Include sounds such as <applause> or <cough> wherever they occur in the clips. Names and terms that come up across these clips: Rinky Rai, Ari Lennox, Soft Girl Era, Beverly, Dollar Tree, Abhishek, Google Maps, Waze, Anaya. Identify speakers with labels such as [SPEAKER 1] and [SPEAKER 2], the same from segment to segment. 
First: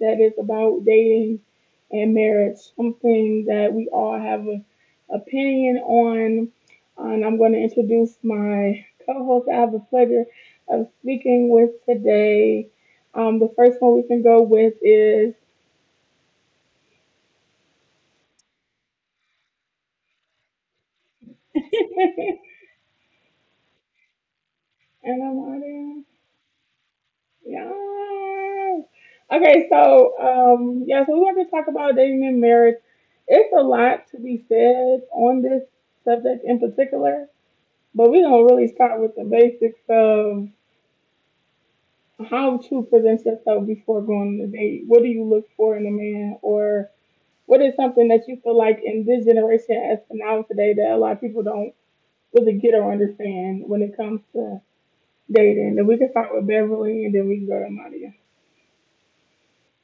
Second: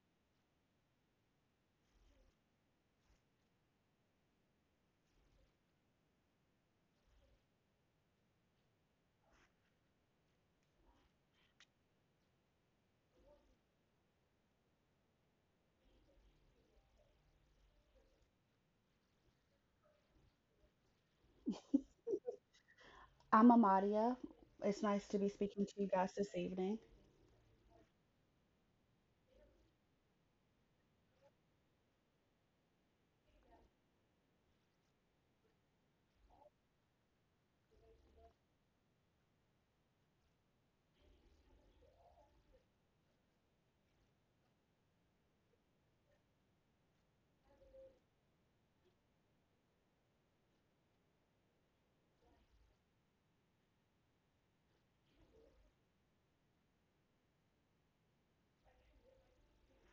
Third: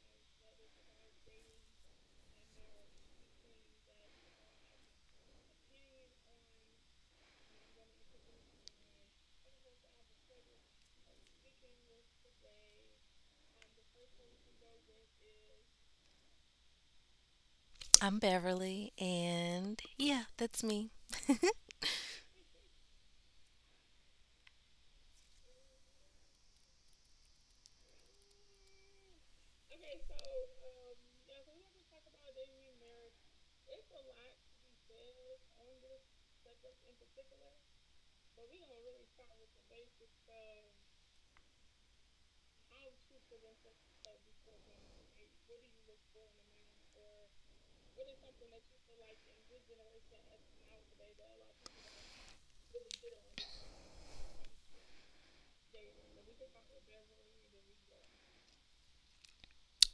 [SPEAKER 1] that is about dating and marriage, something that we all have an opinion on. And I'm going to introduce my co host I have the pleasure of speaking with today. The first one we can go with is
[SPEAKER 2] I'm Beverly, and yeah, that's me.
[SPEAKER 3] I'm Amadia. It's nice
[SPEAKER 1] <laughs>
[SPEAKER 3] to be
[SPEAKER 1] Anna
[SPEAKER 3] speaking to you
[SPEAKER 1] Maria.
[SPEAKER 3] guys this evening.
[SPEAKER 1] Yeah. Okay, so yeah, so we want to talk about dating and marriage. It's a lot to be said on this subject in particular, but we're gonna really start with the basics of how to present yourself before going on a date. What do you look for in a man, or what is something that you feel like in this generation as for now today that a lot of people don't really get or understand when it comes to dating? And we can start with Beverly, and then we can go to Nadia.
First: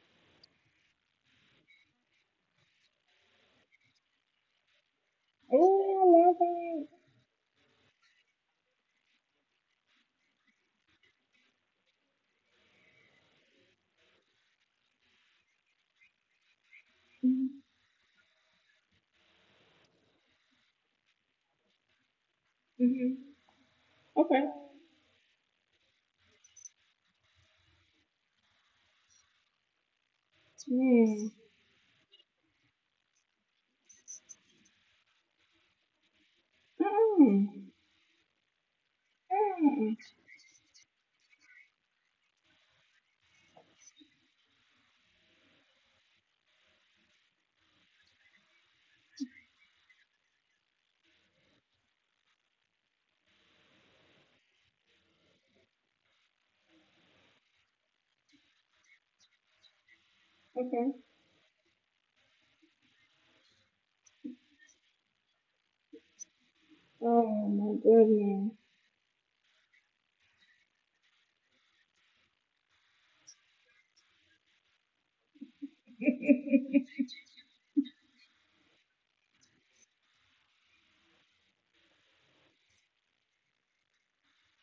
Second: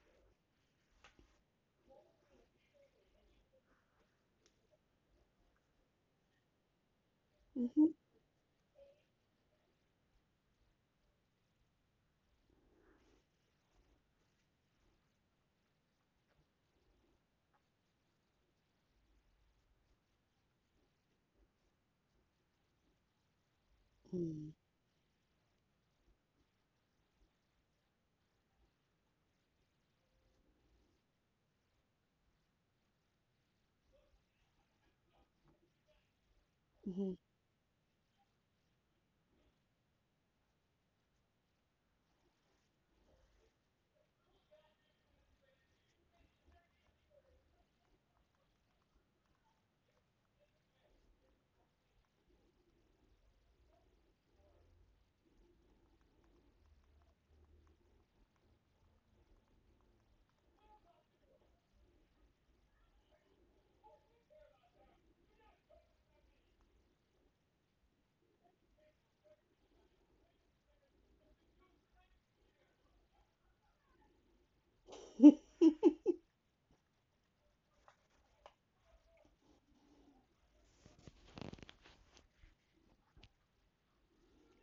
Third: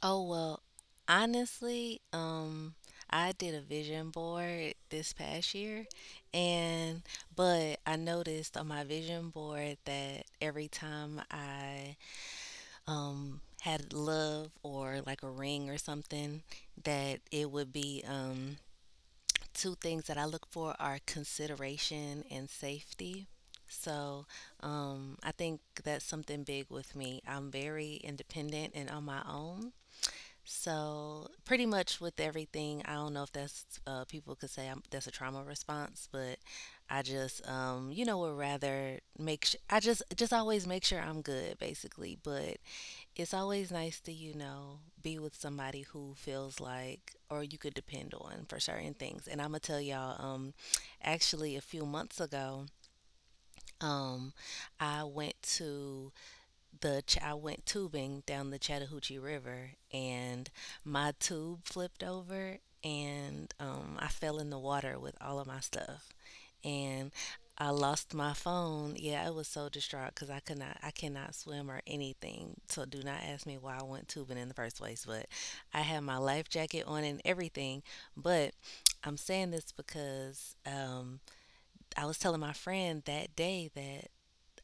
[SPEAKER 2] Oh, well, honestly, I did a vision board this past year,
[SPEAKER 1] Oh, I love her.
[SPEAKER 2] and but
[SPEAKER 3] hmm
[SPEAKER 2] I noticed on my vision board that every time I had love or like a ring or something, that it would be two things that I look for are consideration and
[SPEAKER 1] Mm-hmm.
[SPEAKER 2] safety. So
[SPEAKER 1] Okay.
[SPEAKER 3] hmm
[SPEAKER 2] I think that's something big with me. I'm very independent and on my own. So
[SPEAKER 1] Mm.
[SPEAKER 2] pretty much with everything, I don't know if that's people could say that's a trauma response, but I just
[SPEAKER 1] Mm.
[SPEAKER 2] would rather make sure I
[SPEAKER 1] Mm.
[SPEAKER 2] just always make sure I'm good basically. But it's always nice to be with somebody who feels like or you could depend on for certain things. And I'm gonna tell y'all actually a few months ago um, I went to I went tubing down the Chattahoochee River and
[SPEAKER 1] Okay.
[SPEAKER 2] my tube flipped over and I fell in the water with all of my stuff and
[SPEAKER 1] Oh
[SPEAKER 2] I
[SPEAKER 1] my
[SPEAKER 2] lost my
[SPEAKER 1] goodness.
[SPEAKER 2] phone. Yeah, I was so distraught because I could not, I cannot swim or anything. So do not ask me why I went tubing in the first place. But I
[SPEAKER 3] <laughs>
[SPEAKER 2] had my life jacket on
[SPEAKER 1] <laughs>
[SPEAKER 2] and everything. But I'm saying this because I was telling my friend that day that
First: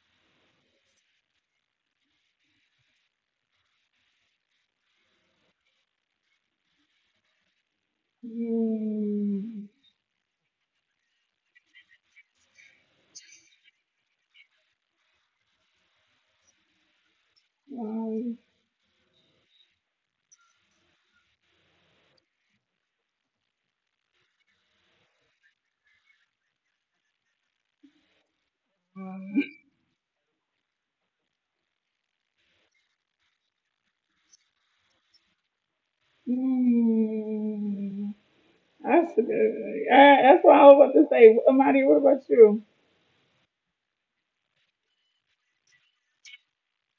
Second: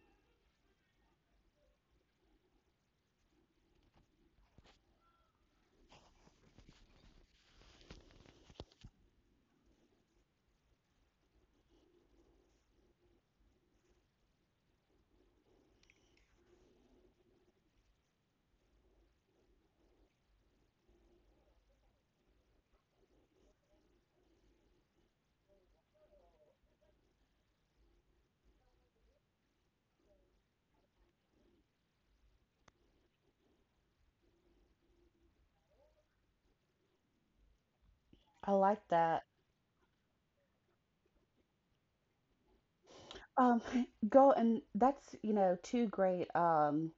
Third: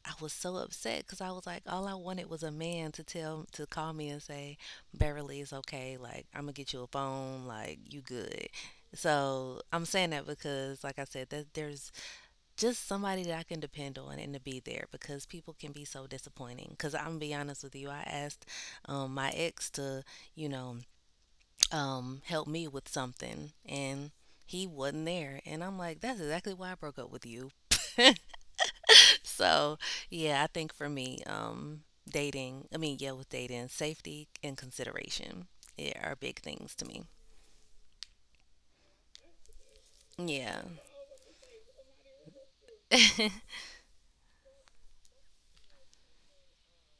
[SPEAKER 2] I was so upset because I was like, all I wanted was a man to call me and say, Beverly, it's okay. Like I'm gonna get you a phone. Like you good. So
[SPEAKER 1] Mm.
[SPEAKER 2] I'm saying that because, like I said, that there's just somebody that I can depend on and to be there because people can be so disappointing. Because I'm gonna be honest with you, I
[SPEAKER 1] Wow.
[SPEAKER 2] asked my ex to, you know, help me with something and he wasn't there. And I'm like, that's exactly why I broke up with you. So, yeah, I think for me, dating, I mean, yeah, with dating, safety and consideration, yeah, are big things to me.
[SPEAKER 1] Mm.
[SPEAKER 3] I like
[SPEAKER 1] That's a
[SPEAKER 3] that.
[SPEAKER 1] good. All right, that's what
[SPEAKER 2] Yeah.
[SPEAKER 1] I was about to say. Amadi, what about you?
[SPEAKER 3] Um, go and that's, you know, two great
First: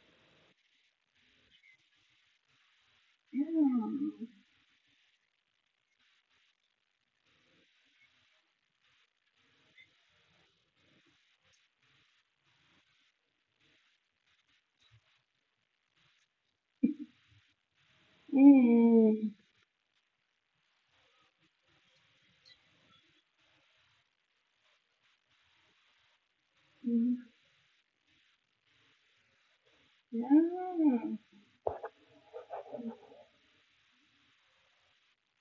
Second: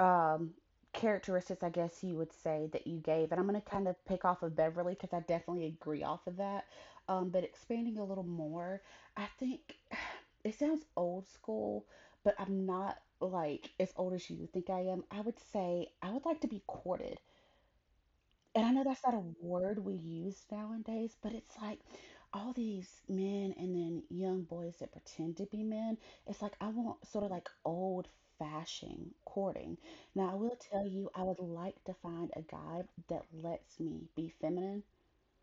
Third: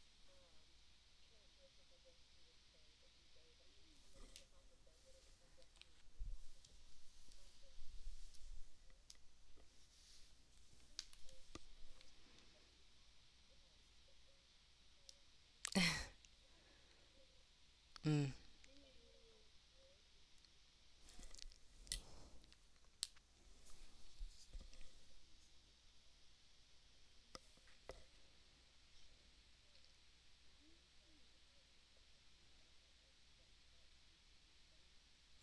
[SPEAKER 3] um, characteristics, I guess you would say, that you gave. And I'm
[SPEAKER 1] Yeah.
[SPEAKER 3] going to kind of pick off of Beverly because I definitely agree off of that. But expanding a little more, I think <sighs> it sounds old school, but I'm not like as old as you think I am. I would say I would like to be courted,
[SPEAKER 2] Mm.
[SPEAKER 3] and I know that's not a
[SPEAKER 1] Mm.
[SPEAKER 3] word we use nowadays, but it's like all these men and then young boys that pretend to be men. It's like I want sort
[SPEAKER 1] Mm.
[SPEAKER 3] of like old fashioned courting. Now, I will tell you,
[SPEAKER 1] Yeah.
[SPEAKER 3] I would like to find a guy that lets me be feminine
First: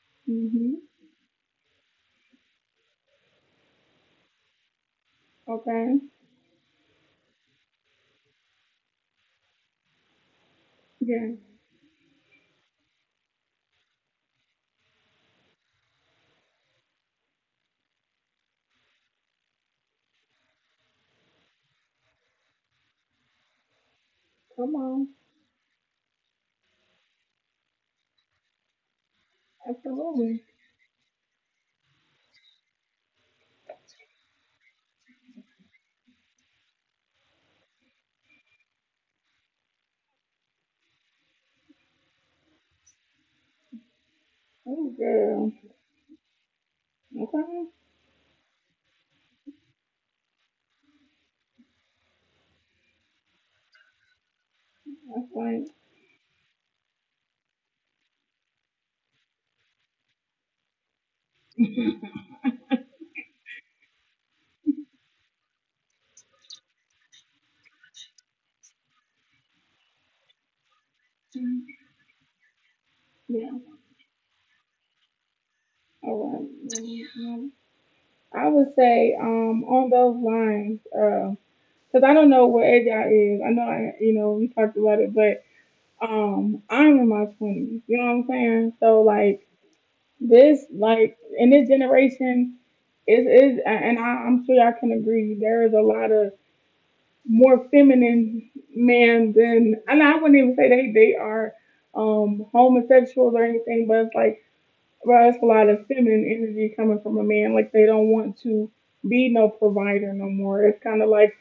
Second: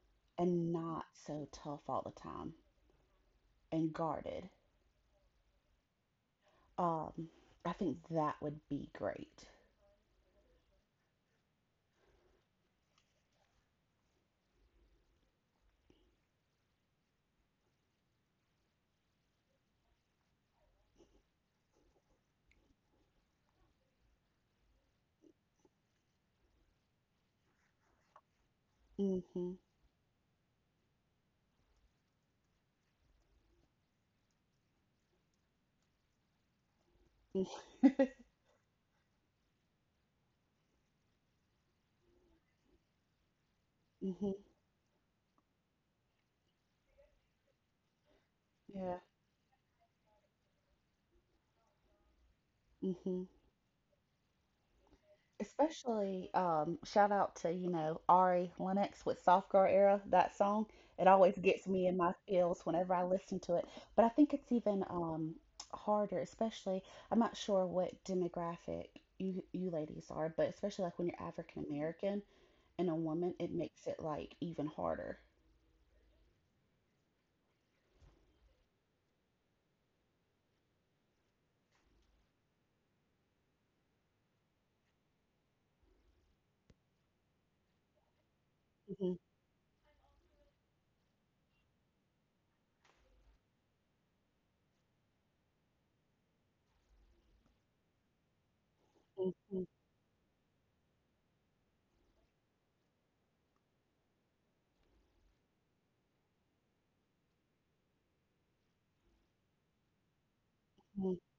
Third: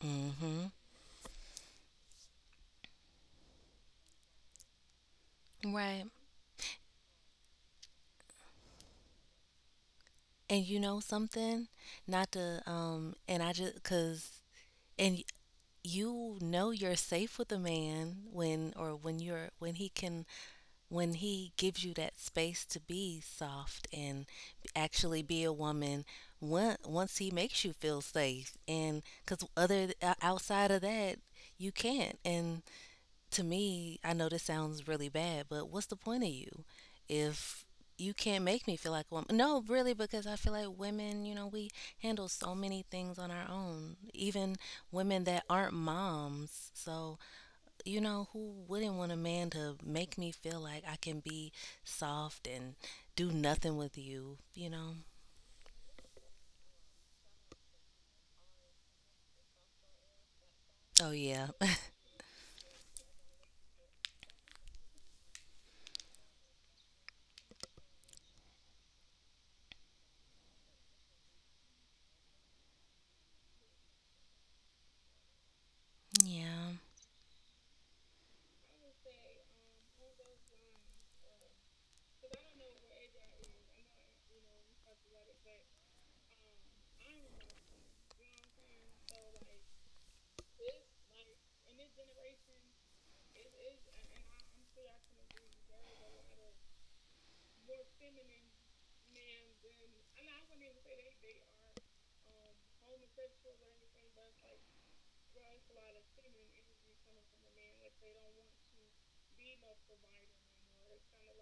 [SPEAKER 2] Mm-hmm.
[SPEAKER 3] and
[SPEAKER 1] Mm-hmm.
[SPEAKER 3] not so tough all the time and guarded.
[SPEAKER 1] Okay.
[SPEAKER 2] Right.
[SPEAKER 3] Um, I think that would be great.
[SPEAKER 2] And you know
[SPEAKER 1] Yeah.
[SPEAKER 2] something? Not to and I just cuz and you're safe with a man when or when you're when he can when he gives you that space to be soft and
[SPEAKER 1] Come on.
[SPEAKER 2] actually be a woman. Once he makes you feel safe, and
[SPEAKER 3] hmm
[SPEAKER 2] because
[SPEAKER 3] hmm
[SPEAKER 1] Absolutely.
[SPEAKER 2] outside of that you can't. And to me, I know this sounds really bad, but what's the point of you if you
[SPEAKER 3] <laughs>
[SPEAKER 2] can't make me feel like a woman? No, really, because I feel like women, we handle so many things on our own, even
[SPEAKER 1] Oh,
[SPEAKER 2] women that
[SPEAKER 1] girl.
[SPEAKER 2] aren't moms. So,
[SPEAKER 1] Okay.
[SPEAKER 2] who wouldn't
[SPEAKER 3] Yeah.
[SPEAKER 2] want a man to make me feel like I can be soft and
[SPEAKER 3] Mhm.
[SPEAKER 2] do nothing with you, you know?
[SPEAKER 1] That's right.
[SPEAKER 3] Especially, shout out to, you know, Ari Lennox with Soft Girl Era, that song. It
[SPEAKER 2] Oh,
[SPEAKER 3] always
[SPEAKER 2] yeah.
[SPEAKER 3] gets
[SPEAKER 2] <laughs>
[SPEAKER 3] me in my feels whenever I listen to it. But I think it's even harder, especially, I'm not sure what demographic you ladies are, but especially like when you're African American and a woman, it makes it like even harder.
[SPEAKER 1] All
[SPEAKER 2] Yeah.
[SPEAKER 1] right. I would say on those lines, because I don't know what age I is. I know I, you know, we talked about it, but I'm in my twenties. You know what I'm saying? So
[SPEAKER 3] Mhm,
[SPEAKER 1] like this, like in this generation, is, and I'm sure y'all can agree. There is a lot of more feminine men
[SPEAKER 3] mhm,
[SPEAKER 1] than, and I wouldn't even say they are homosexuals or anything, but it's like well, it's a lot of feminine energy coming from a man. Like they don't want to be no provider no more. It's kind of
[SPEAKER 3] mhm,
[SPEAKER 1] like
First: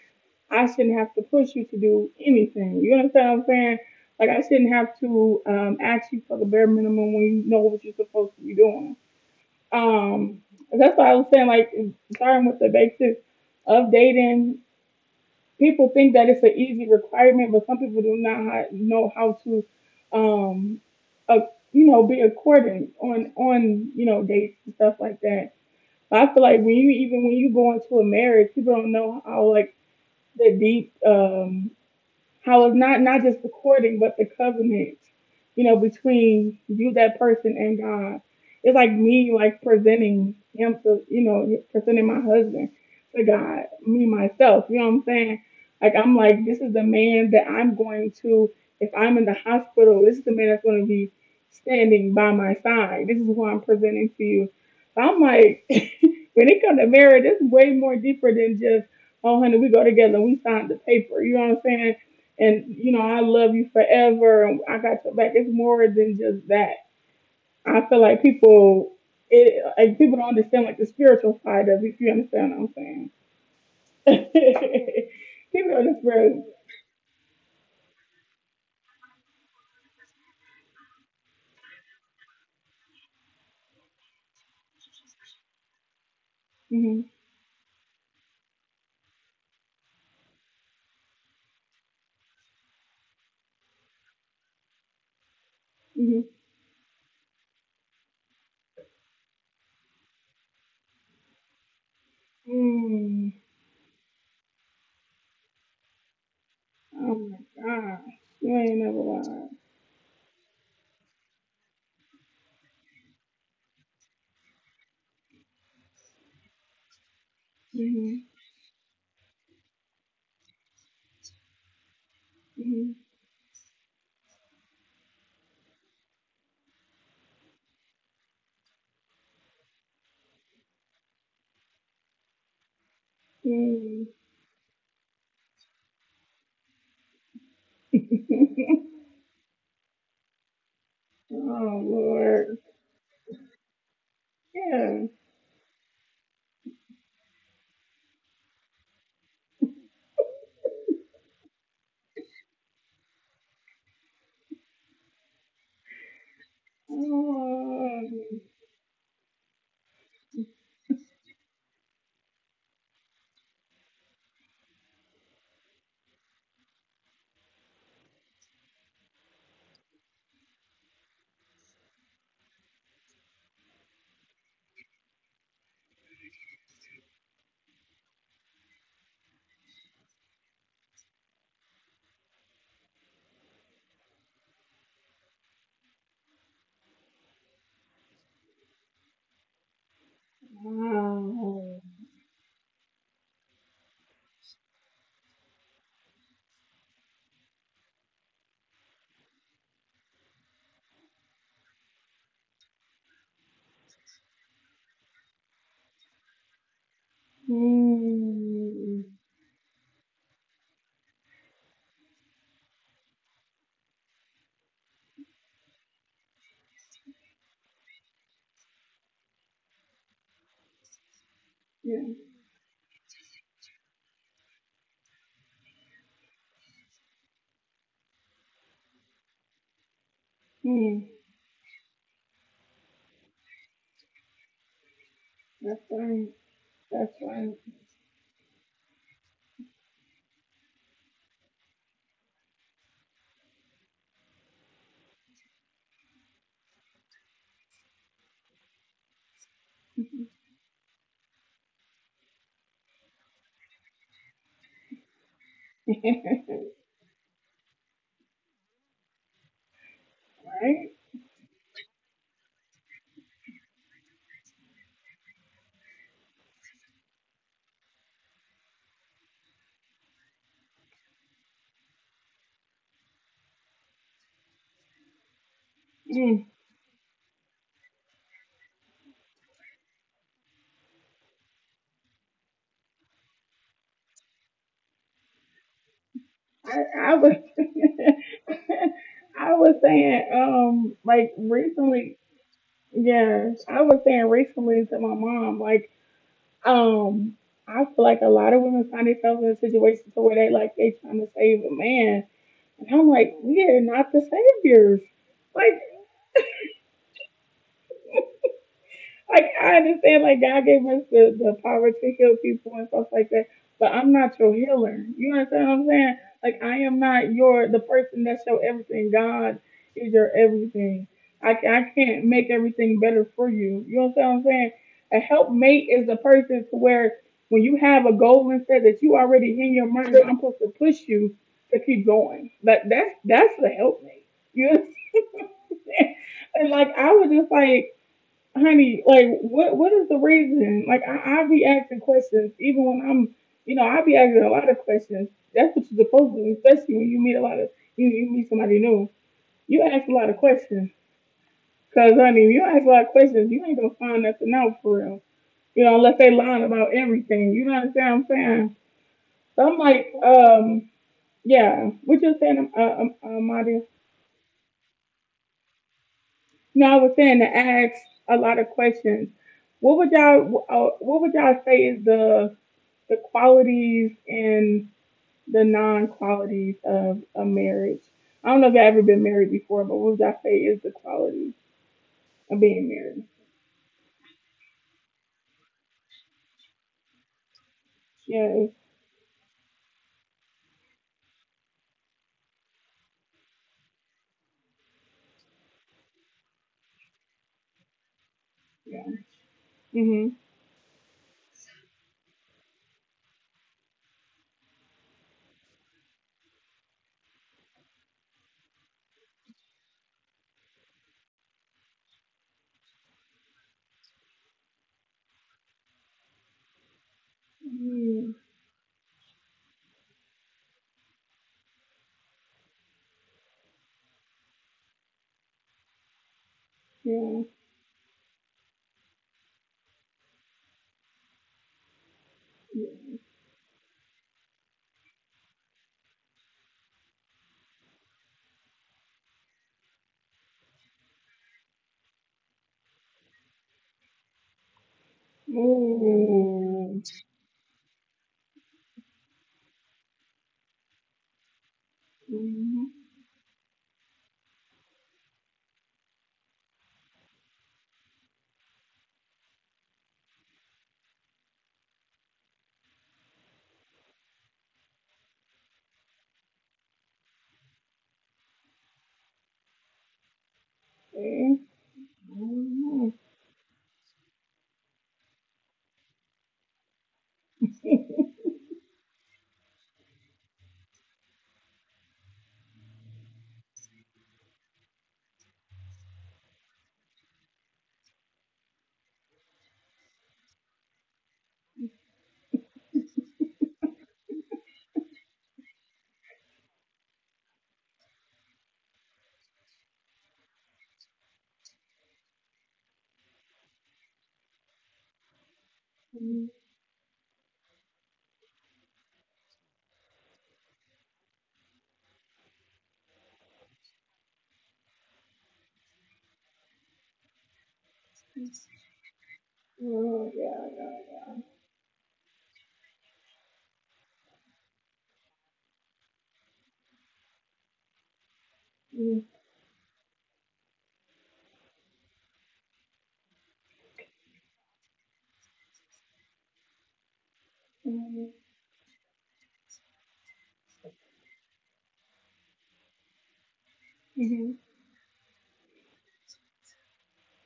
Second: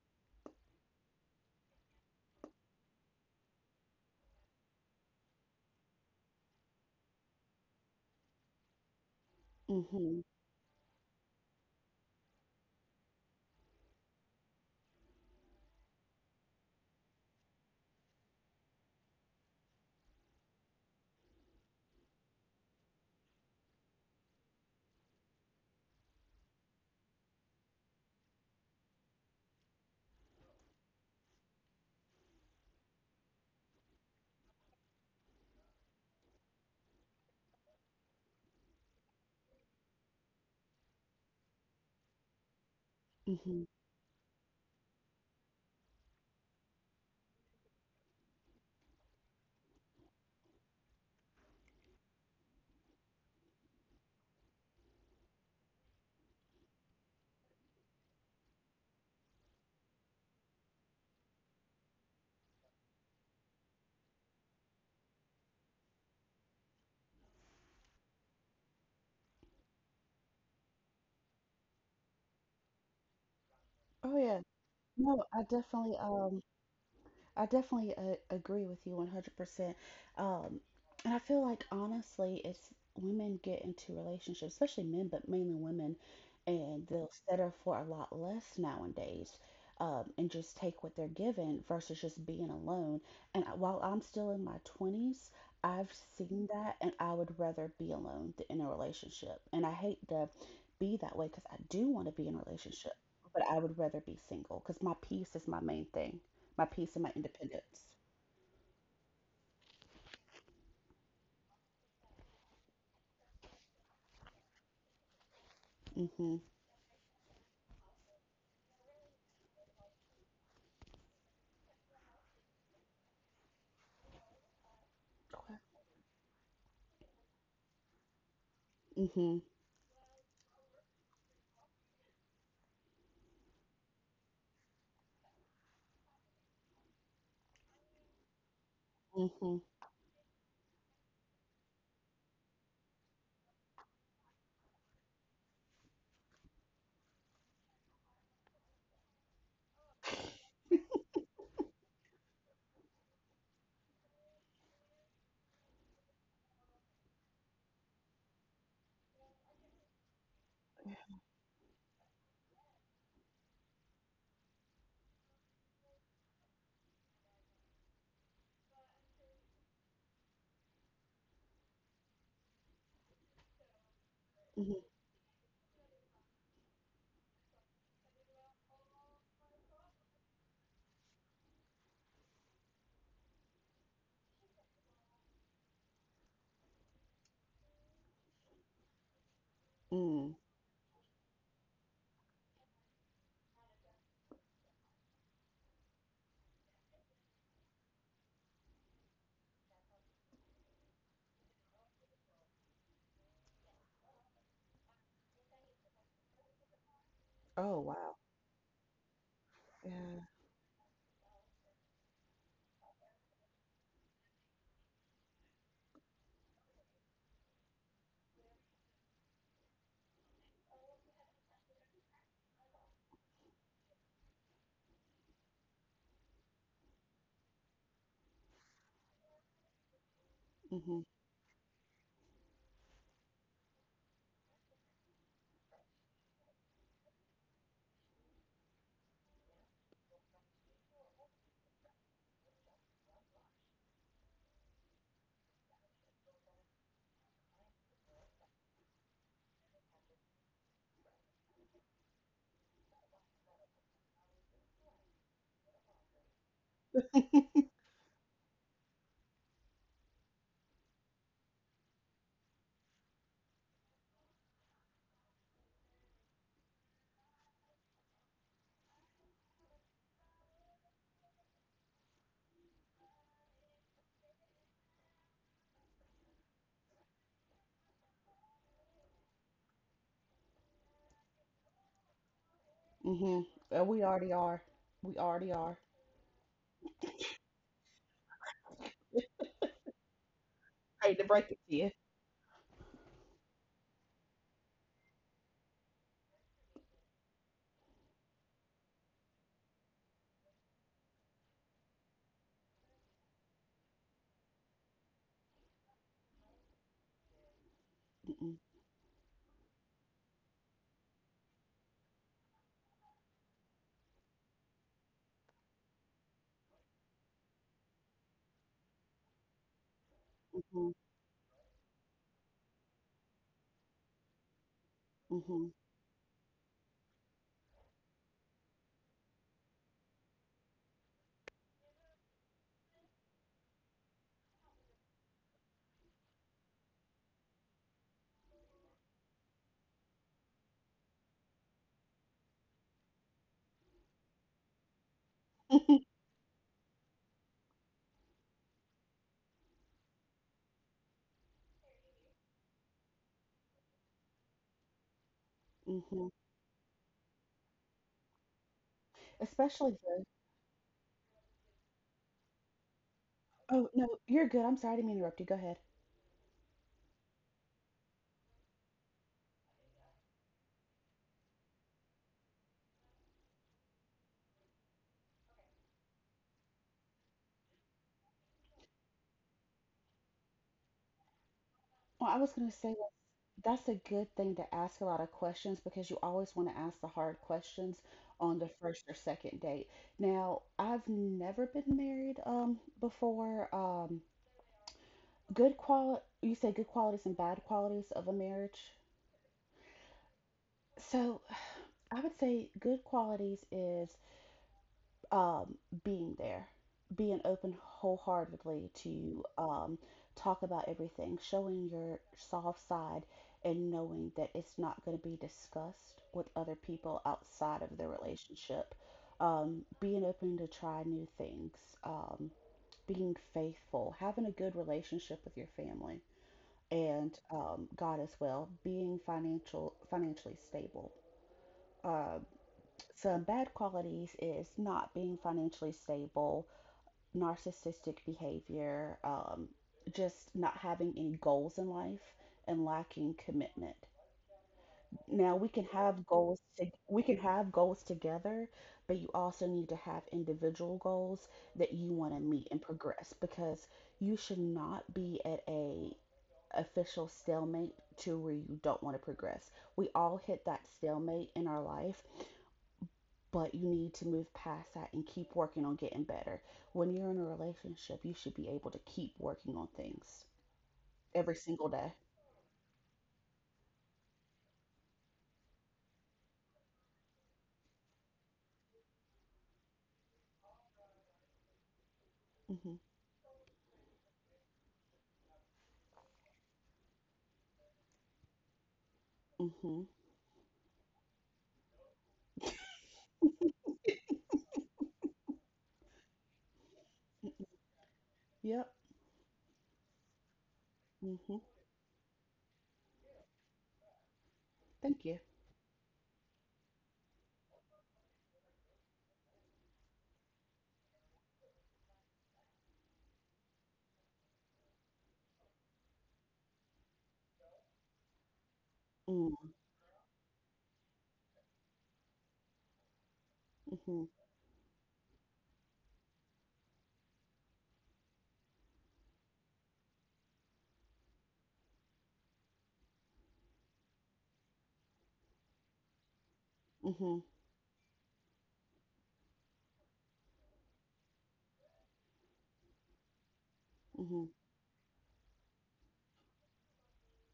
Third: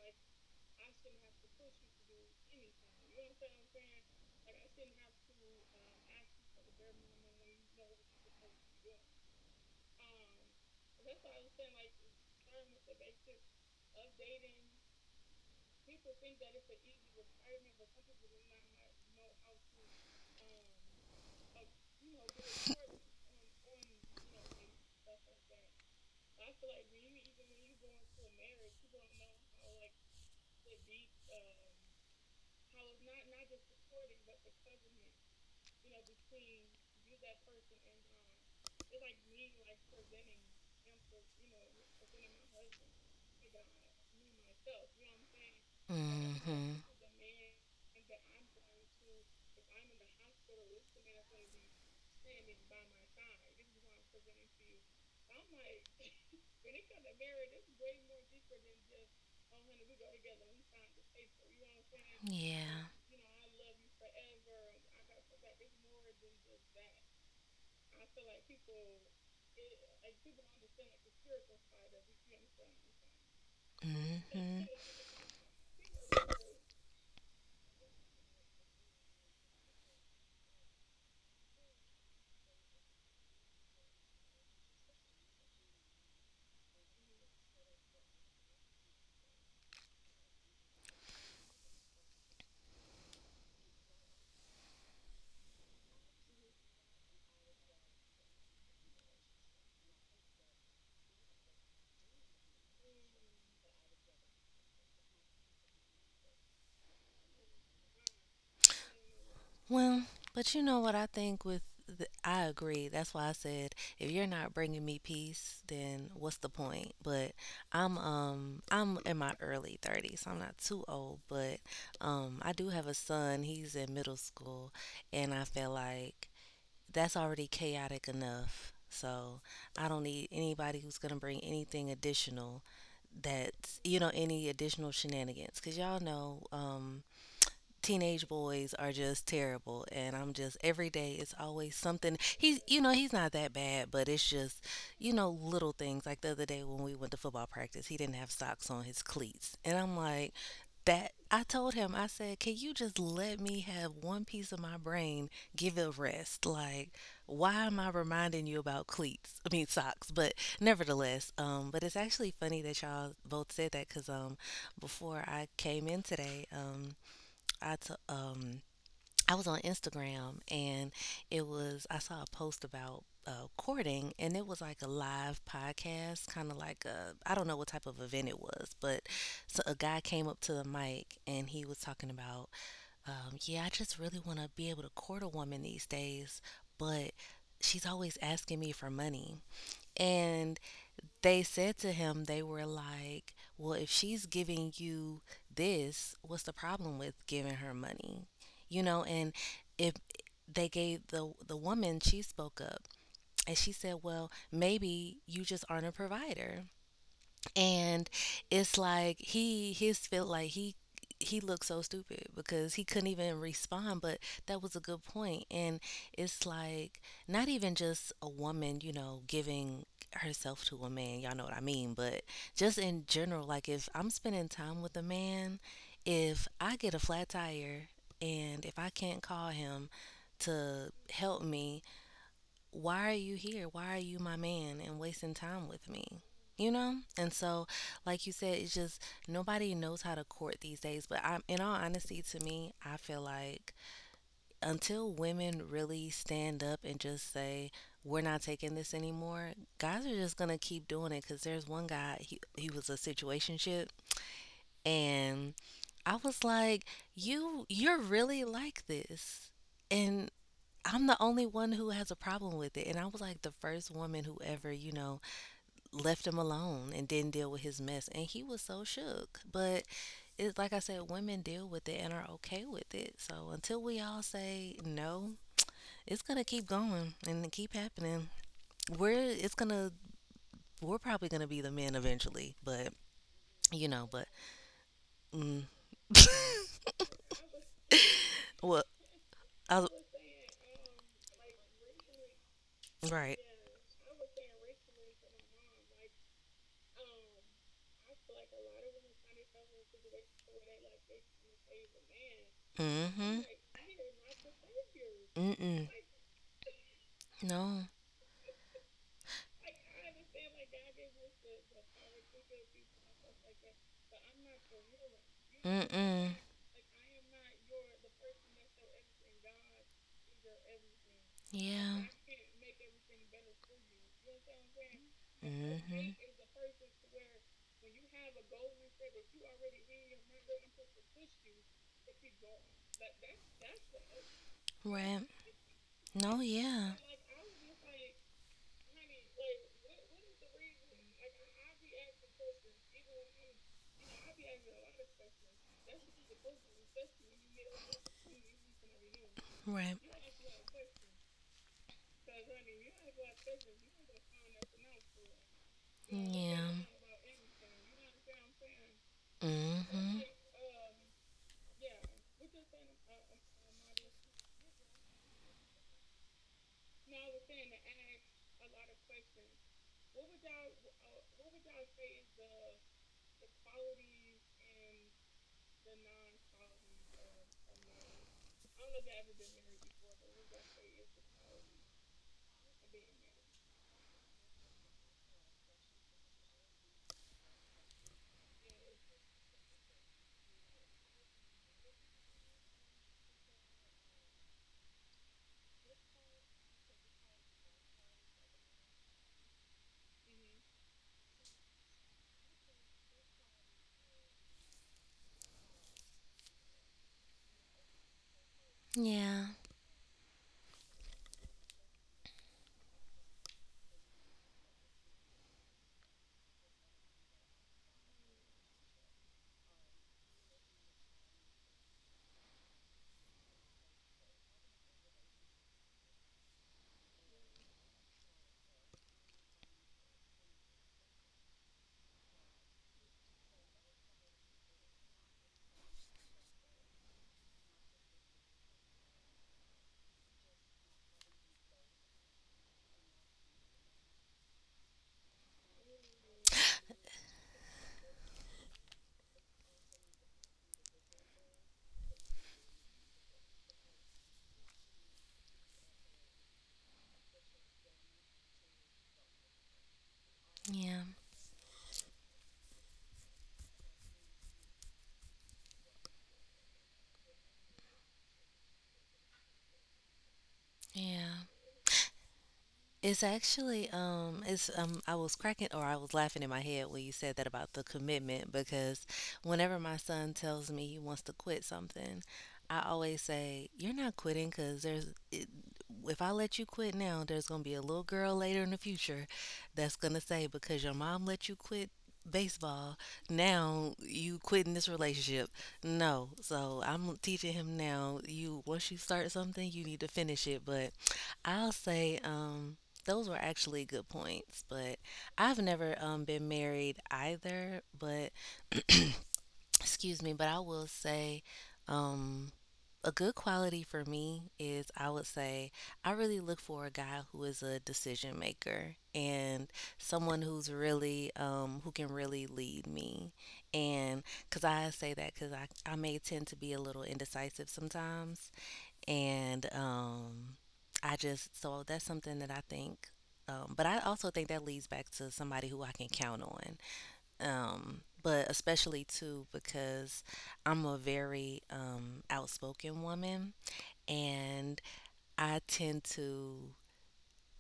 [SPEAKER 1] I shouldn't have to push you to do anything. You understand what I'm saying? Like I shouldn't have to ask you for the bare minimum when you know what you're supposed to be doing.
[SPEAKER 3] mhm,
[SPEAKER 1] Um, that's why I was saying like starting with the basics of dating people think that it's an easy requirement, but some people do not know how to, um, uh, you know, be accordant on you know dates and stuff like that. But I feel like when you even when you go into a marriage, people don't know how like the deep how it's not just the courting but the covenant, you know, between you that person and God. It's like me like presenting him to, you know, presenting my husband to God
[SPEAKER 3] mhm.
[SPEAKER 1] me myself, you know what I'm saying. Like I'm
[SPEAKER 2] Mm
[SPEAKER 1] like this
[SPEAKER 2] hmm
[SPEAKER 1] is the man that I'm going to, if I'm in the hospital this is the man that's going to be standing by my side, this is who I'm presenting to you. So I'm like <laughs> when it comes to marriage it's way more deeper than just, oh honey we go together we signed the paper, you know what I'm saying, and
[SPEAKER 2] Yeah.
[SPEAKER 1] you know I love you forever and I got your back. It's more than just that. I feel like people it like people don't understand like the spiritual side of it. If you understand what I'm saying,
[SPEAKER 3] Oh
[SPEAKER 1] <laughs>
[SPEAKER 3] yeah,
[SPEAKER 2] Hmm.
[SPEAKER 3] no, I
[SPEAKER 1] people on
[SPEAKER 3] definitely.
[SPEAKER 1] the spiritual.
[SPEAKER 3] I definitely agree with you 100%. Um, and I feel like honestly, it's women get into relationships, especially men, but mainly women, and
[SPEAKER 1] Mm-hmm,
[SPEAKER 3] they'll settle for a lot less nowadays, and just take what they're given versus just being alone. And while I'm still in my 20s, I've
[SPEAKER 1] mm-hmm.
[SPEAKER 3] seen that, and I would rather be alone than in a relationship. And I hate to be that way because I do want to be in a relationship,
[SPEAKER 1] Mm,
[SPEAKER 3] but I would rather be single because my peace is my main thing, my peace and my
[SPEAKER 1] oh my
[SPEAKER 3] independence.
[SPEAKER 1] God, you ain't never lied.
[SPEAKER 2] Well, but you know what I think I agree. That's why I said if you're not bringing me peace, then what's
[SPEAKER 3] Mhm.
[SPEAKER 2] the point? But I'm
[SPEAKER 1] Hmm
[SPEAKER 2] um I'm in my early 30s. I'm not too old, but I do have a son. He's in middle school, and I
[SPEAKER 3] Okay.
[SPEAKER 2] feel like that's already chaotic enough. So
[SPEAKER 3] Mhm.
[SPEAKER 2] I don't need anybody who's gonna bring anything additional.
[SPEAKER 1] hmm
[SPEAKER 2] That's
[SPEAKER 1] mm.
[SPEAKER 2] any additional shenanigans because y'all know teenage boys are
[SPEAKER 1] <laughs>
[SPEAKER 2] just
[SPEAKER 3] Mhm.
[SPEAKER 2] terrible, and I'm just every day it's always
[SPEAKER 1] Oh
[SPEAKER 2] something.
[SPEAKER 1] Lord,
[SPEAKER 2] He's you know he's not that bad, but it's just
[SPEAKER 1] yeah.
[SPEAKER 2] little things like the other day when we went to football practice he didn't have socks on his cleats, and I'm like, that, I told him, I said, can you just let me have one piece of my brain? Give it a rest. Like, why am I
[SPEAKER 1] Oh,
[SPEAKER 2] reminding you about cleats, I mean, socks? But nevertheless, but it's actually funny that y'all both said that because before I came in today, I t- um I was on Instagram, and it was I saw a post about courting, and it was
[SPEAKER 3] Mhm.
[SPEAKER 2] like a live podcast, kind of like a I don't know what type of event it was, but so a guy came up to the mic and he was talking about, yeah, I just really want to be able to court a woman these days, but she's always asking me for money,
[SPEAKER 3] Mm.
[SPEAKER 2] and they said
[SPEAKER 1] wow.
[SPEAKER 2] to him, they were like, well, if she's giving you this, what's the problem with giving her money? And if they gave the woman, she spoke up, and she said, well, maybe you just aren't a provider.
[SPEAKER 3] Oh
[SPEAKER 2] And
[SPEAKER 3] wow.
[SPEAKER 2] it's
[SPEAKER 1] Mm,
[SPEAKER 2] like he his felt
[SPEAKER 3] Yeah.
[SPEAKER 2] like he looked so stupid because he couldn't even respond, but that was a good point. And it's like not even just a woman giving herself to a man, y'all know what I mean,
[SPEAKER 1] yeah.
[SPEAKER 2] but just in general, like, if I'm spending time with a man, if I get a flat tire and if I can't call him to
[SPEAKER 3] Mhm.
[SPEAKER 1] Mm,
[SPEAKER 2] help me, why are you here? Why are you my man and wasting time with
[SPEAKER 1] that's
[SPEAKER 2] me?
[SPEAKER 1] right.
[SPEAKER 2] You know?
[SPEAKER 1] That's
[SPEAKER 2] And
[SPEAKER 1] right.
[SPEAKER 2] so,
[SPEAKER 1] <laughs>
[SPEAKER 2] like you said, it's just nobody knows how to court these days. But I'm, in all honesty, to me, I feel like until women really stand up and just say, we're not taking this anymore, guys are just going to keep doing it. Because there's one guy, he was a situationship. And I was like, you're really like this. And
[SPEAKER 1] Right?
[SPEAKER 2] I'm the only one who has a problem with it. And I was like the first woman who ever, left him alone and didn't deal with his mess. And he was so shook. But it's like I said, women deal with it and are okay with it. So until we all say no, it's gonna
[SPEAKER 1] Mm.
[SPEAKER 2] keep going and keep happening. We're it's gonna we're probably gonna be the men eventually, but
[SPEAKER 3] Mhm. <laughs>
[SPEAKER 2] you
[SPEAKER 3] We
[SPEAKER 2] know, but
[SPEAKER 3] already are. We already
[SPEAKER 2] mm.
[SPEAKER 3] are.
[SPEAKER 1] I,
[SPEAKER 2] <laughs>
[SPEAKER 1] I was <laughs>
[SPEAKER 2] Well,
[SPEAKER 1] I
[SPEAKER 2] I,
[SPEAKER 1] was saying,
[SPEAKER 3] Hate to
[SPEAKER 1] like
[SPEAKER 3] break it to you.
[SPEAKER 1] recently
[SPEAKER 2] was, right,
[SPEAKER 1] yeah, I was saying recently to my mom, like, um, I feel like a lot of women find themselves in a situation to where they like they trying to save a man. And I'm
[SPEAKER 2] mm-hmm,
[SPEAKER 1] like, we are not the saviors.
[SPEAKER 2] mm-mm,
[SPEAKER 1] Like.
[SPEAKER 2] no,
[SPEAKER 3] Mm-mm.
[SPEAKER 1] Like I understand, like God gave us the power to heal people and stuff like that, but I'm not your healer. You understand what I'm saying?
[SPEAKER 2] mm-mm.
[SPEAKER 1] Like I am not your the person that's your everything. God is your
[SPEAKER 3] Mhm.
[SPEAKER 1] everything. I
[SPEAKER 2] Yeah.
[SPEAKER 1] can't make everything better for you. You understand what I'm saying? A helpmate
[SPEAKER 2] Mhm.
[SPEAKER 1] is a person to where when you have a goal and set that you already in your mind, I'm supposed to push you to keep going. Like that's the helpmate. You understand?
[SPEAKER 2] Right.
[SPEAKER 1] <laughs>
[SPEAKER 2] No,
[SPEAKER 1] And
[SPEAKER 2] yeah.
[SPEAKER 1] like I was just like honey, like what is the reason? Like I be asking questions even when I'm, you know, I be asking a lot of questions. That's what
[SPEAKER 3] Mhm.
[SPEAKER 1] you're supposed to do, especially when you meet a lot of you, you meet somebody new. You
[SPEAKER 2] Right.
[SPEAKER 1] ask a lot of questions. Cause honey, if you ask a lot of questions, you ain't gonna find nothing out for real. You know, unless
[SPEAKER 3] Mhm.
[SPEAKER 1] they
[SPEAKER 3] <laughs>
[SPEAKER 2] Yeah.
[SPEAKER 1] lying about everything. You know what I'm saying? So I'm
[SPEAKER 3] Especially
[SPEAKER 2] Mhm.
[SPEAKER 1] like,
[SPEAKER 3] the.
[SPEAKER 1] yeah, what you're saying, Maria?
[SPEAKER 3] Oh no, you're good. I'm sorry. I didn't mean to interrupt you. Go ahead.
[SPEAKER 1] No, I was saying to ask a lot of questions. What would y'all say is the qualities and the non qualities of a marriage. I don't know if I've ever been married before, but what would I say is the quality
[SPEAKER 3] Well, I was
[SPEAKER 1] of
[SPEAKER 3] gonna
[SPEAKER 1] being
[SPEAKER 3] say,
[SPEAKER 1] married?
[SPEAKER 3] that's a good thing to ask a lot of questions because you always want to ask the hard questions on the
[SPEAKER 1] Yes,
[SPEAKER 3] first or second date. Now, I've never been married before. Good qual You say good qualities and bad qualities of a marriage.
[SPEAKER 1] yeah. Mhm.
[SPEAKER 3] So, I would say good qualities is um, being there, being open wholeheartedly
[SPEAKER 2] Yeah.
[SPEAKER 3] to talk about everything, showing your soft side, and knowing that it's not going to be discussed with other people outside of the
[SPEAKER 1] Mm,
[SPEAKER 3] relationship. Being open to try new things, um, being faithful, having a good relationship with your family and
[SPEAKER 1] Yeah.
[SPEAKER 3] God as well, being financially stable. Um,
[SPEAKER 1] yeah.
[SPEAKER 3] some bad qualities is not being financially stable, narcissistic behavior, just not having any goals in life and lacking commitment. Now we can have goals to,
[SPEAKER 1] Ooh.
[SPEAKER 3] we can have goals together, but you also need to have individual goals that you want to meet and
[SPEAKER 1] Mhm.
[SPEAKER 3] progress because you should not be at a official stalemate to where you don't want to progress. We all hit that
[SPEAKER 2] Yeah.
[SPEAKER 3] stalemate in our life, but you need to move past that and keep working on getting better. When you're in a relationship, you should be able to keep working on things
[SPEAKER 2] Yeah.
[SPEAKER 3] every
[SPEAKER 1] Okay.
[SPEAKER 3] single day.
[SPEAKER 2] It's
[SPEAKER 1] Mhm.
[SPEAKER 2] actually it's I was cracking or I was laughing in my head when you said that about the
[SPEAKER 1] <laughs>
[SPEAKER 2] commitment because whenever my son tells me he wants to quit something, I
[SPEAKER 3] Mhm.
[SPEAKER 2] always say, "You're not quitting cuz there's it, if I let you quit now, there's going to be a little girl later in the future that's going
[SPEAKER 3] Mhm.
[SPEAKER 2] to say because your mom let you quit baseball, now you quitting this relationship." No. So, I'm teaching him now, you once
[SPEAKER 3] Yep.
[SPEAKER 2] you start something, you need to finish it, but
[SPEAKER 3] Mhm.
[SPEAKER 2] I'll say those were actually good points, but
[SPEAKER 3] Thank you.
[SPEAKER 2] I've never been married either. But excuse me, but I will say, um, a good quality for me is I would say I really look for a guy who is a decision maker
[SPEAKER 3] Mm.
[SPEAKER 2] and someone
[SPEAKER 1] Oh, yeah, yeah, yeah.
[SPEAKER 2] who can really lead me. And
[SPEAKER 3] Mhm.
[SPEAKER 2] because I say that because I may tend to be a little indecisive sometimes
[SPEAKER 1] Mhm.
[SPEAKER 2] and I just so that's something that I think. But I also think that leads back to somebody who I can count on.
[SPEAKER 3] Mhm.
[SPEAKER 2] Um,
[SPEAKER 1] Mhm.
[SPEAKER 2] but especially too because I'm a very outspoken woman,
[SPEAKER 3] Mhm.
[SPEAKER 1] Mhm.
[SPEAKER 2] and I tend to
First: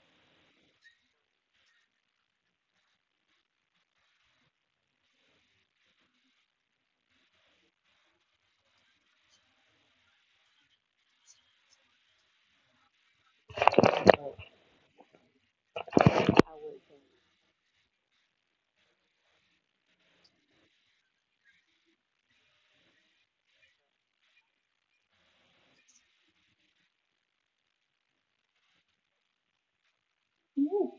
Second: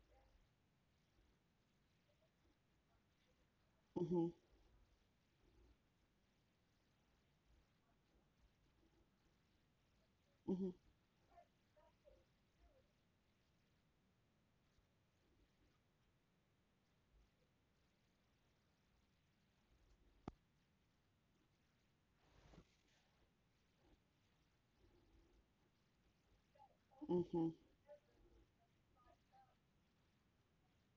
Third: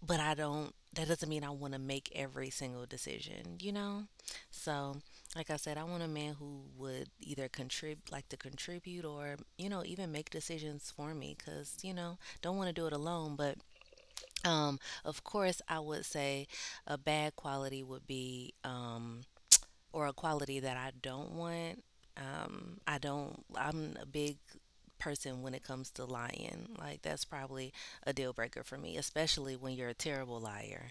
[SPEAKER 2] but I don't that doesn't mean I want to make every single decision, you know?
[SPEAKER 3] Mhm.
[SPEAKER 2] So, like I said, I want a man who would either contribute, like to contribute or, even make
[SPEAKER 3] Mhm.
[SPEAKER 2] decisions for me cuz, don't want to do it alone, but um of course I would say a bad quality would be or a quality that I don't want. I don't, I'm a big person when it comes to lying. Like, that's
[SPEAKER 3] Mhm.
[SPEAKER 2] probably a deal breaker for me, especially when you're a terrible
[SPEAKER 1] Yeah,
[SPEAKER 2] liar.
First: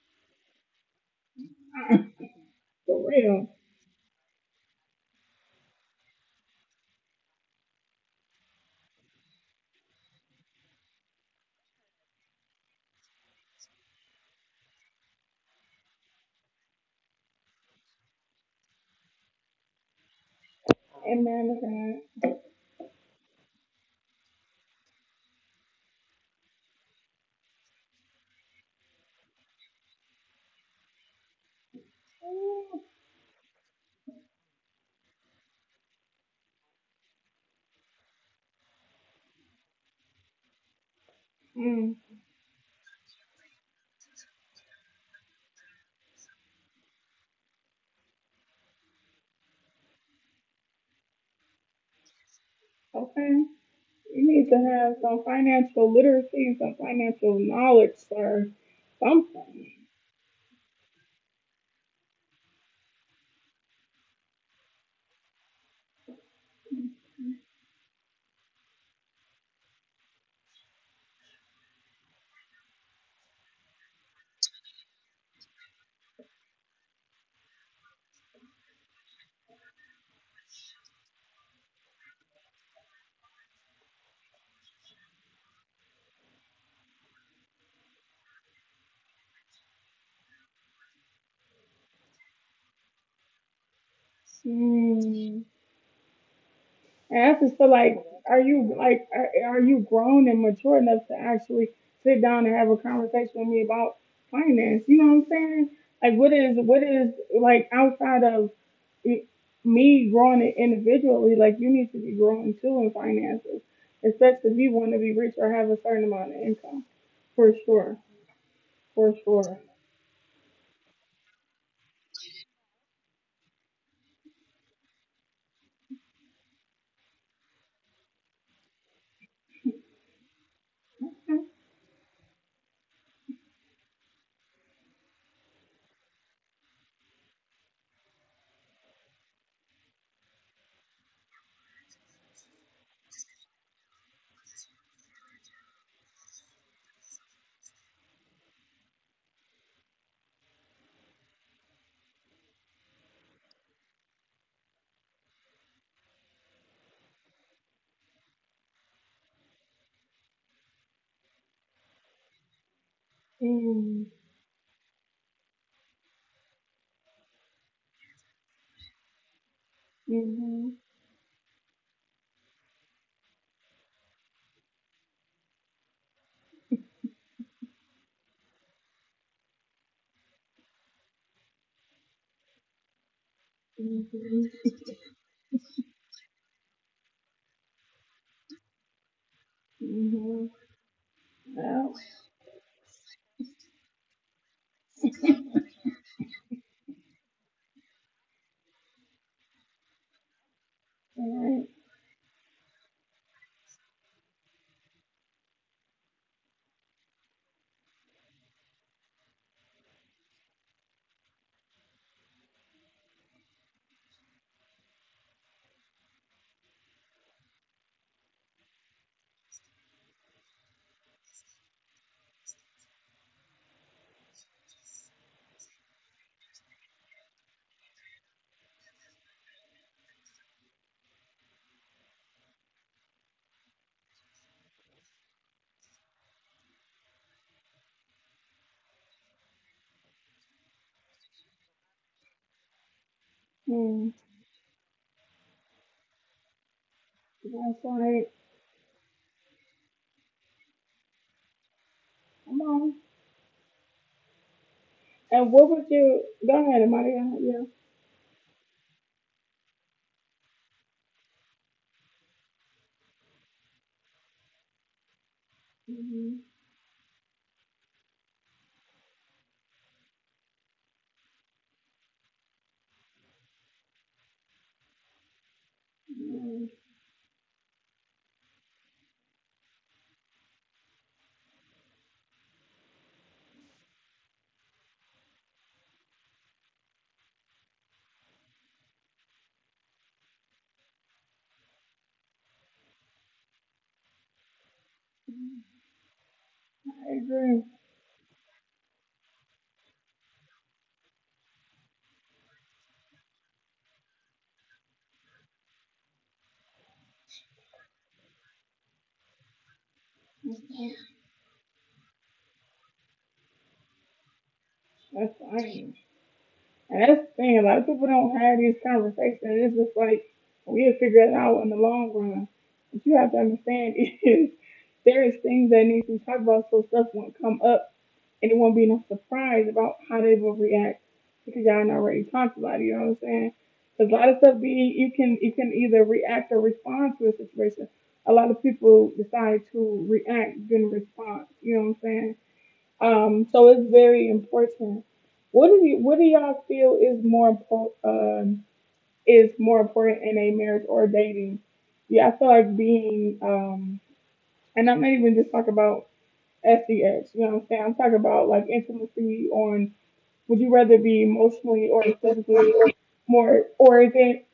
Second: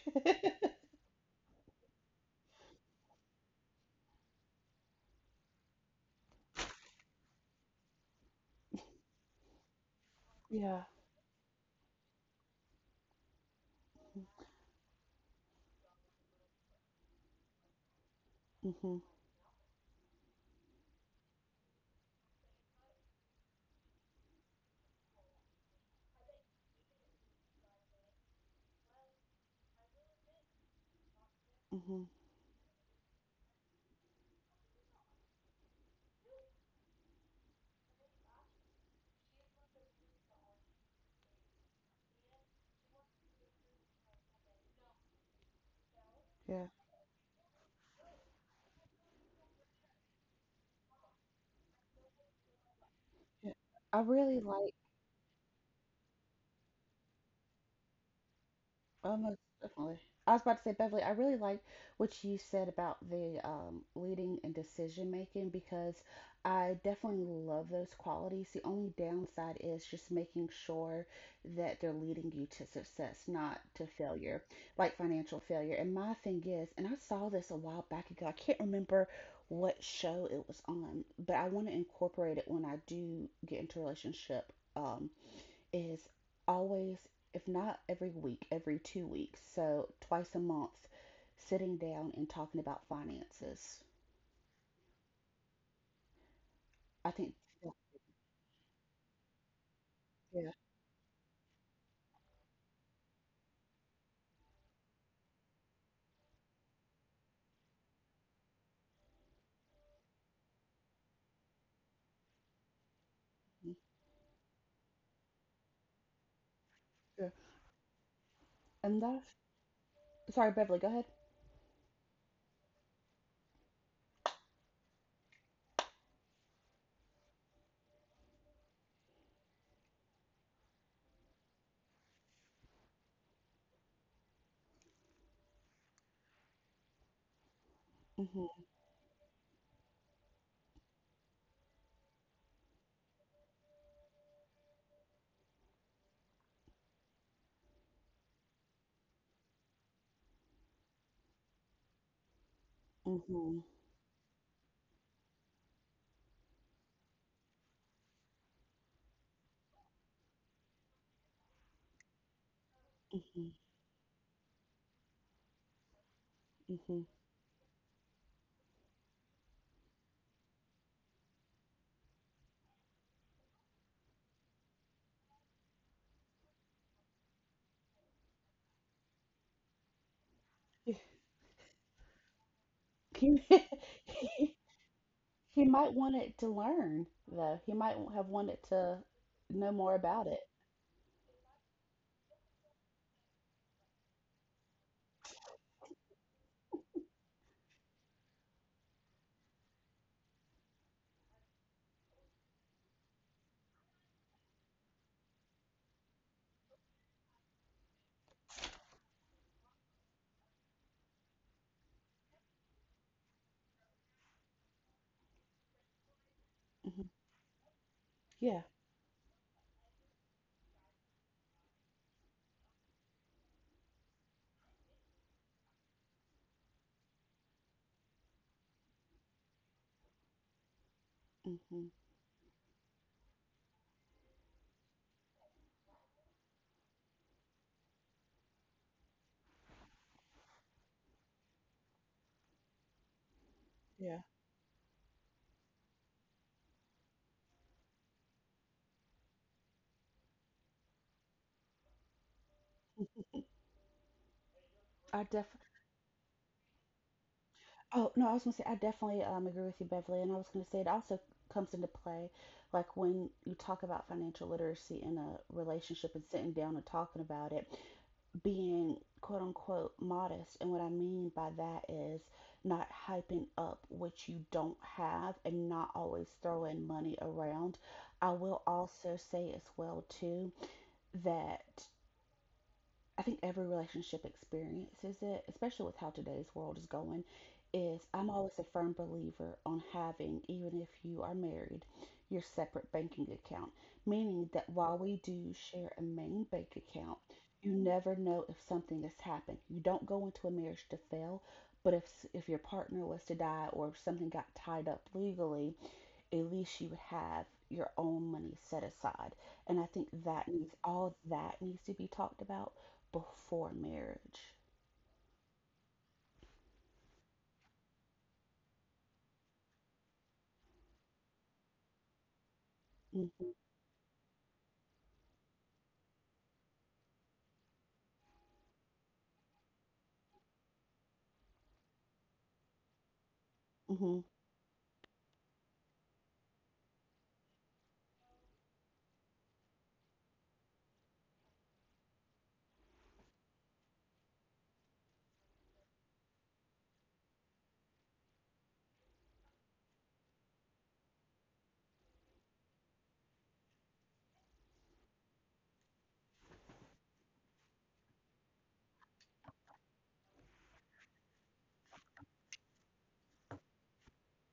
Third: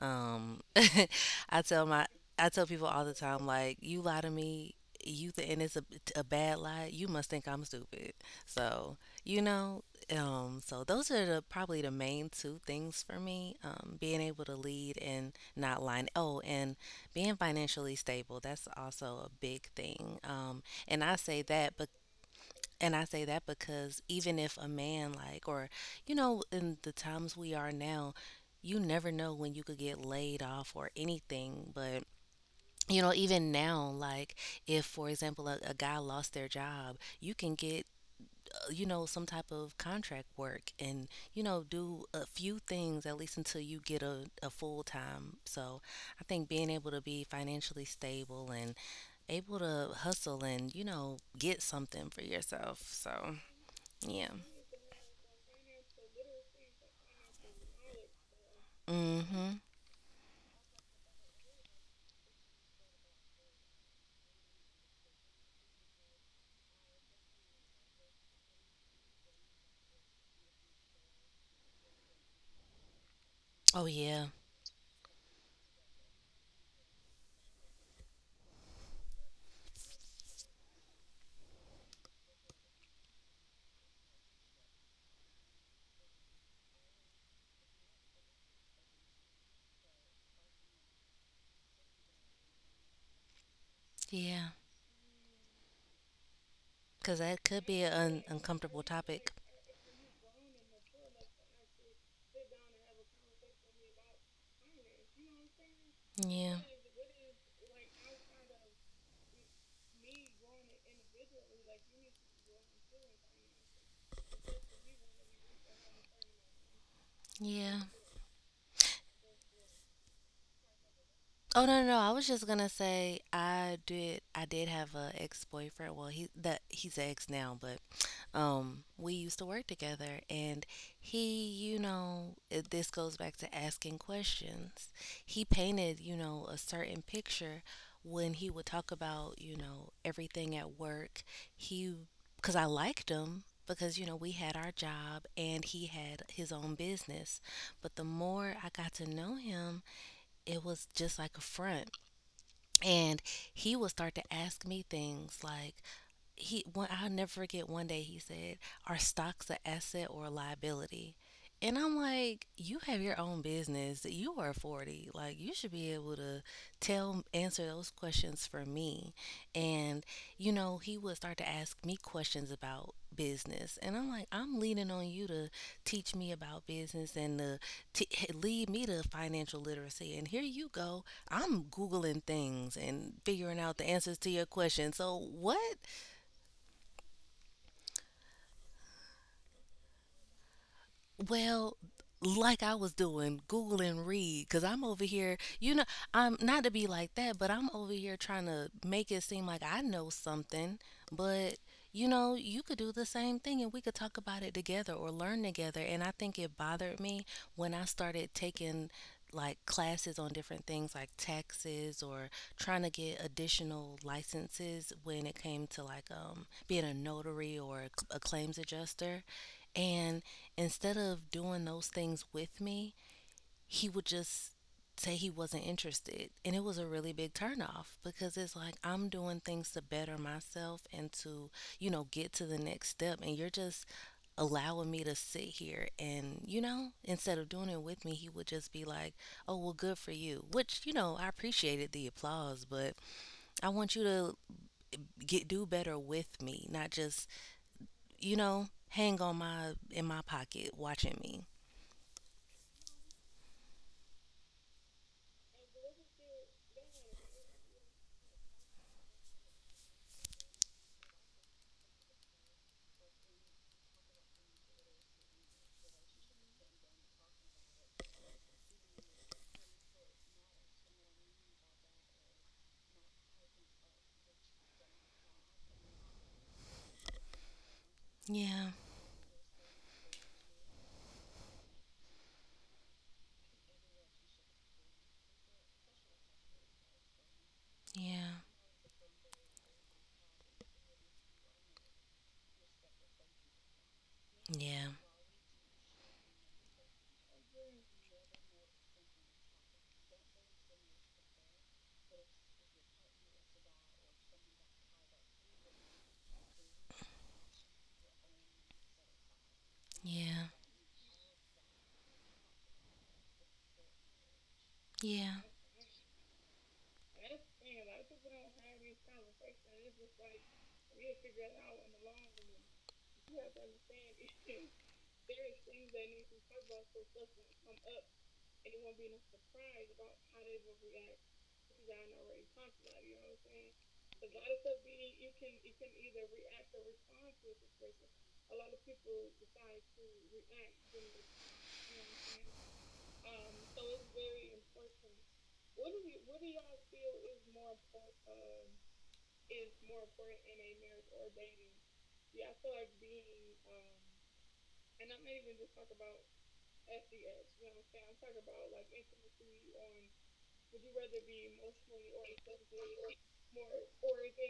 [SPEAKER 2] Um, <laughs> I tell my, I tell people
[SPEAKER 1] For
[SPEAKER 2] all the time,
[SPEAKER 1] real.
[SPEAKER 2] like, you lie to me, and it's a bad lie. You must think I'm stupid. So, you know, um,
[SPEAKER 3] Yeah.
[SPEAKER 2] so those are the probably the main two things for me. Being able to lead and not line. Oh, and being financially stable. That's
[SPEAKER 3] Mhm.
[SPEAKER 2] also a big thing. And I
[SPEAKER 1] Amen
[SPEAKER 2] say
[SPEAKER 1] to
[SPEAKER 2] that, but and I say that because even if a man like, or in the times we are now, you never know when you could get laid off or anything.
[SPEAKER 3] Mhm.
[SPEAKER 2] But
[SPEAKER 1] that.
[SPEAKER 2] even now, like, if for example a guy lost their job, you can get some type of contract work and
[SPEAKER 1] Mm.
[SPEAKER 2] do a few things at least until you get a full time, so I think
[SPEAKER 3] Yeah.
[SPEAKER 2] being able to be financially stable and able to hustle and get something for yourself,
[SPEAKER 1] Okay.
[SPEAKER 2] so
[SPEAKER 3] Yeah. I
[SPEAKER 1] You
[SPEAKER 2] yeah,
[SPEAKER 3] really
[SPEAKER 1] need to
[SPEAKER 3] like.
[SPEAKER 1] have some financial literacy and some financial knowledge or
[SPEAKER 3] Oh, most
[SPEAKER 2] mm-hmm,
[SPEAKER 1] something.
[SPEAKER 3] definitely. I was about to say, Beverly, I really like what you said about the leading and decision making because I definitely love those qualities. The only downside is just making sure that they're leading you to success, not to
[SPEAKER 2] oh yeah,
[SPEAKER 3] failure, like financial failure. And my thing is, and I saw this a while back ago, I can't remember what show it was on, but I want to incorporate it when I do get into a relationship. Um, is always, if not every week, every 2 weeks, so twice a month, sitting down and talking about finances.
[SPEAKER 2] yeah,
[SPEAKER 1] Mm.
[SPEAKER 3] I
[SPEAKER 1] And
[SPEAKER 2] because
[SPEAKER 3] think,
[SPEAKER 1] I
[SPEAKER 2] that
[SPEAKER 1] just
[SPEAKER 3] yeah,
[SPEAKER 1] feel
[SPEAKER 2] could be
[SPEAKER 1] like,
[SPEAKER 2] an
[SPEAKER 1] are you
[SPEAKER 2] uncomfortable
[SPEAKER 1] like,
[SPEAKER 2] topic,
[SPEAKER 1] are you grown and
[SPEAKER 3] yeah,
[SPEAKER 1] mature enough to actually sit down and have a conversation with me about finance? You know what I'm saying? Like,
[SPEAKER 2] yeah,
[SPEAKER 1] what is like outside of it- me growing it individually? Like, you need to be growing too in finances,
[SPEAKER 3] mhm,
[SPEAKER 1] especially if you want to be rich or have a certain amount of income,
[SPEAKER 3] yeah.
[SPEAKER 1] for
[SPEAKER 2] yeah.
[SPEAKER 1] sure,
[SPEAKER 3] And
[SPEAKER 1] for
[SPEAKER 3] that's,
[SPEAKER 1] sure.
[SPEAKER 3] sorry, Beverly, go ahead.
[SPEAKER 2] Oh, no, no, no. I was just gonna say I did have a ex boyfriend. Well he's an ex now, but we used to work together. And he, you know, this goes back to asking questions. He painted, you know, a certain picture when he
[SPEAKER 3] Mm-hmm,
[SPEAKER 2] would talk about, you know, everything at work. He Because I liked him because you know we had our job and he had his own business, but the more I got to know him, it was just like a front. And
[SPEAKER 3] mm-hmm,
[SPEAKER 2] he would start to ask me things like, he one I'll never forget, one day he said, "Are stocks an asset or a liability?" And I'm like, you have your own
[SPEAKER 3] mm-hmm,
[SPEAKER 1] Mhm.
[SPEAKER 2] business. You are 40. Like, you should be able to
[SPEAKER 3] mm-hmm.
[SPEAKER 2] answer those questions for me. And, you
[SPEAKER 1] Mhm.
[SPEAKER 2] know, he would start to ask me questions about business. And I'm like, I'm leaning on you to teach me about business and to t- lead me to financial literacy. And here you go,
[SPEAKER 3] <laughs>
[SPEAKER 2] I'm Googling things and
[SPEAKER 3] He,
[SPEAKER 2] figuring out the
[SPEAKER 3] <laughs>
[SPEAKER 2] answers to your
[SPEAKER 3] he,
[SPEAKER 1] Mhm.
[SPEAKER 2] questions. So,
[SPEAKER 3] he
[SPEAKER 2] what?
[SPEAKER 3] might wanted to learn, though. He might have wanted to know more about it.
[SPEAKER 1] Mhm.
[SPEAKER 2] Well,
[SPEAKER 1] Well,
[SPEAKER 2] like I was doing, Google and read, because I'm over here, you know, I'm not to be like that, but I'm over here trying to make it seem like I know something. But,
[SPEAKER 1] alright.
[SPEAKER 2] you know, you could do the same thing and we could talk about it together or learn together. And I think it bothered me when I started taking like classes on different things, like taxes, or trying to get additional licenses when it came to like being a
[SPEAKER 3] Hmm.
[SPEAKER 2] notary or a
[SPEAKER 3] Yeah.
[SPEAKER 2] claims adjuster. And instead of doing those things with me, he would just say he wasn't interested. And it was a really big turnoff because it's like I'm doing things to better myself and to,
[SPEAKER 3] Hmm.
[SPEAKER 2] you know, get to the next step. And you're just allowing me to sit here and, you know, instead of doing it with me, he would just be like, "Oh, well, good for you." Which, you know, I appreciated the applause, but I want you
[SPEAKER 1] Hmm.
[SPEAKER 3] Yeah.
[SPEAKER 2] to get do better with me, not just,
[SPEAKER 1] That's like,
[SPEAKER 2] you know, hang on my in my pocket watching me.
[SPEAKER 1] come on.
[SPEAKER 3] I def
[SPEAKER 1] And what would you go ahead, Maria? Yeah.
[SPEAKER 3] Oh, no, I was going to say, I definitely agree with you, Beverly. And I was going to say, it also comes into play, like when you talk about financial literacy in a relationship and
[SPEAKER 1] Mhm.
[SPEAKER 3] sitting down and talking about it, being quote unquote modest. And what I mean by that is not hyping up what you don't have and not always
[SPEAKER 1] Mhm.
[SPEAKER 3] throwing money around. I will
[SPEAKER 2] Yeah,
[SPEAKER 3] also say as well, too, that I think every relationship experiences it, especially with how today's world is going. Is I'm
[SPEAKER 2] yeah,
[SPEAKER 3] always a firm believer on having, even if you are married, your separate banking account. Meaning that
[SPEAKER 2] yeah,
[SPEAKER 3] while we do share a main bank
[SPEAKER 1] I
[SPEAKER 3] account,
[SPEAKER 1] agree.
[SPEAKER 3] you never know if something has happened. You don't go into a marriage to fail, but if your partner was to die or if something got tied up legally, at least you would have your own money set aside. And I think that
[SPEAKER 2] yeah.
[SPEAKER 3] needs, all that needs to be talked about before marriage.
[SPEAKER 1] That's
[SPEAKER 2] Yeah.
[SPEAKER 1] fine. And that's the thing. A lot of people don't have these conversations. It's just like we'll figure it out in the long run. What you have to
[SPEAKER 3] hmm
[SPEAKER 1] understand <laughs> is there is things that need to be talked about so stuff won't come up and it won't be no surprise about how they will react because y'all already talked about it. You know what I'm saying? Because a
[SPEAKER 3] hmm
[SPEAKER 1] lot of stuff being, you can either react or respond to a situation. A lot of people decide to react than respond. You know what I'm saying? So it's very important. What do you what do y'all feel is more important in a marriage or dating? Yeah, I feel like being and I'm not even just talking about SDX. You know what I'm saying? I'm talking about like intimacy on would you rather be emotionally or physically more or is it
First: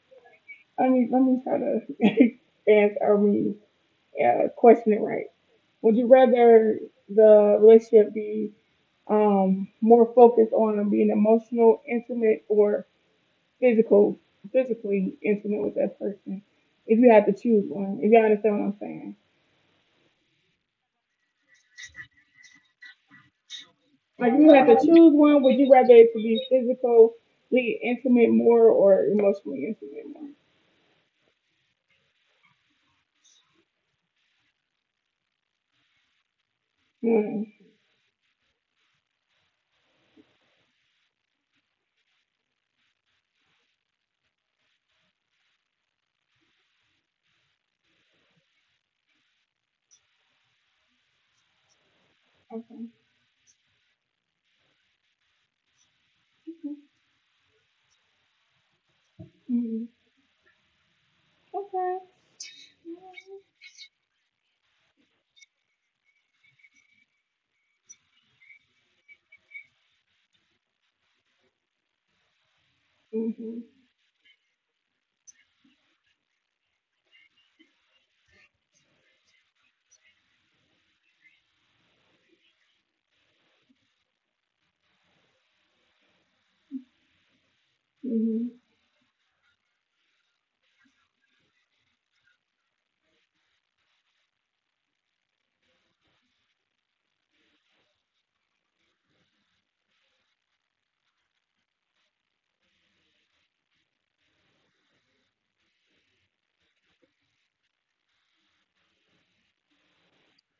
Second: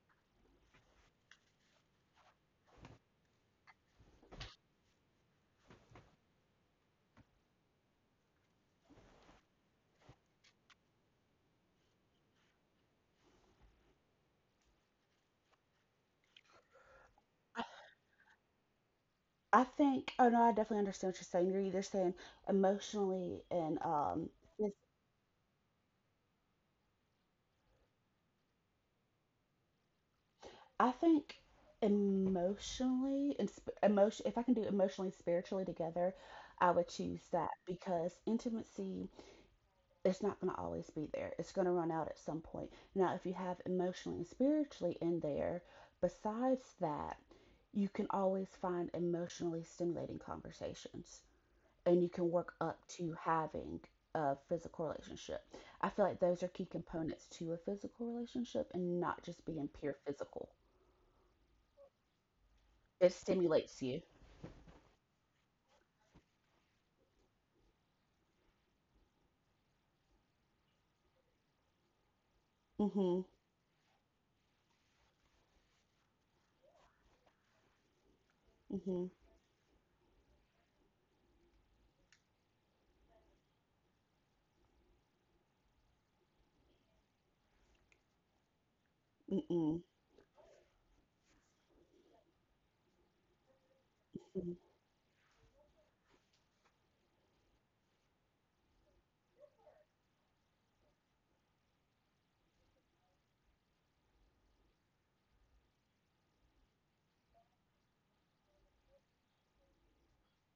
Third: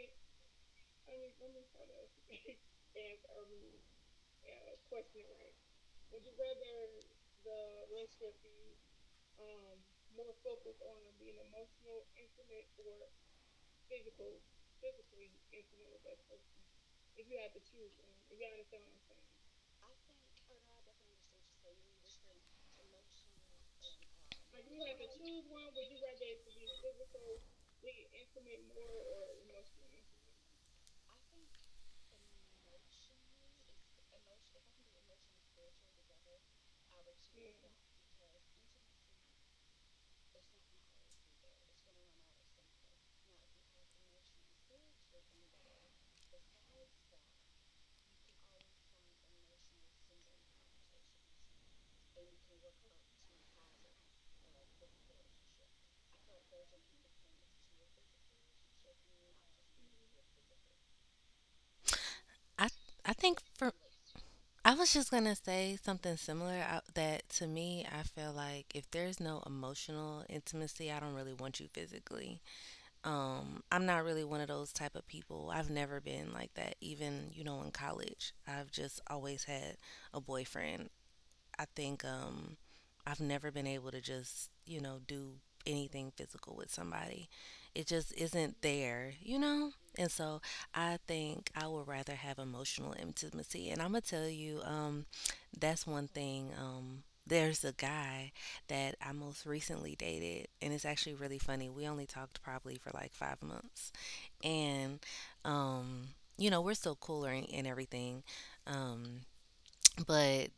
[SPEAKER 1] I mean let me try to <laughs> answer I mean question it right. Would you rather the relationship be more focused on being emotional, intimate or physical physically intimate with that person if you had to
[SPEAKER 3] I,
[SPEAKER 1] choose one, if you understand what I'm saying.
[SPEAKER 3] I think. Oh no, I definitely understand what you're saying. You're either saying emotionally and
[SPEAKER 1] Like you have
[SPEAKER 3] phys-
[SPEAKER 1] to choose one, would you rather it to be physically intimate more or emotionally intimate
[SPEAKER 3] I think emotionally and emotion. If I can do emotionally, spiritually together, I would choose
[SPEAKER 1] more?
[SPEAKER 3] that
[SPEAKER 1] Mm.
[SPEAKER 3] because intimacy, it's not going to always be there. It's going to run out at some point. Now, if you have emotionally and spiritually in there, besides that, you can always find emotionally stimulating conversations and you can work up
[SPEAKER 1] Okay.
[SPEAKER 3] to having a physical relationship. I feel like those are key components to a physical relationship and not just being
[SPEAKER 1] Mm.
[SPEAKER 3] pure physical.
[SPEAKER 1] Okay.
[SPEAKER 2] I I
[SPEAKER 3] It
[SPEAKER 2] think for
[SPEAKER 3] stimulates you.
[SPEAKER 2] I was just gonna say something similar. That to me, I feel like if there's no emotional intimacy, I don't really want you physically.
[SPEAKER 3] Mhm.
[SPEAKER 1] Mhm.
[SPEAKER 2] I'm not really one of those type of people. I've never been like that. Even you know in college, I've just
[SPEAKER 3] Mhm.
[SPEAKER 2] always had a boyfriend. I think I've never been able to just, you know, do anything physical with somebody. It just isn't
[SPEAKER 1] Mhm.
[SPEAKER 2] there, you know?
[SPEAKER 3] Mm-mm.
[SPEAKER 2] And so I think I would rather have emotional intimacy. And I'm going to tell you, that's one thing. There's a guy that I most recently dated, and it's actually really funny. We only talked probably for like 5 months. And, um, you know, we're still cool and everything. Um, but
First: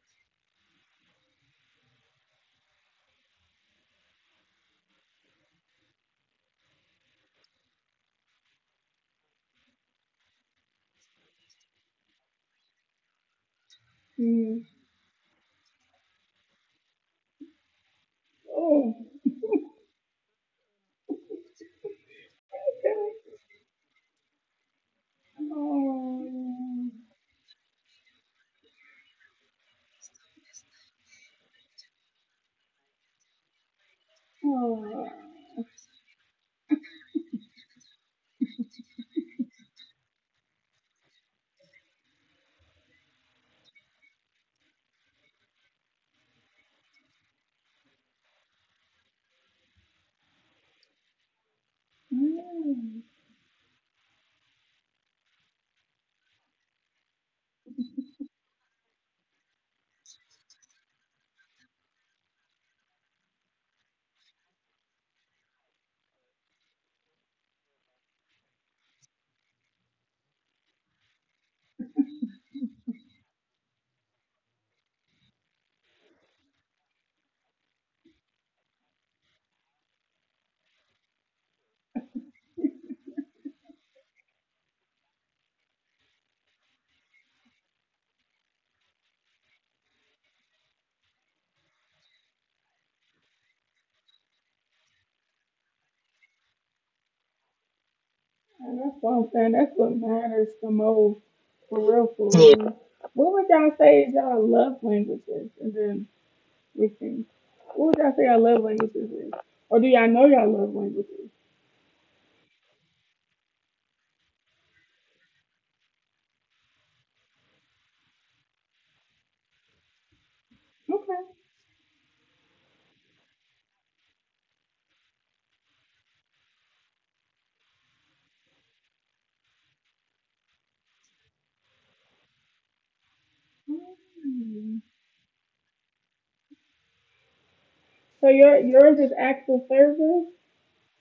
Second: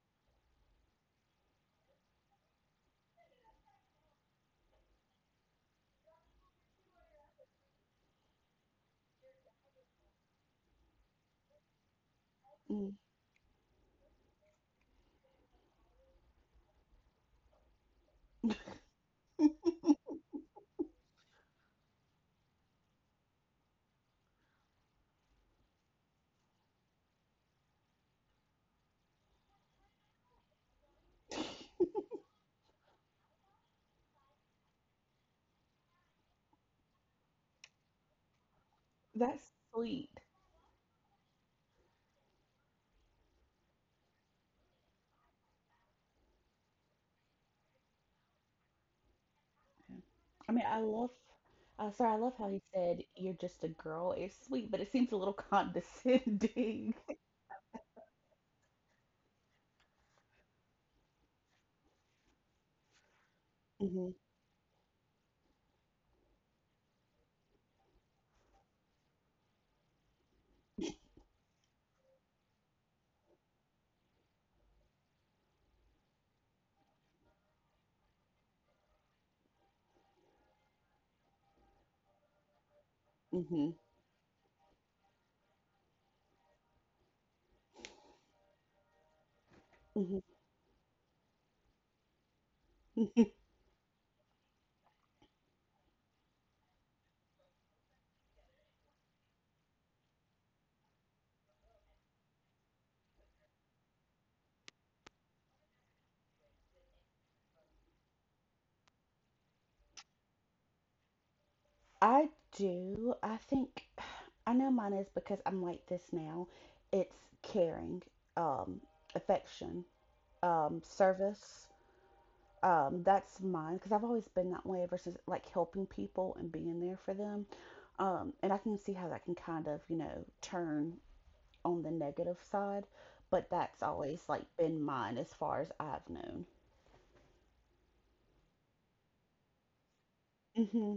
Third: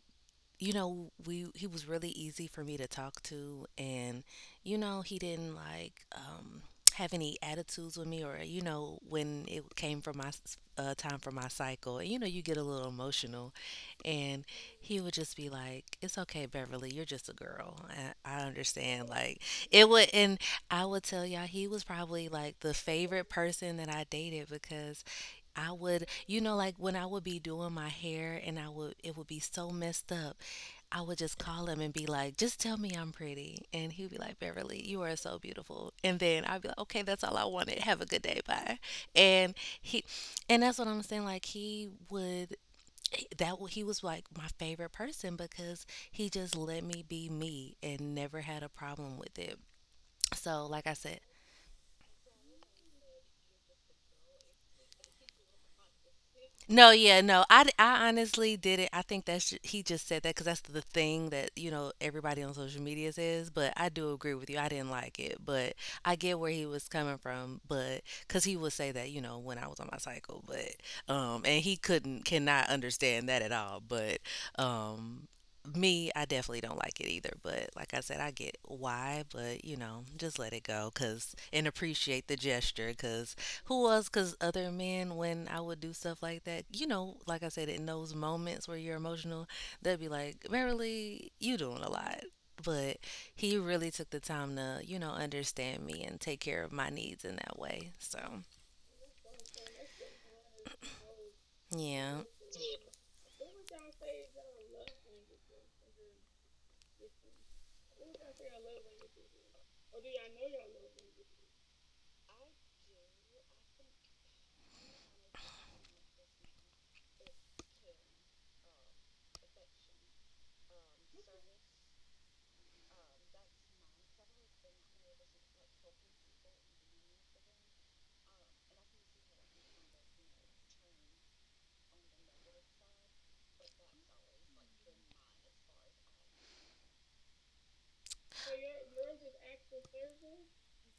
[SPEAKER 2] you know, we he was really easy for me to talk to, and you know, he didn't like have any attitudes with me, or you know, when it came for my time for my cycle, and you know, you get a little
[SPEAKER 3] Mm-mm.
[SPEAKER 2] emotional, and
[SPEAKER 1] Mhm.
[SPEAKER 2] he would just be like, "It's okay, Beverly, you're just a girl. I
[SPEAKER 3] <laughs>
[SPEAKER 1] Oh.
[SPEAKER 2] understand." Like, it would, and I would tell y'all, he was probably like the favorite
[SPEAKER 1] Okay.
[SPEAKER 2] person that I dated, because I would, you know, like
[SPEAKER 1] Oh.
[SPEAKER 2] when I would be doing my hair and I would, it would be so messed up, I would just call him and be like, "Just tell me I'm pretty." And he'd be like, "Beverly, you
[SPEAKER 1] Oh.
[SPEAKER 2] are so beautiful." And then I'd be like, "Okay, that's all I wanted. Have a good day. Bye." And
[SPEAKER 3] That's
[SPEAKER 2] he,
[SPEAKER 3] sweet.
[SPEAKER 2] and that's what I'm saying. Like, he would that he was like my favorite person because he just let me be me and never had a problem with it.
[SPEAKER 3] Yeah. I
[SPEAKER 2] So,
[SPEAKER 3] mean, I
[SPEAKER 2] like I
[SPEAKER 3] love,
[SPEAKER 2] said,
[SPEAKER 3] sorry, I love how he
[SPEAKER 1] Mm.
[SPEAKER 3] said you're just a girl. It's sweet, but it seems a little
[SPEAKER 2] no,
[SPEAKER 3] condescending.
[SPEAKER 2] yeah,
[SPEAKER 3] <laughs>
[SPEAKER 2] no. I honestly did it I think that's ju he just said that because that's the thing that, you know, everybody on social media says, but I do
[SPEAKER 3] Mhm.
[SPEAKER 2] agree with you. I didn't like it, but I get where he was coming from. But because he would say that, you know, when I was on my cycle, but, and he couldn't cannot understand that at all, but, um, me, I definitely don't like it either, but like I said, I get why, but, you know, just let it go, cause, and appreciate the gesture, cause.
[SPEAKER 3] Mhm.
[SPEAKER 2] Who was? Because other men, when I would do stuff like that, you know, like I said, in those moments where you're emotional, they'd be
[SPEAKER 3] Mhm.
[SPEAKER 2] like, "Verily, you doing a lot." But
[SPEAKER 3] <laughs>
[SPEAKER 2] he really took the time to, you know, understand me and take care of my needs in that way. So,
[SPEAKER 1] And that's what I'm saying. That's what matters the most, for real,
[SPEAKER 2] yeah.
[SPEAKER 1] for Yeah. real. What would y'all say is y'all love languages? And then listen. What would y'all say our love languages is? Or do y'all know y'all love languages?
[SPEAKER 3] I do. I think <sighs> I know mine is because I'm like this now. It's caring, um, affection,
[SPEAKER 1] Okay.
[SPEAKER 3] service. That's mine because I've always been that way versus like helping people and being there for them. And I can see how that can kind of, you know, turn on the negative side, but that's always like
[SPEAKER 1] Mm.
[SPEAKER 3] been mine as far as I've known.
[SPEAKER 1] So your yours is acts of service?
[SPEAKER 3] Hmm.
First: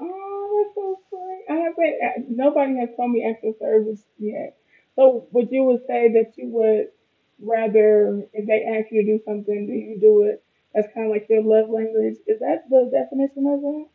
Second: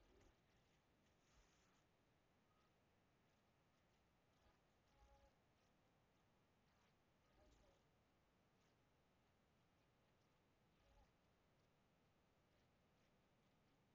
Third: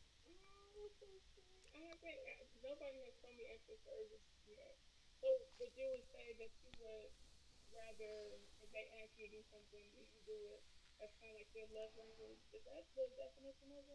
[SPEAKER 1] Oh, that's so sweet. I haven't nobody has told me acts of service yet. So would you would say that you would rather if they ask you to do something, do you do it? That's kind of like your love language. Is that the definition of that?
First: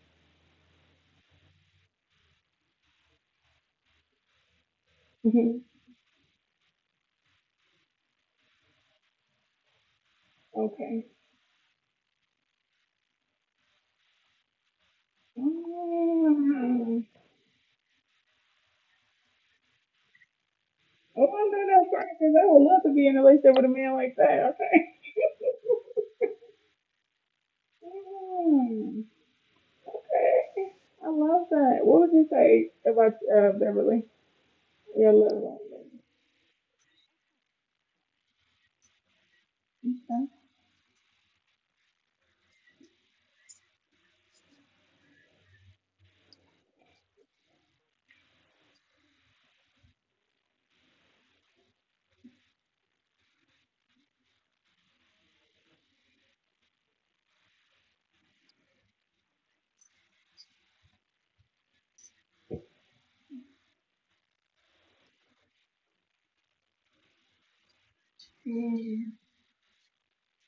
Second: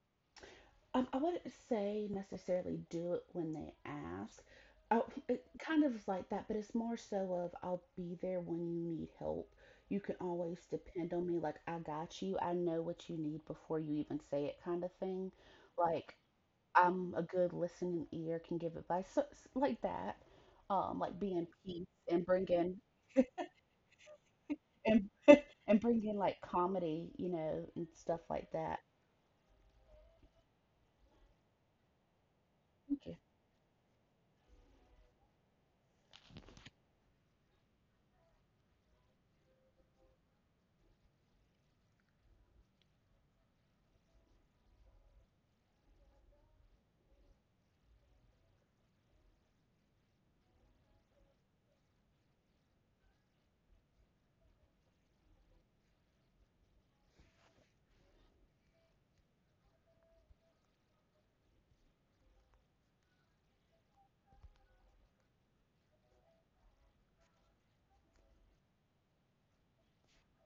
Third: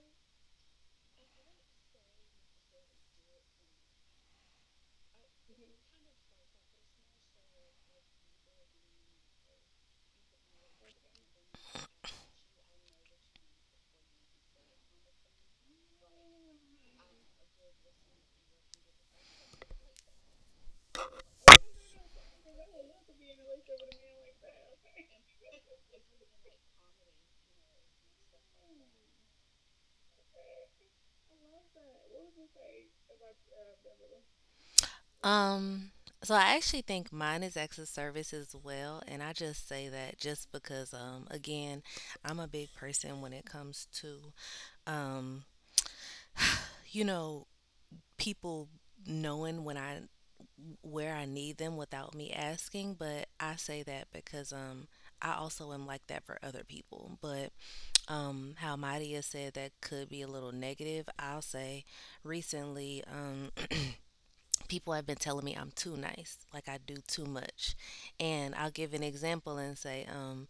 [SPEAKER 3] I wouldn't say necessarily do it when they ask. I It
[SPEAKER 1] Hmm
[SPEAKER 3] kind of is like that, but it's more so of I'll be there when you need help. You can always
[SPEAKER 1] Okay.
[SPEAKER 3] depend on me. Like I got you. I know what you need before you even say it, kind of thing. Like
[SPEAKER 1] Mm.
[SPEAKER 3] I'm a good listening ear, can give advice, so, like that. Like
[SPEAKER 1] Oh,
[SPEAKER 3] be
[SPEAKER 1] I
[SPEAKER 3] in
[SPEAKER 1] know
[SPEAKER 3] peace
[SPEAKER 1] that's right,
[SPEAKER 3] and
[SPEAKER 1] cause I
[SPEAKER 3] bring
[SPEAKER 1] would
[SPEAKER 3] in,
[SPEAKER 1] love to be in a relationship with a man like that. Okay. <laughs>
[SPEAKER 3] and <laughs> and bring in like comedy, you know, and stuff like that.
[SPEAKER 1] Mm, okay. I love that. What would you say about
[SPEAKER 3] Okay.
[SPEAKER 1] Beverly? Your love
[SPEAKER 2] Um,
[SPEAKER 1] language.
[SPEAKER 2] so I actually think mine is acts of service as well, and I just say that
[SPEAKER 1] Okay.
[SPEAKER 2] just because, again, I'm a big person when it comes to, um, you know, people knowing when I where I need them without me asking, but I say that because I also am like that for other people. But um, how Madia said that could be a little negative, I'll say recently <clears throat> people have been telling me I'm too nice, like I do too much. And I'll give an
[SPEAKER 1] Mm,
[SPEAKER 2] example and say um,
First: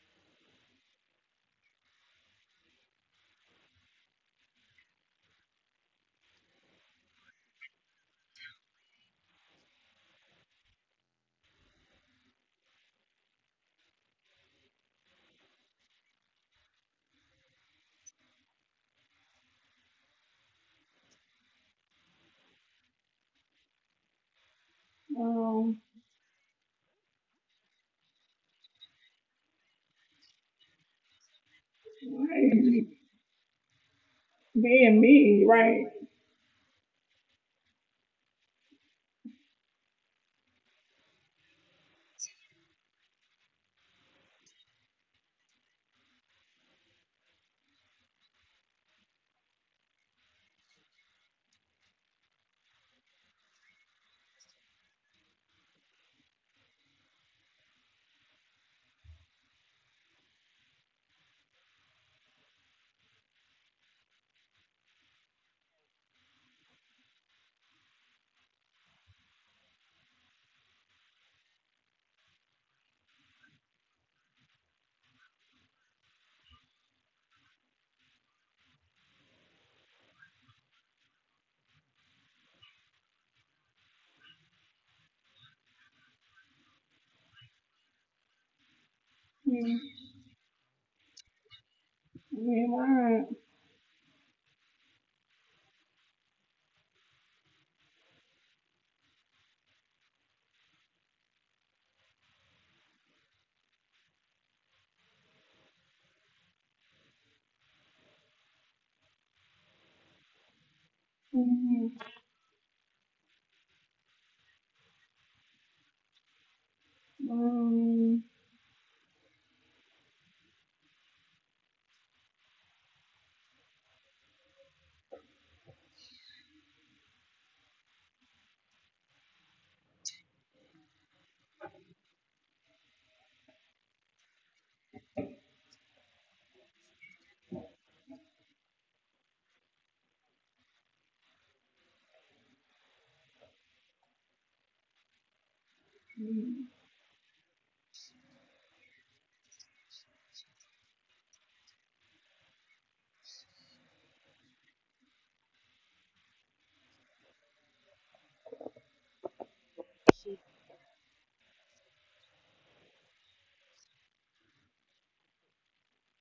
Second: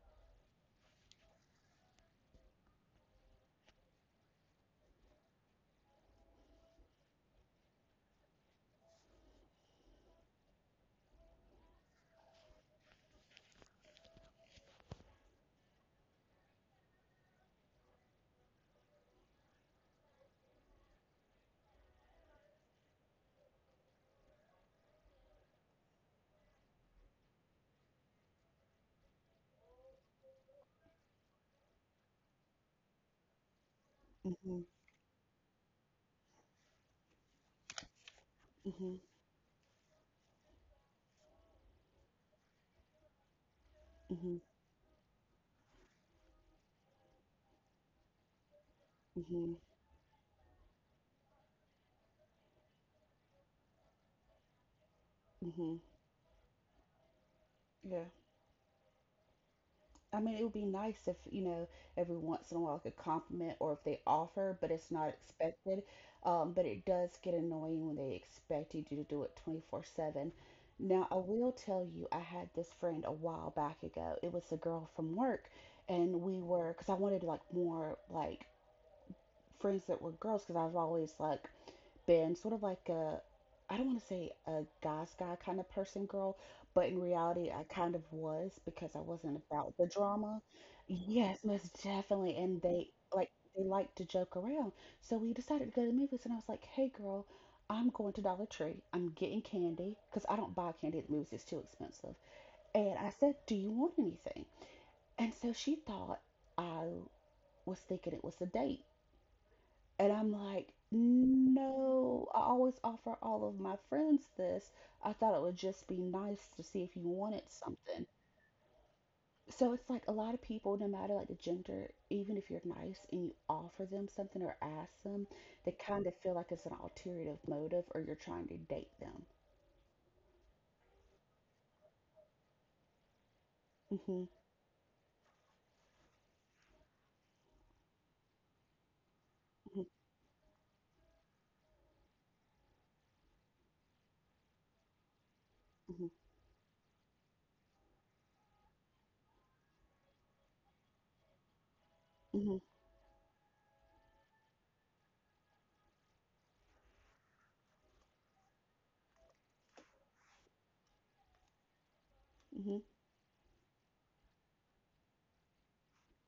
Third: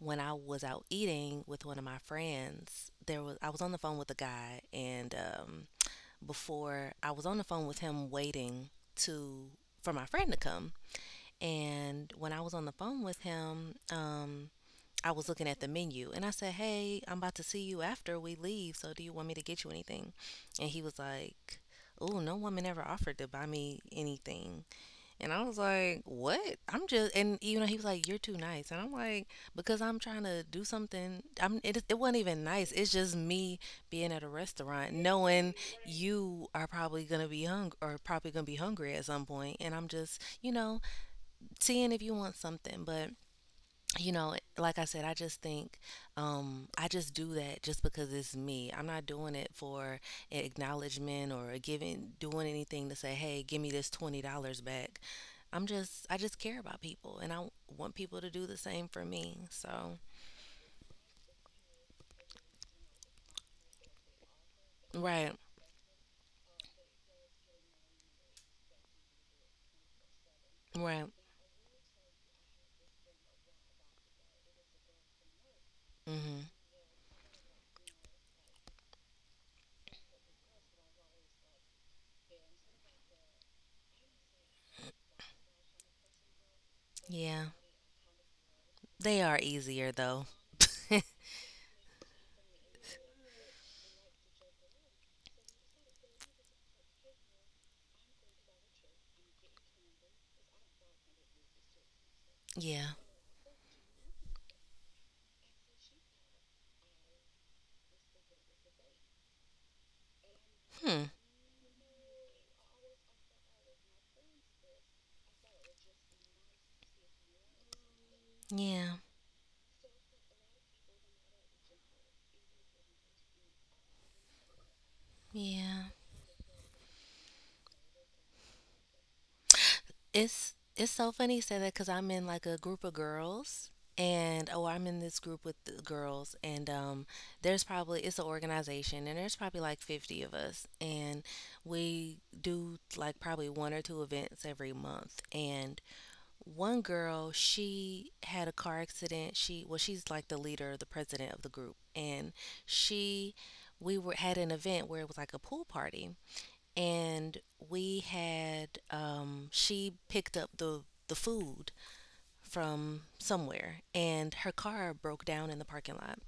[SPEAKER 2] when I was out eating with one of my friends, there was I was on the phone with a guy, and um, before I was on the phone with him waiting to for my friend to come. And when I was on the phone with him, I was looking at the menu and I said, "Hey, I'm about to see you after we leave. So do you want me to get you anything?" And he was like, "Oh, no woman ever offered to buy me anything." And I was
[SPEAKER 1] um,
[SPEAKER 2] like, "What?" I'm just, and you know, he was like, "You're too nice," and I'm like, "Because I'm trying to do something." I'm. It wasn't even nice.
[SPEAKER 1] right.
[SPEAKER 2] It's just me being at a
[SPEAKER 3] Mhm.
[SPEAKER 2] restaurant,
[SPEAKER 1] Being me,
[SPEAKER 2] knowing
[SPEAKER 1] right?
[SPEAKER 2] you are probably gonna be hung or probably gonna be hungry
[SPEAKER 3] Mhm.
[SPEAKER 2] at some point, and I'm just, you know, seeing if you want something. But you know,
[SPEAKER 3] Mhm.
[SPEAKER 2] like I said, I just think I just do that just because it's me. I'm not doing it
[SPEAKER 3] Mhm.
[SPEAKER 2] for an acknowledgement or giving doing anything to say, "Hey, give me this $20 back."
[SPEAKER 3] Mhm.
[SPEAKER 2] I just care about people, and I want
[SPEAKER 3] Yeah.
[SPEAKER 2] people to do the same for me. So
[SPEAKER 3] I mean, it would be nice if, you know, every once in a while, like a compliment or if they offer, but it's not
[SPEAKER 2] right,
[SPEAKER 3] expected. But it does get annoying when they expect you to do it 24/7.
[SPEAKER 2] right,
[SPEAKER 3] Now, I will tell you, I had this friend a while back ago. It was a girl from work, and
[SPEAKER 2] mm-hmm.
[SPEAKER 3] we were, because I wanted like more like friends that were girls, because I've always like been sort of like a, I don't want to say a guys guy kind of person girl, but in
[SPEAKER 2] Yeah,
[SPEAKER 3] reality I kind of was because I
[SPEAKER 2] they are
[SPEAKER 3] wasn't about the
[SPEAKER 2] easier
[SPEAKER 1] Mm,
[SPEAKER 2] though.
[SPEAKER 3] drama. Yes, most definitely. And
[SPEAKER 1] being
[SPEAKER 3] they
[SPEAKER 1] mine.
[SPEAKER 3] they like to joke around. So we decided to go to the movies and I was like, "Hey girl, I'm going to Dollar Tree. I'm getting candy because I don't buy candy at the movies. It's too expensive."
[SPEAKER 2] <laughs> yeah,
[SPEAKER 3] And I said, "Do you want anything?" And so she thought I was thinking it was a date. And I'm like,
[SPEAKER 2] hmm,
[SPEAKER 1] Mm,
[SPEAKER 3] no, I always offer all of my friends this. I thought it would just be nice to see if you wanted something.
[SPEAKER 1] um,
[SPEAKER 2] yeah,
[SPEAKER 3] So it's like a lot of people, no matter like the gender, even if you're nice and you offer them something or ask them, they
[SPEAKER 2] yeah.
[SPEAKER 3] kind of feel like it's an alternative motive or you're trying to date them.
[SPEAKER 2] It's so funny you say that because I'm in like a group of girls,
[SPEAKER 3] hmm
[SPEAKER 2] and oh, I'm in this group with the girls, and there's probably it's an organization and there's probably like
[SPEAKER 3] hmm
[SPEAKER 2] 50 of us, and we do like probably one or two events every month. And
[SPEAKER 3] hmm
[SPEAKER 1] mm,
[SPEAKER 2] one girl, she had a car accident she well, she's like the leader, the president of the group. And
[SPEAKER 3] hmm
[SPEAKER 2] she we were had an event where it was like a pool party, and we had um, she picked up the food from somewhere, and her car broke down in the parking lot.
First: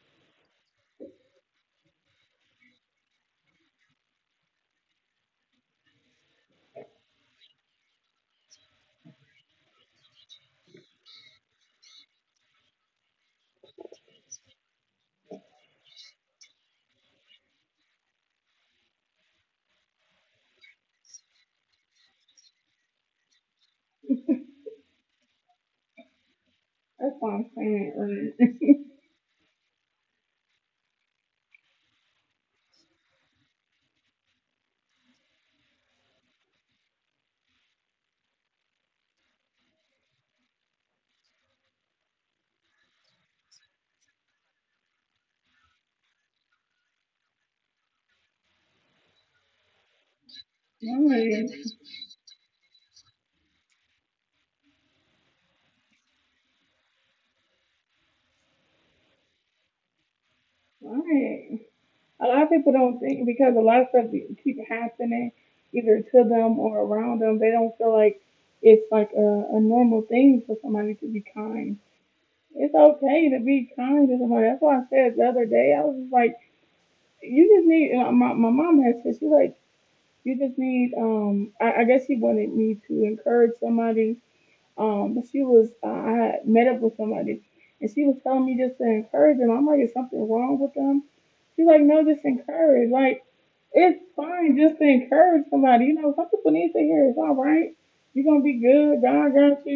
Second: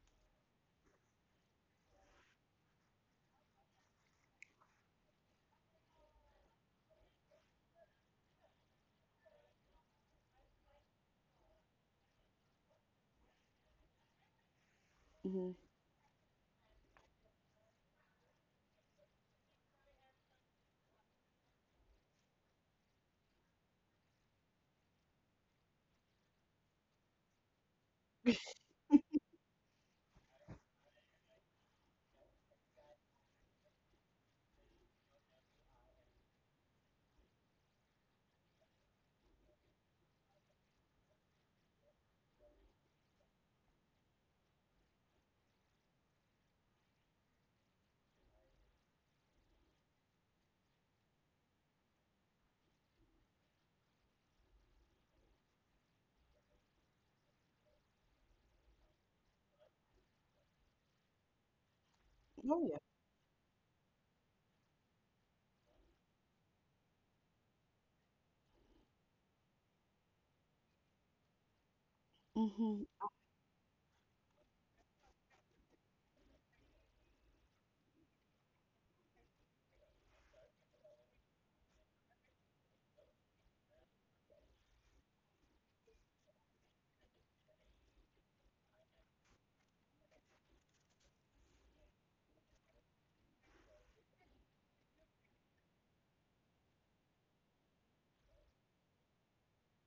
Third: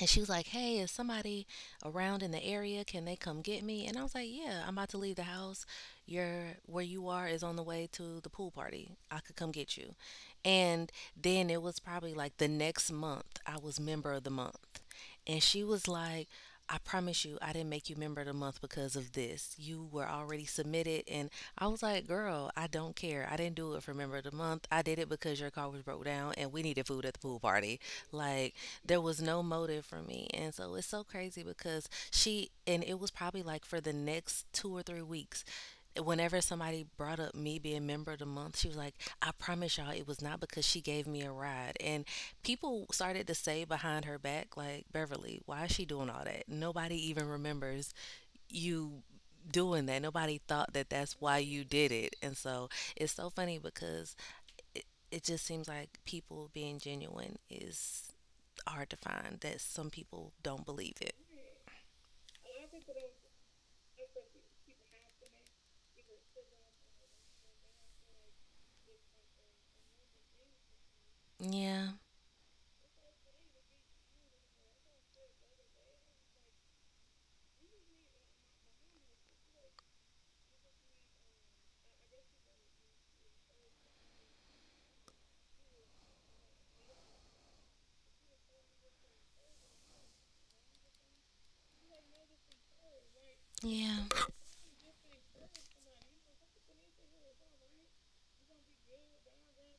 [SPEAKER 2] And she was like, "Hey, is somebody around in the area? Can they come get me?" And I was like, "Yeah, I'm about to leave the house. Your Where you are is on the way to the pool party. I could come get you." And then it was probably like the next month I was member of the month.
[SPEAKER 3] hmm
[SPEAKER 2] And
[SPEAKER 3] hmm
[SPEAKER 2] she was like, "I promise you, I didn't make you member of the month because of this. You were already submitted." And I was like, "Girl, I don't care. I didn't do it for member of the month. I did it because your car was broke down and we needed food at
[SPEAKER 1] that's
[SPEAKER 2] the
[SPEAKER 1] what
[SPEAKER 2] pool
[SPEAKER 1] I'm
[SPEAKER 2] party."
[SPEAKER 1] saying,
[SPEAKER 3] <laughs>
[SPEAKER 1] right?
[SPEAKER 2] Like,
[SPEAKER 1] <laughs>
[SPEAKER 2] there was no motive for me. And so it's so crazy because she and it was probably like for the next 2 or 3 weeks whenever somebody brought up me being member of the month, she was like, "I promise y'all, it was not because she gave me a ride." And people started to say behind her back, like, "Beverly, why is she doing all that? Nobody even remembers you doing that. Nobody thought that that's why you
[SPEAKER 1] Right.
[SPEAKER 2] did it." And so it's so funny because it, it just seems like people being genuine is hard to find, that some people don't believe it.
[SPEAKER 1] Right. A lot
[SPEAKER 3] Oh
[SPEAKER 1] of
[SPEAKER 3] yeah.
[SPEAKER 1] people don't think because a lot of stuff keep happening either to them or around them. They don't feel like it's like a normal thing for somebody to be kind.
[SPEAKER 2] Yeah.
[SPEAKER 3] Mm-hmm.
[SPEAKER 1] It's okay to be kind to somebody. That's why I said the other day I was just like, you just need. And my mom has said she like you just need. I guess she wanted me to encourage somebody. But she was I had met up with somebody and she was telling me just to encourage them. I'm like, is something wrong with them? She's like, no, just encourage. Like, it's
[SPEAKER 2] Yeah.
[SPEAKER 1] fine just to encourage somebody. You know, some people need to hear it's all right. You're gonna be good. God got you.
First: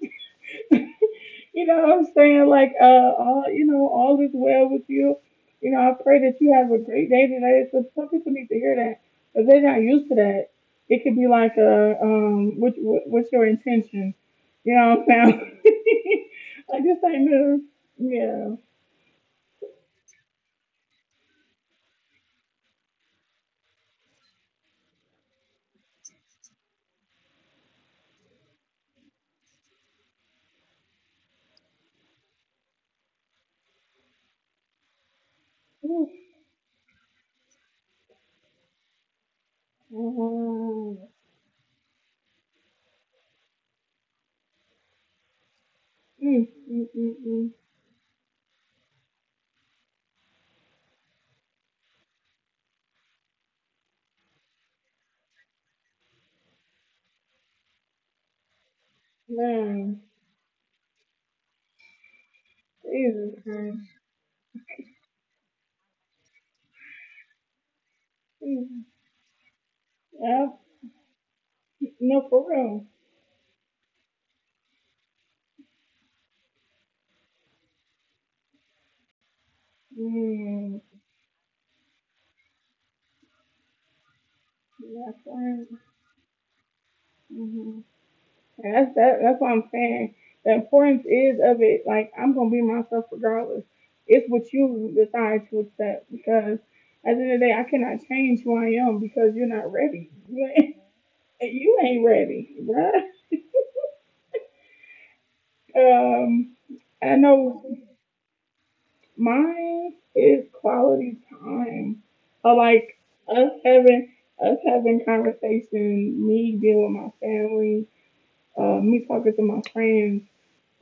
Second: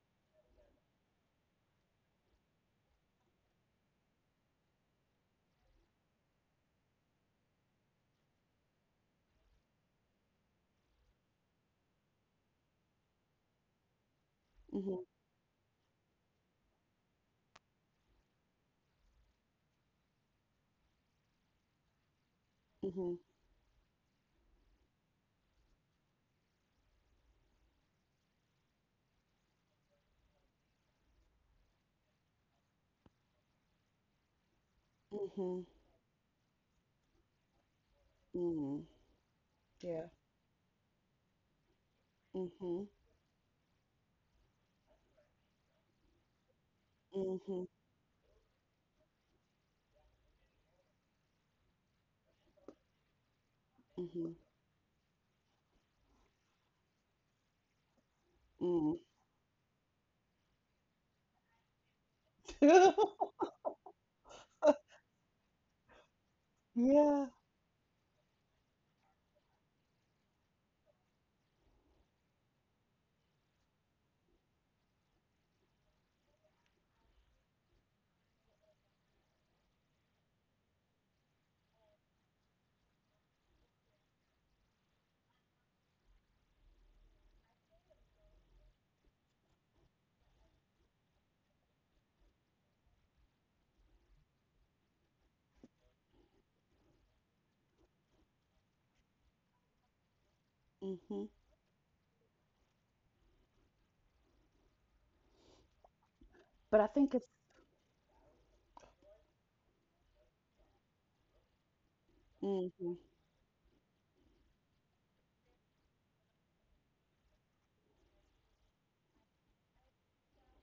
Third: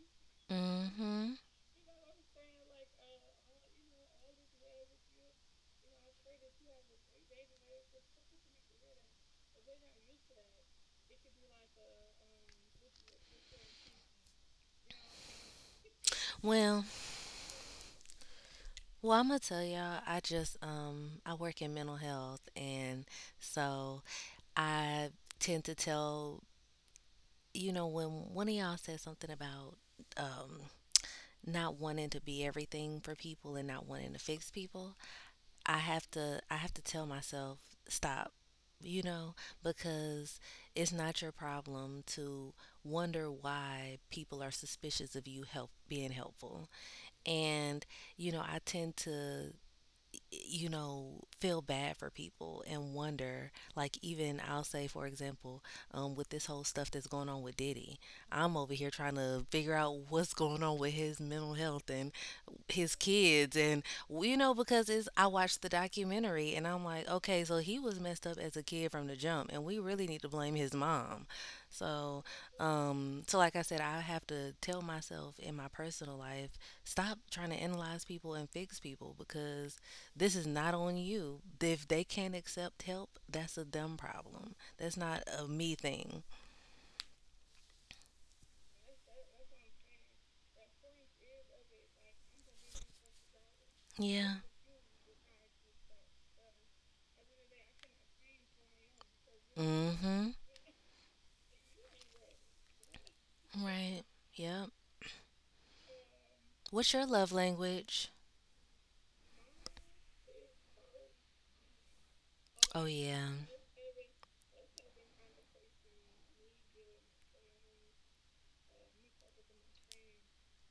[SPEAKER 1] You know, <laughs>
[SPEAKER 2] Mhm.
[SPEAKER 1] you know what I'm saying? Like, all you know, all is well with you. You know, I pray that you have a great day today. So some people need to hear that, but they're not used to that. It could be like, what's your intention? You know
[SPEAKER 3] Mm-hmm.
[SPEAKER 1] what I'm saying? <laughs> I
[SPEAKER 2] Well,
[SPEAKER 1] just ain't new. Yeah.
[SPEAKER 2] well, I'm gonna tell y'all. I just I work in mental health, and
[SPEAKER 3] Mm-hmm.
[SPEAKER 2] so I tend to tell, you know, when one of y'all said something about um not wanting to be everything for people and not wanting to fix people.
[SPEAKER 3] Mm-hmm.
[SPEAKER 2] I have to tell myself stop,
[SPEAKER 3] Mm-hmm.
[SPEAKER 2] you know,
[SPEAKER 3] Yeah.
[SPEAKER 2] because it's
[SPEAKER 1] Mm-hmm.
[SPEAKER 2] not your problem to
[SPEAKER 3] Mm-hmm.
[SPEAKER 2] wonder why people are suspicious of you help being
[SPEAKER 1] Mm,
[SPEAKER 2] helpful.
[SPEAKER 1] mm, mm, mm.
[SPEAKER 3] Mm-hmm.
[SPEAKER 2] And you know, I tend to, you know, feel bad for people and wonder, like, even I'll say, for example, with this whole stuff that's going on with Diddy, I'm over here
[SPEAKER 3] Mm-hmm.
[SPEAKER 2] trying to figure out
[SPEAKER 1] Man,
[SPEAKER 2] what's going on with his mental health and his
[SPEAKER 3] Mm.
[SPEAKER 1] Jesus
[SPEAKER 3] <laughs>
[SPEAKER 2] kids. And,
[SPEAKER 1] Christ.
[SPEAKER 2] you know, because I watched the documentary and I'm like, okay,
[SPEAKER 3] Yeah.
[SPEAKER 2] so he was messed up as a
[SPEAKER 1] Mm.
[SPEAKER 2] kid from the jump, and we really need to blame
[SPEAKER 1] Yep.
[SPEAKER 2] his mom. So,
[SPEAKER 1] No, for real.
[SPEAKER 2] like I said, I have to tell myself in my personal life, stop trying to analyze people and fix people because this is not
[SPEAKER 1] Mm.
[SPEAKER 2] on you. If they can't accept help, that's a them problem. That's
[SPEAKER 1] That's
[SPEAKER 2] not a
[SPEAKER 1] why.
[SPEAKER 2] me thing.
[SPEAKER 1] hmm And that's that. That's what I'm saying. The importance is of it. Like I'm gonna be myself regardless. It's
[SPEAKER 2] Yeah.
[SPEAKER 1] what you decide to accept because at the end of the day, I cannot change who I am because you're not
[SPEAKER 2] Mm
[SPEAKER 1] ready.
[SPEAKER 2] hmm.
[SPEAKER 1] <laughs> You
[SPEAKER 3] Mm-hmm.
[SPEAKER 1] ain't, you ain't ready,
[SPEAKER 2] Right. Yep.
[SPEAKER 1] bruh. Um,
[SPEAKER 3] But
[SPEAKER 2] What's
[SPEAKER 3] I
[SPEAKER 1] I
[SPEAKER 2] your
[SPEAKER 3] think
[SPEAKER 2] love
[SPEAKER 3] it's.
[SPEAKER 1] know.
[SPEAKER 2] language?
[SPEAKER 1] Mine is quality time. Or
[SPEAKER 2] Oh,
[SPEAKER 1] like
[SPEAKER 3] Mm-hmm.
[SPEAKER 2] yeah.
[SPEAKER 1] us having us having conversation, me being with my family, me talking to my friends.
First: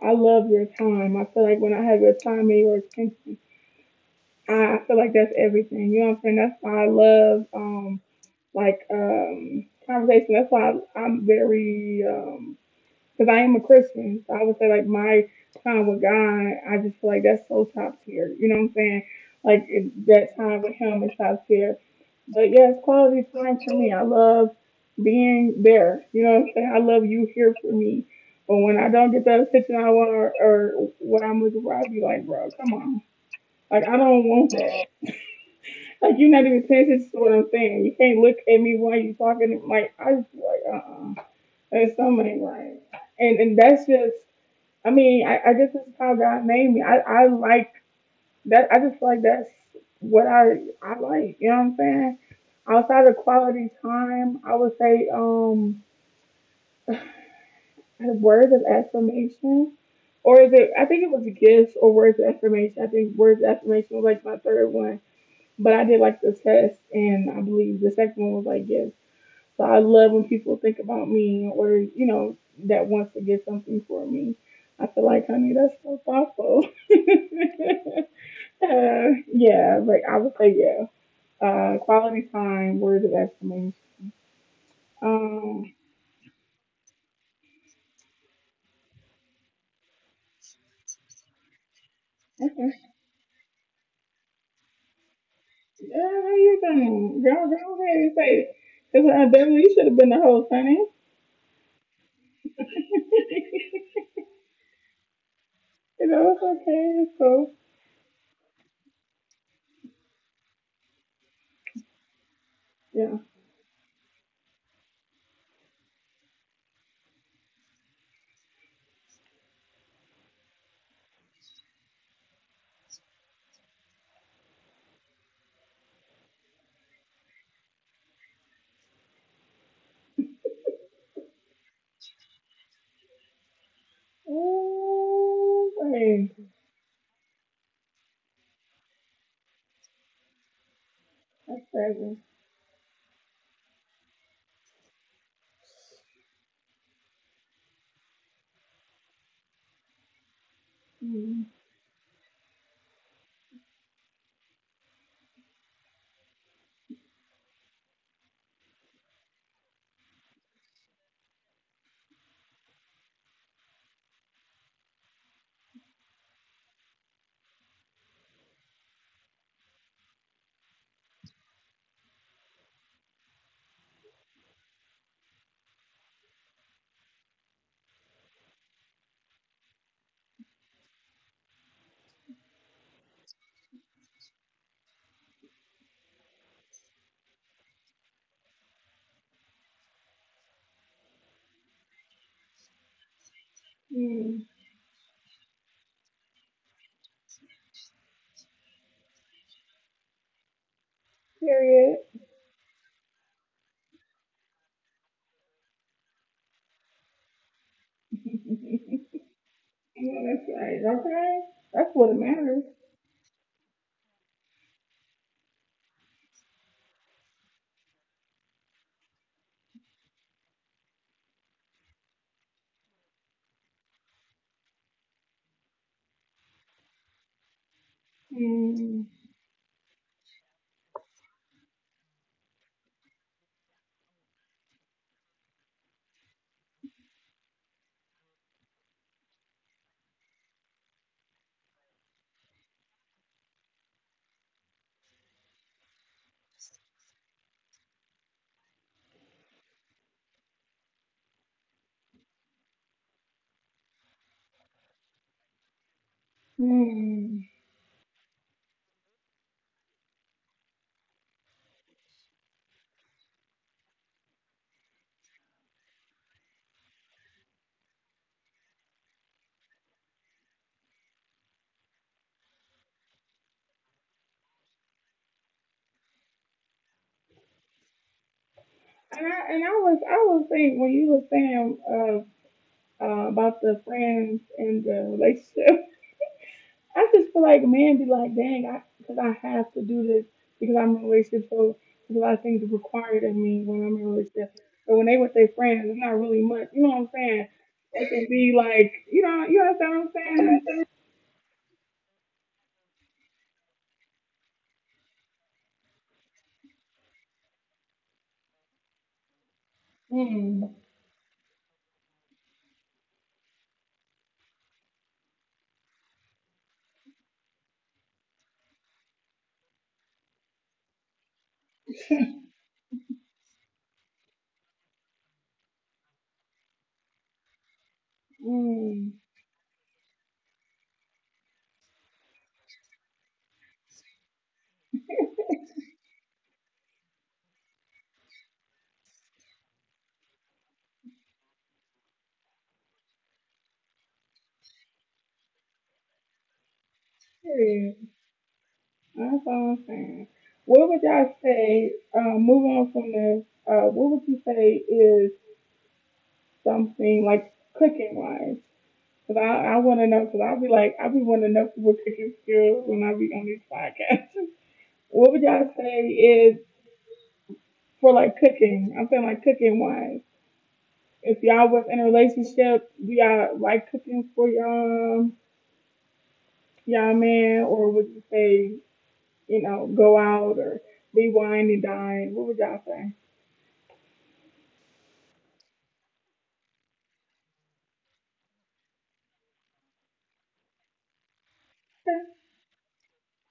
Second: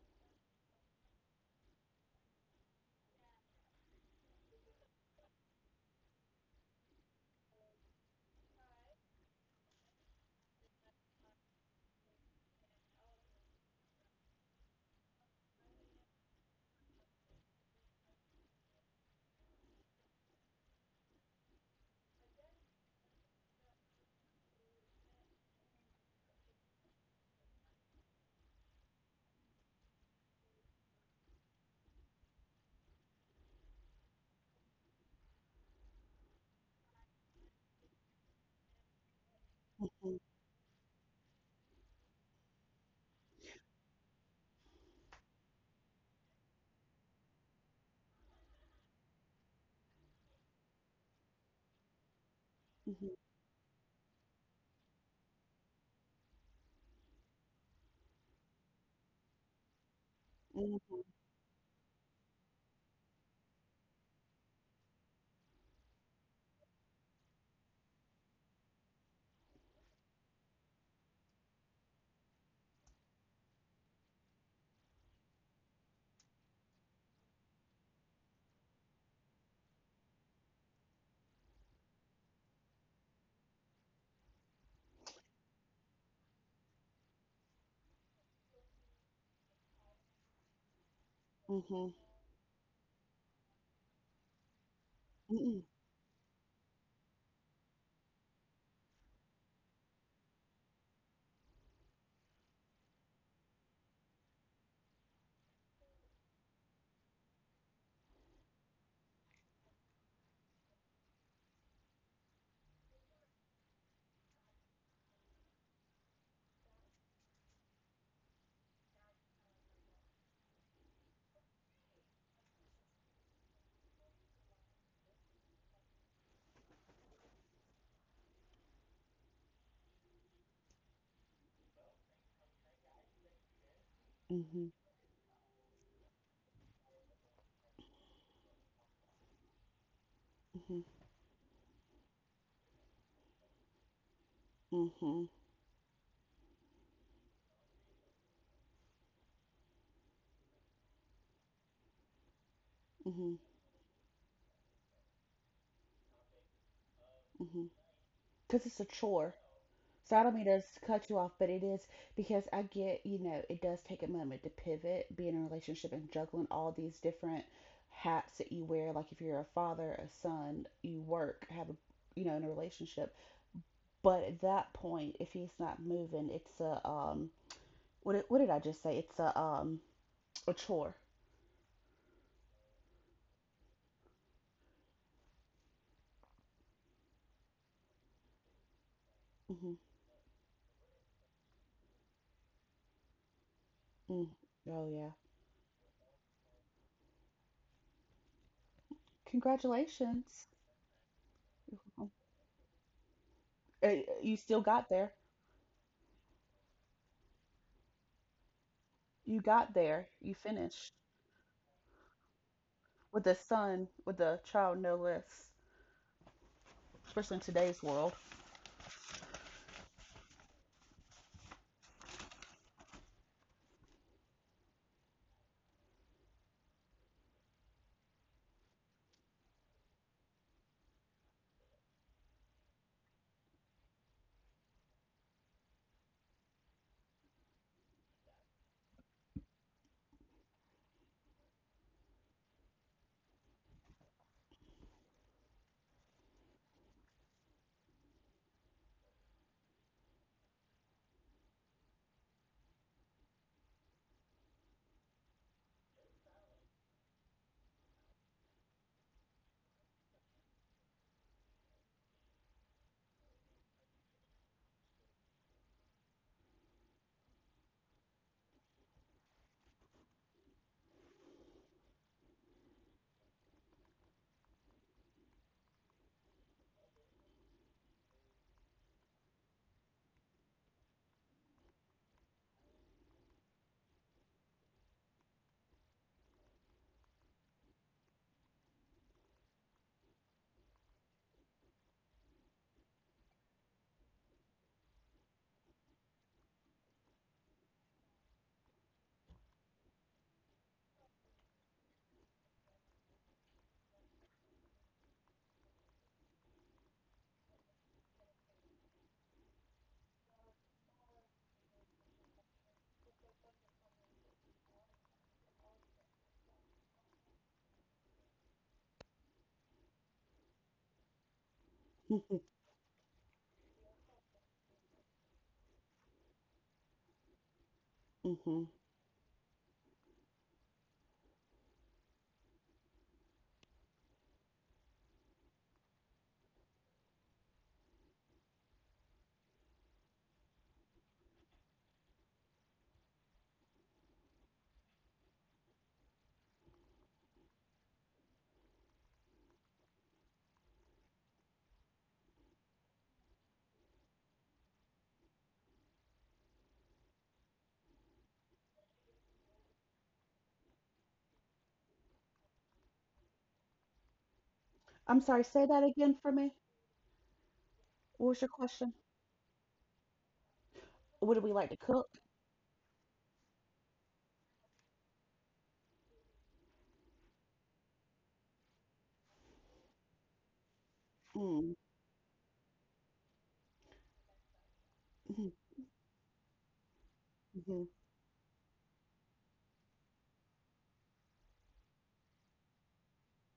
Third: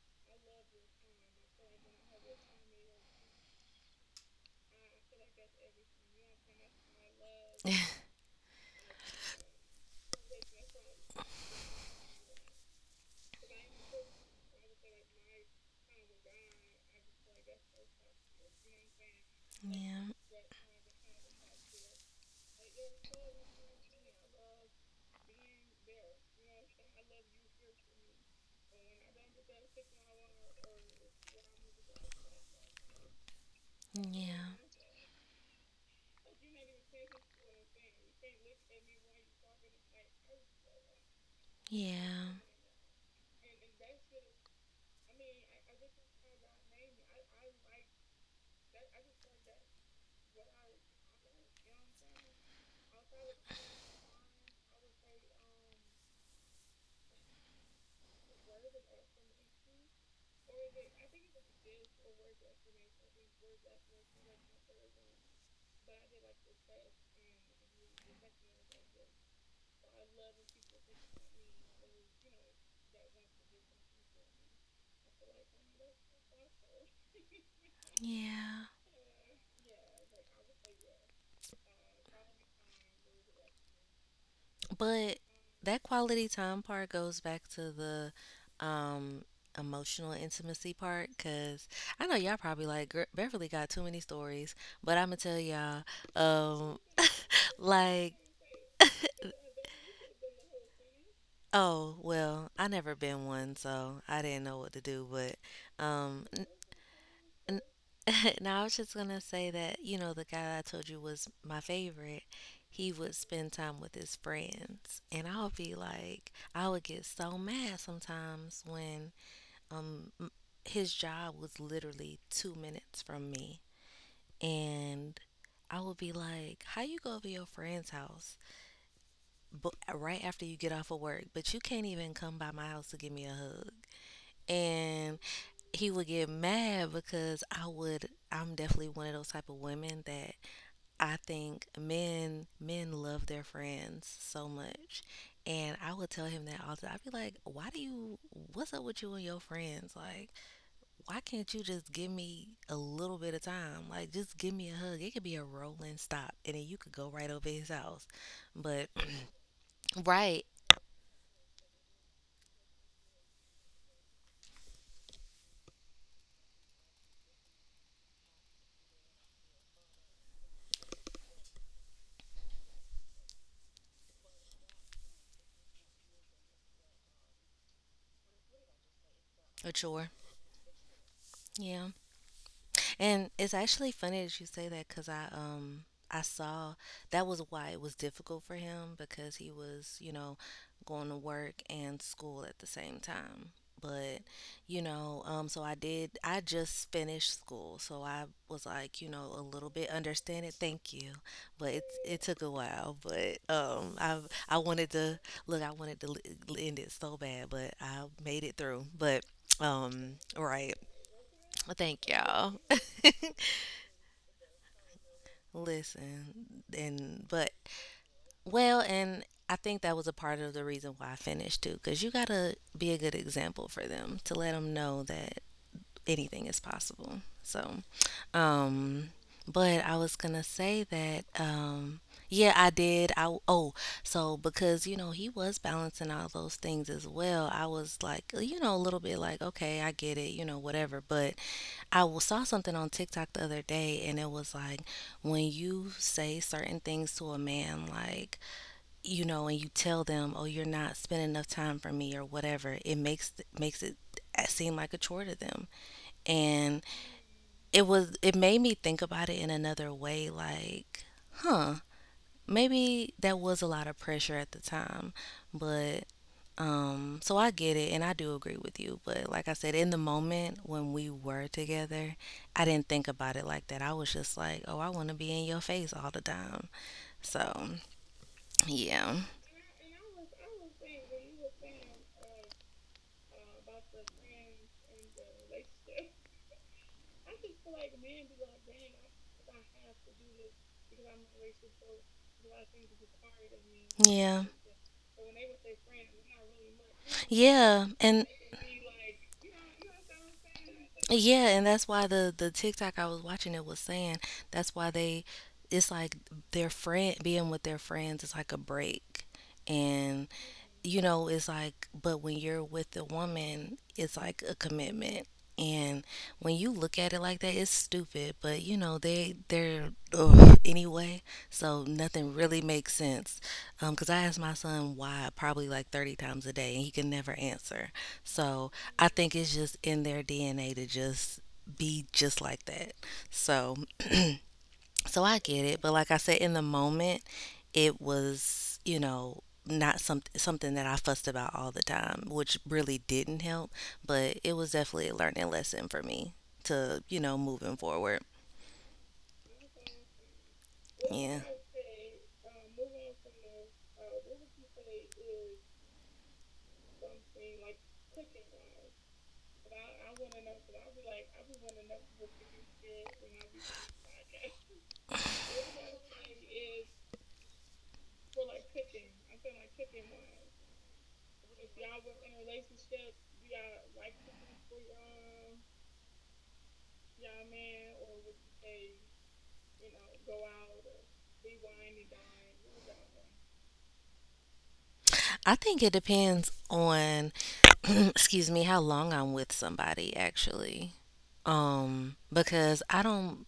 [SPEAKER 1] I love your time. I feel like when I have your time and your attention, I feel like that's everything. You know what I'm saying? That's why I love
[SPEAKER 2] <laughs>
[SPEAKER 1] like conversation. That's why I'm, very because I am a Christian. So I would say like my time with God, I just feel like that's so top tier. You know what I'm saying? Like
[SPEAKER 2] Yeah.
[SPEAKER 1] that time with Him is top tier. But yes, quality time for me. I love being there. You know what I'm saying? I love you here for me. But when I don't get that attention I want or what I'm looking for, I'll be like, bro, come on. Like I don't want
[SPEAKER 2] Yeah.
[SPEAKER 1] that. Like you're not even paying attention to what I'm saying. You can't look at me while you're talking. Like
[SPEAKER 3] Mm-hmm.
[SPEAKER 1] I just be like, there's something
[SPEAKER 2] Yeah.
[SPEAKER 1] ain't right. And that's just I guess it's how God made me. I like that. I just like that's what I like. You know what I'm saying? Outside of quality time, I would say <sighs> words of affirmation, or is it? I
[SPEAKER 3] Mm-hmm.
[SPEAKER 1] think it was gifts or words of affirmation. I think words of affirmation was like my third one, but I did like the test, and I believe the second one was like gifts. So I love when people think about me or, you know, that wants to get something for me. I feel like, honey, that's so thoughtful. <laughs>
[SPEAKER 2] Yeah.
[SPEAKER 1] uh, yeah, but I would say, yeah. Quality time, words of affirmation.
[SPEAKER 2] But
[SPEAKER 1] Um,
[SPEAKER 2] that quality time part goes back to the um emotional intimacy part
[SPEAKER 3] Mm-hmm.
[SPEAKER 2] because
[SPEAKER 3] Mm-hmm.
[SPEAKER 2] I know y'all
[SPEAKER 1] okay.
[SPEAKER 2] probably like, "Gir- Beverly got too many stories, but I'm gonna tell
[SPEAKER 3] Mm-hmm.
[SPEAKER 2] y'all,
[SPEAKER 1] Yeah, how you
[SPEAKER 2] um,
[SPEAKER 1] doing? Go,
[SPEAKER 2] <laughs>
[SPEAKER 1] go ahead and
[SPEAKER 2] like,"
[SPEAKER 1] say it.
[SPEAKER 2] <laughs>
[SPEAKER 1] Because I definitely you should have been the host, honey. <laughs>
[SPEAKER 2] oh well, I never been one, so I didn't know what to do. But
[SPEAKER 1] you know,
[SPEAKER 2] um,
[SPEAKER 1] it's okay. It's cool.
[SPEAKER 2] N- <laughs> now, I was just gonna say that, you know, the guy I told you was my favorite, he
[SPEAKER 1] Yeah.
[SPEAKER 2] would spend time with his friends. And I'll be like, I would get so mad sometimes when um m- his job was literally 2 minutes from me. And I would be like, how you go to your friend's house but right after you get off of work, but you can't even come by my house to give me a hug.
[SPEAKER 3] Mm-hmm. Mm-hmm.
[SPEAKER 2] And
[SPEAKER 1] Oh,
[SPEAKER 2] he would
[SPEAKER 1] hey.
[SPEAKER 2] get mad because I'm definitely one of those type of women that I
[SPEAKER 1] That's
[SPEAKER 2] think
[SPEAKER 1] crazy.
[SPEAKER 2] men love their friends so much.
[SPEAKER 3] Mm-hmm.
[SPEAKER 2] And I would tell him that all the time. I'd be like, why do you what's up with you and your friends? Like, why
[SPEAKER 1] Mm-hmm.
[SPEAKER 2] can't you just give me a little bit of time? Like just give me a hug. It could be a rolling stop and then you could go right over
[SPEAKER 3] Mm-hmm.
[SPEAKER 2] his house.
[SPEAKER 3] Because it's a
[SPEAKER 2] But
[SPEAKER 3] chore. So I don't mean to
[SPEAKER 2] right,
[SPEAKER 3] s- Cut you off, but it is because I get, you know, it does take a moment to pivot, be in a relationship and juggling all these different hats that you wear. Like if you're a father, a son, you work, have a, you know, in a relationship. But at that point, if he's not moving, it's a, what, what did I just say?
[SPEAKER 2] a chore.
[SPEAKER 3] A chore.
[SPEAKER 2] Yeah. And it's actually funny that you say that because I saw that was why it was difficult for him because he
[SPEAKER 3] hmm
[SPEAKER 2] was, you know, going to work and school at the same time.
[SPEAKER 3] mm
[SPEAKER 2] But
[SPEAKER 1] Mm-hmm.
[SPEAKER 3] Oh,
[SPEAKER 2] you
[SPEAKER 3] yeah.
[SPEAKER 2] know, so I did. I just finished school, so I was like, you know, a little bit
[SPEAKER 3] Congratulations.
[SPEAKER 2] understanding. Thank you, but it
[SPEAKER 1] Period.
[SPEAKER 2] took a while. But
[SPEAKER 3] You still
[SPEAKER 2] I
[SPEAKER 3] got
[SPEAKER 2] wanted
[SPEAKER 3] there.
[SPEAKER 2] to look. I wanted to end it so bad, but I made it through.
[SPEAKER 1] Yeah,
[SPEAKER 2] But
[SPEAKER 3] You got there. You
[SPEAKER 1] that's
[SPEAKER 2] right.
[SPEAKER 3] finished
[SPEAKER 1] right. Okay, that's
[SPEAKER 2] Thank
[SPEAKER 1] what it
[SPEAKER 2] y'all.
[SPEAKER 1] matters.
[SPEAKER 3] with a
[SPEAKER 2] <laughs>
[SPEAKER 3] son, with a child, no less,
[SPEAKER 2] Listen,
[SPEAKER 3] especially
[SPEAKER 2] and
[SPEAKER 3] in
[SPEAKER 2] but
[SPEAKER 3] today's world.
[SPEAKER 2] well, and I think that was a part of the reason why I finished too, because you gotta be a good example for them to let them know that anything is possible. So,
[SPEAKER 1] Mm.
[SPEAKER 2] um, but I was gonna say that, yeah, I did. So because you know he was balancing all those things as well, I was like, you know, a little bit like, okay, I get it, you know, whatever. But saw something on TikTok the other day, and it was like when you say certain things to a man, like you know, and you tell them, "Oh, you're not spending enough time for me," or whatever, it makes makes it seem like a chore to them. And
[SPEAKER 1] Mm.
[SPEAKER 2] it made me think about it in another way, like, huh? Maybe that was a lot of pressure at the time, but so I get it and I do agree with you. But like I said, in the moment when we were together, I didn't think about it like that. I was just like, oh, I want to be in your face all the time. So yeah,
[SPEAKER 1] And I was saying when you were saying of about the friends and the relationship, <laughs> I just feel like men be like, dang, I because I have to do this because I'm in a relationship, so there's a lot of things required of me when I'm in a
[SPEAKER 2] yeah,
[SPEAKER 1] relationship. But when they with their friends, it's not really much. You know what I'm saying?
[SPEAKER 2] yeah,
[SPEAKER 1] It
[SPEAKER 2] and
[SPEAKER 1] can be like, you know, you understand what I'm
[SPEAKER 2] yeah, and that's why the TikTok I was watching, it was saying that's why they it's like their friend being with their friends is like a break. And
[SPEAKER 1] saying?
[SPEAKER 2] you know, it's like, but when you're with a woman, it's like a commitment. And when you look at it like that, it's stupid. But you know, they're ugh, anyway, so nothing
[SPEAKER 3] <laughs>
[SPEAKER 2] really makes sense. 'Cause I ask my son why probably like 30 times a day, and he can never answer.
[SPEAKER 3] hmm
[SPEAKER 2] So
[SPEAKER 1] Mm.
[SPEAKER 2] I
[SPEAKER 1] Mm.
[SPEAKER 2] think it's just in their DNA to just be just like that. So I get it, but like I said, in the moment, it was, you know, not something that I fussed about all the time, which really didn't help. But it was definitely a learning lesson for me to, you know, moving
[SPEAKER 1] Yeah.
[SPEAKER 2] forward.
[SPEAKER 1] That's all I'm saying. What would y'all
[SPEAKER 2] Yeah,
[SPEAKER 1] say, moving on from this, what would you say is something like cooking wise? Because I want to know, because I'll be wanting to know people's cooking skills when I be on these podcasts. <laughs>
[SPEAKER 3] I'm
[SPEAKER 1] what
[SPEAKER 3] sorry,
[SPEAKER 1] would
[SPEAKER 3] say
[SPEAKER 1] y'all
[SPEAKER 3] that again
[SPEAKER 1] say
[SPEAKER 3] for me.
[SPEAKER 1] is for
[SPEAKER 3] What was
[SPEAKER 1] like
[SPEAKER 3] your question?
[SPEAKER 1] cooking? I'm saying like cooking wise.
[SPEAKER 3] What do we
[SPEAKER 1] If
[SPEAKER 3] like to
[SPEAKER 1] y'all was
[SPEAKER 3] cook?
[SPEAKER 1] in a relationship, do y'all like cooking for y'all man? Or would you say, you know, go out or be
[SPEAKER 3] Mm-hmm.
[SPEAKER 1] wine and dine? What would y'all say?
[SPEAKER 2] I think it depends on
[SPEAKER 3] Mm-hmm.
[SPEAKER 2] <clears throat> excuse me, how long I'm with somebody actually. Um,
[SPEAKER 1] <laughs>
[SPEAKER 2] because I don't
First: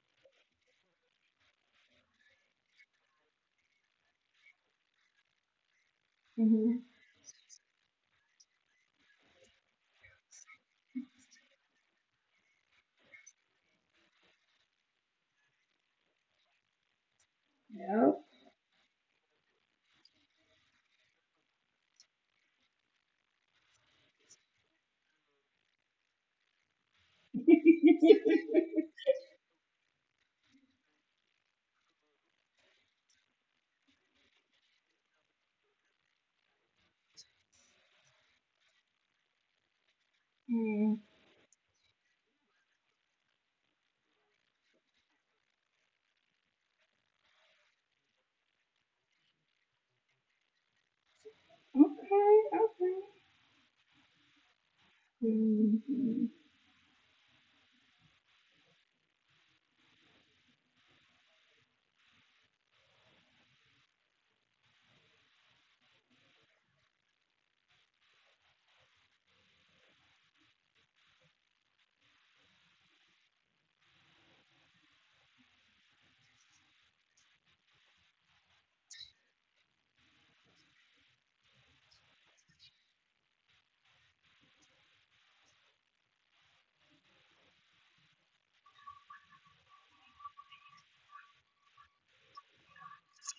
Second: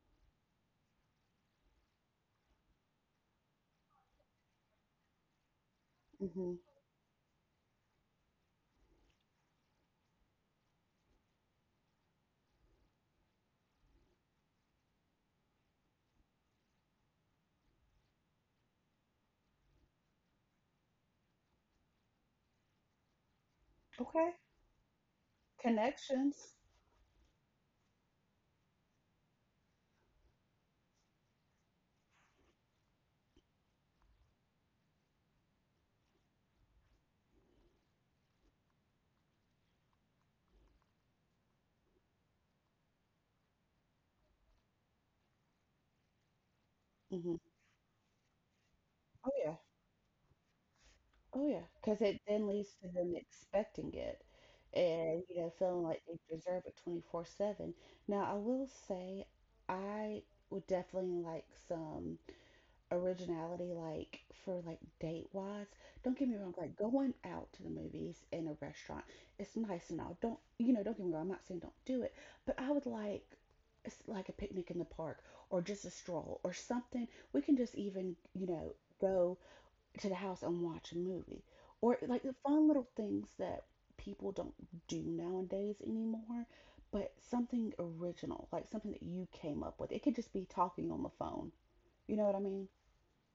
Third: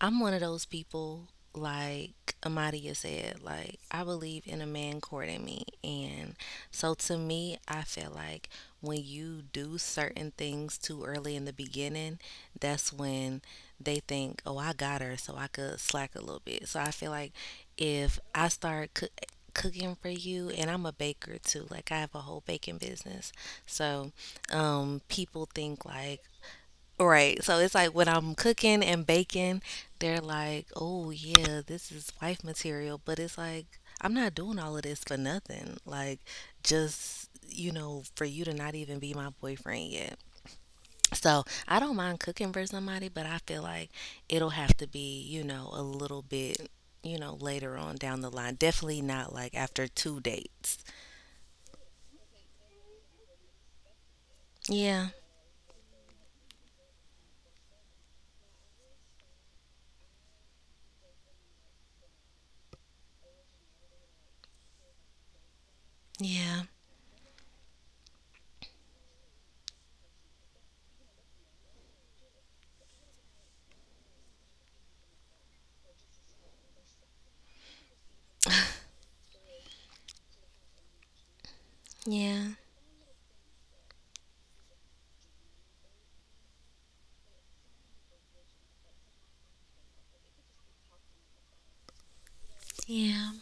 [SPEAKER 2] I'm one of those people, like Amadia said, like I believe in a man courting me. And
[SPEAKER 3] Mm-hmm.
[SPEAKER 1] Mhm.
[SPEAKER 2] so to me, I feel like when you do certain things too early in the beginning, that's when they think, oh, I got her, so I could slack a little bit. So I feel like if
[SPEAKER 1] Yep.
[SPEAKER 2] cooking for you, and I'm a baker too, like I have a whole baking business, so
[SPEAKER 3] Okay.
[SPEAKER 2] people think like
[SPEAKER 3] Connections.
[SPEAKER 2] Right. So it's like when I'm
[SPEAKER 1] <laughs>
[SPEAKER 2] cooking and baking, they're like, "Oh yeah, this is wife material," but it's like I'm not doing all of this for nothing. Like, just, you know, for you to not even be my boyfriend yet.
[SPEAKER 1] Mm,
[SPEAKER 2] So I don't mind cooking for somebody, but I feel like it'll have to be, you know, a little bit, you know,
[SPEAKER 3] Mm-hmm.
[SPEAKER 2] later on down the line. Definitely not like
[SPEAKER 3] Oh,
[SPEAKER 2] after two dates.
[SPEAKER 3] Oh yeah, because it
[SPEAKER 1] okay,
[SPEAKER 3] then leads to
[SPEAKER 1] okay.
[SPEAKER 3] them expecting it
[SPEAKER 2] Yeah.
[SPEAKER 3] and you know feeling like they
[SPEAKER 1] Mm-hmm.
[SPEAKER 3] deserve it 24/7. Now, I will say I would definitely like some originality like for like date wise. Don't get me wrong,
[SPEAKER 2] Yeah.
[SPEAKER 3] like going out to the movies in a restaurant, it's nice and all. Don't you know, don't get me wrong, I'm not saying don't do it, but I would like it's like a picnic in the park or just a stroll or something. We can just even, you know, go to the house and watch a movie. Or like the
[SPEAKER 2] Yeah.
[SPEAKER 3] fun little things that people don't do nowadays anymore, but something original, like something that you came up with. It could just be talking on the phone. You know what I mean?
[SPEAKER 2] Yeah.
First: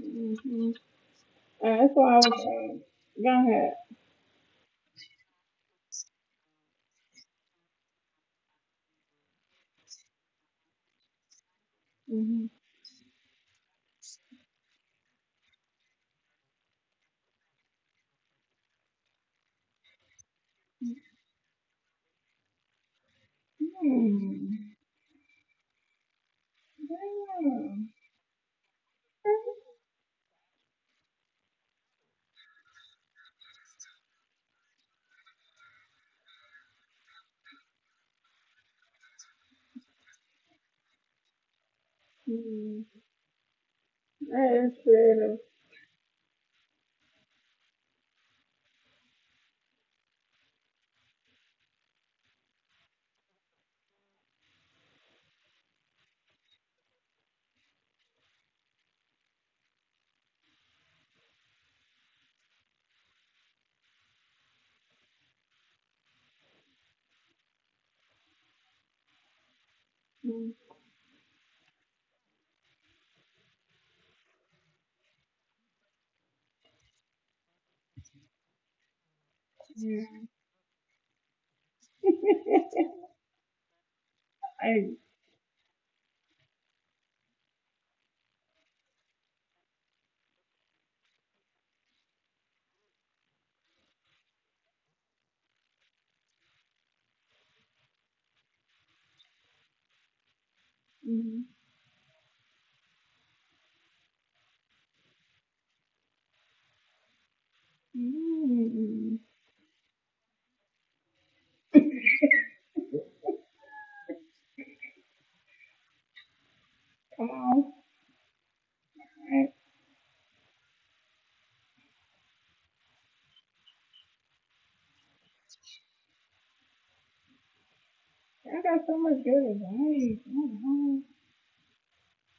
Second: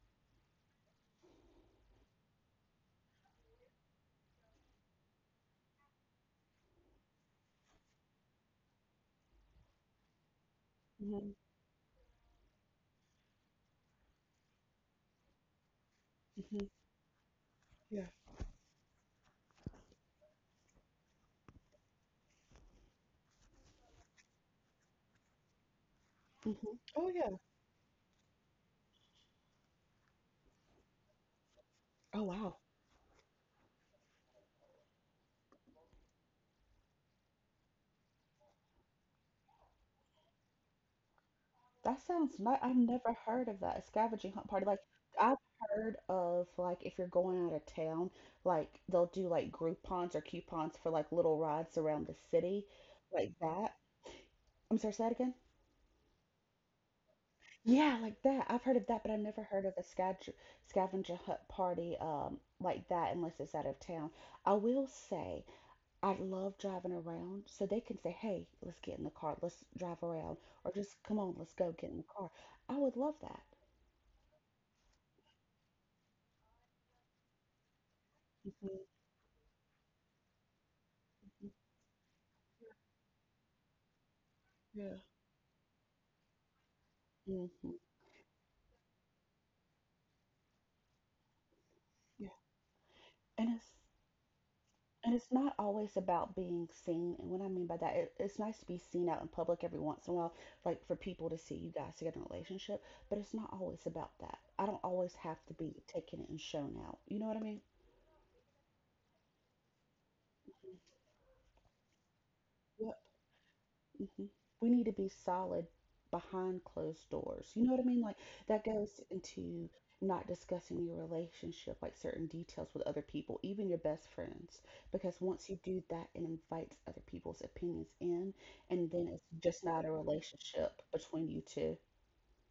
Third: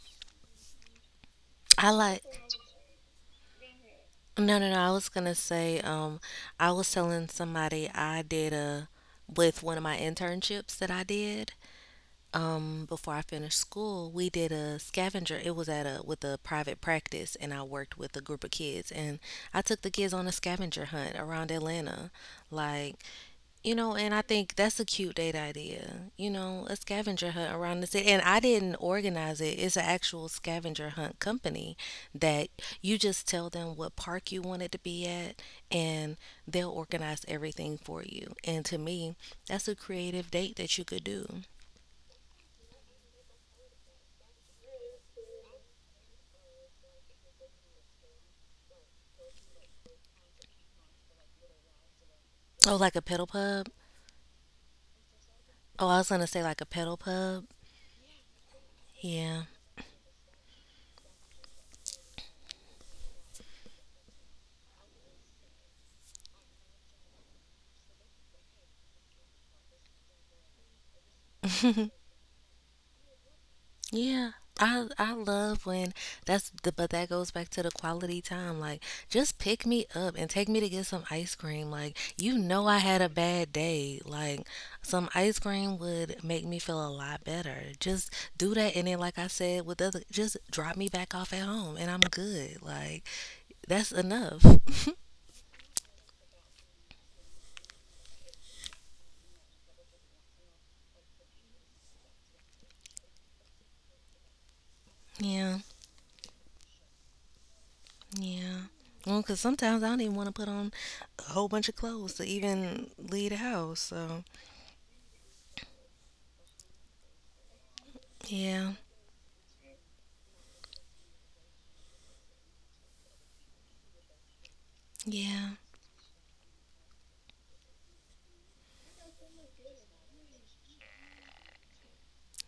[SPEAKER 1] Mm-hmm.
[SPEAKER 2] I
[SPEAKER 1] That's why I
[SPEAKER 2] like
[SPEAKER 1] was. Go ahead.
[SPEAKER 2] No, no, no. I was gonna say, I was telling somebody I did a with one of my internships that I did,
[SPEAKER 1] Mm-hmm.
[SPEAKER 2] before I finished school. We did a scavenger. It was at a with a
[SPEAKER 3] hmm
[SPEAKER 2] private practice, and I worked
[SPEAKER 3] Yeah.
[SPEAKER 2] with a group of kids, and I took the kids on a scavenger hunt around Atlanta. Like, you know, and I think
[SPEAKER 1] Hmm.
[SPEAKER 2] that's a cute date idea. You know, a
[SPEAKER 3] hmm Oh,
[SPEAKER 2] scavenger
[SPEAKER 3] yeah.
[SPEAKER 2] hunt around the
[SPEAKER 1] Damn.
[SPEAKER 2] city. And I didn't organize it. It's an actual scavenger hunt company
[SPEAKER 3] Oh
[SPEAKER 2] that
[SPEAKER 3] wow,
[SPEAKER 2] you just tell them what park you want it to be at, and they'll organize everything for you. And to me, that's a creative date that you could do.
[SPEAKER 3] that sounds nice. I've
[SPEAKER 1] Hmm.
[SPEAKER 3] never heard of that, a scavenging hunt party.
[SPEAKER 1] That is
[SPEAKER 3] Like I've
[SPEAKER 1] creative.
[SPEAKER 3] heard of like if you're going out of town, like they'll do like Groupons or coupons for like little rides around the city,
[SPEAKER 2] Oh, like a pedal
[SPEAKER 3] like
[SPEAKER 2] pub?
[SPEAKER 3] that. I'm sorry, say that again.
[SPEAKER 2] Oh, I was going to say like a pedal pub.
[SPEAKER 3] Yeah, like that. I've heard of that, but I've
[SPEAKER 2] Yeah.
[SPEAKER 3] never heard of a scavenger hunt party like that unless it's out of town. I will say I love driving around, so they can say, "Hey, let's get in the car, let's drive around,"
[SPEAKER 1] Mm,
[SPEAKER 3] or just, "Come on, let's go get in
[SPEAKER 2] <laughs>
[SPEAKER 3] the car." I would love that.
[SPEAKER 2] Yeah, I love when that's the but that goes back to the quality time. Like,
[SPEAKER 3] hmm
[SPEAKER 2] just pick me up and
[SPEAKER 1] yeah.
[SPEAKER 2] take me to get some ice cream. Like, you know, I had a bad day. Like,
[SPEAKER 1] <laughs> I.
[SPEAKER 3] Yeah.
[SPEAKER 2] some ice cream would make me feel a lot better.
[SPEAKER 3] hmm
[SPEAKER 2] Just do that and then like I said with the other, just drop me back off at home and I'm
[SPEAKER 3] Yeah.
[SPEAKER 2] good. Like,
[SPEAKER 3] And it's
[SPEAKER 2] that's enough. <laughs>
[SPEAKER 3] And it's not always about being seen. And what I mean by that, it's nice to be seen out in public every once in a while, like for people to
[SPEAKER 1] Mm,
[SPEAKER 3] see you guys together in a relationship, but it's not always about that. I don't always have to
[SPEAKER 2] Yeah,
[SPEAKER 3] be taken and shown out. You know what I mean?
[SPEAKER 2] yeah. Well,
[SPEAKER 1] mm.
[SPEAKER 2] 'cause sometimes I don't even want to put on a whole bunch of clothes to even
[SPEAKER 3] Yeah.
[SPEAKER 2] leave the house. So,
[SPEAKER 3] Mhm. We need to be solid behind closed
[SPEAKER 1] Come
[SPEAKER 3] doors. You know
[SPEAKER 1] on.
[SPEAKER 3] what I mean? Like that
[SPEAKER 2] yeah,
[SPEAKER 3] goes
[SPEAKER 1] I,
[SPEAKER 3] into not discussing your relationship, like certain details with other people, even your best friends, because once
[SPEAKER 2] yeah.
[SPEAKER 3] you do that, it invites other people's opinions in,
[SPEAKER 1] I
[SPEAKER 3] and
[SPEAKER 1] got
[SPEAKER 3] then
[SPEAKER 1] so
[SPEAKER 3] it's
[SPEAKER 1] much good
[SPEAKER 3] just not a
[SPEAKER 1] advice. Oh,
[SPEAKER 3] relationship
[SPEAKER 1] wow.
[SPEAKER 3] between you two.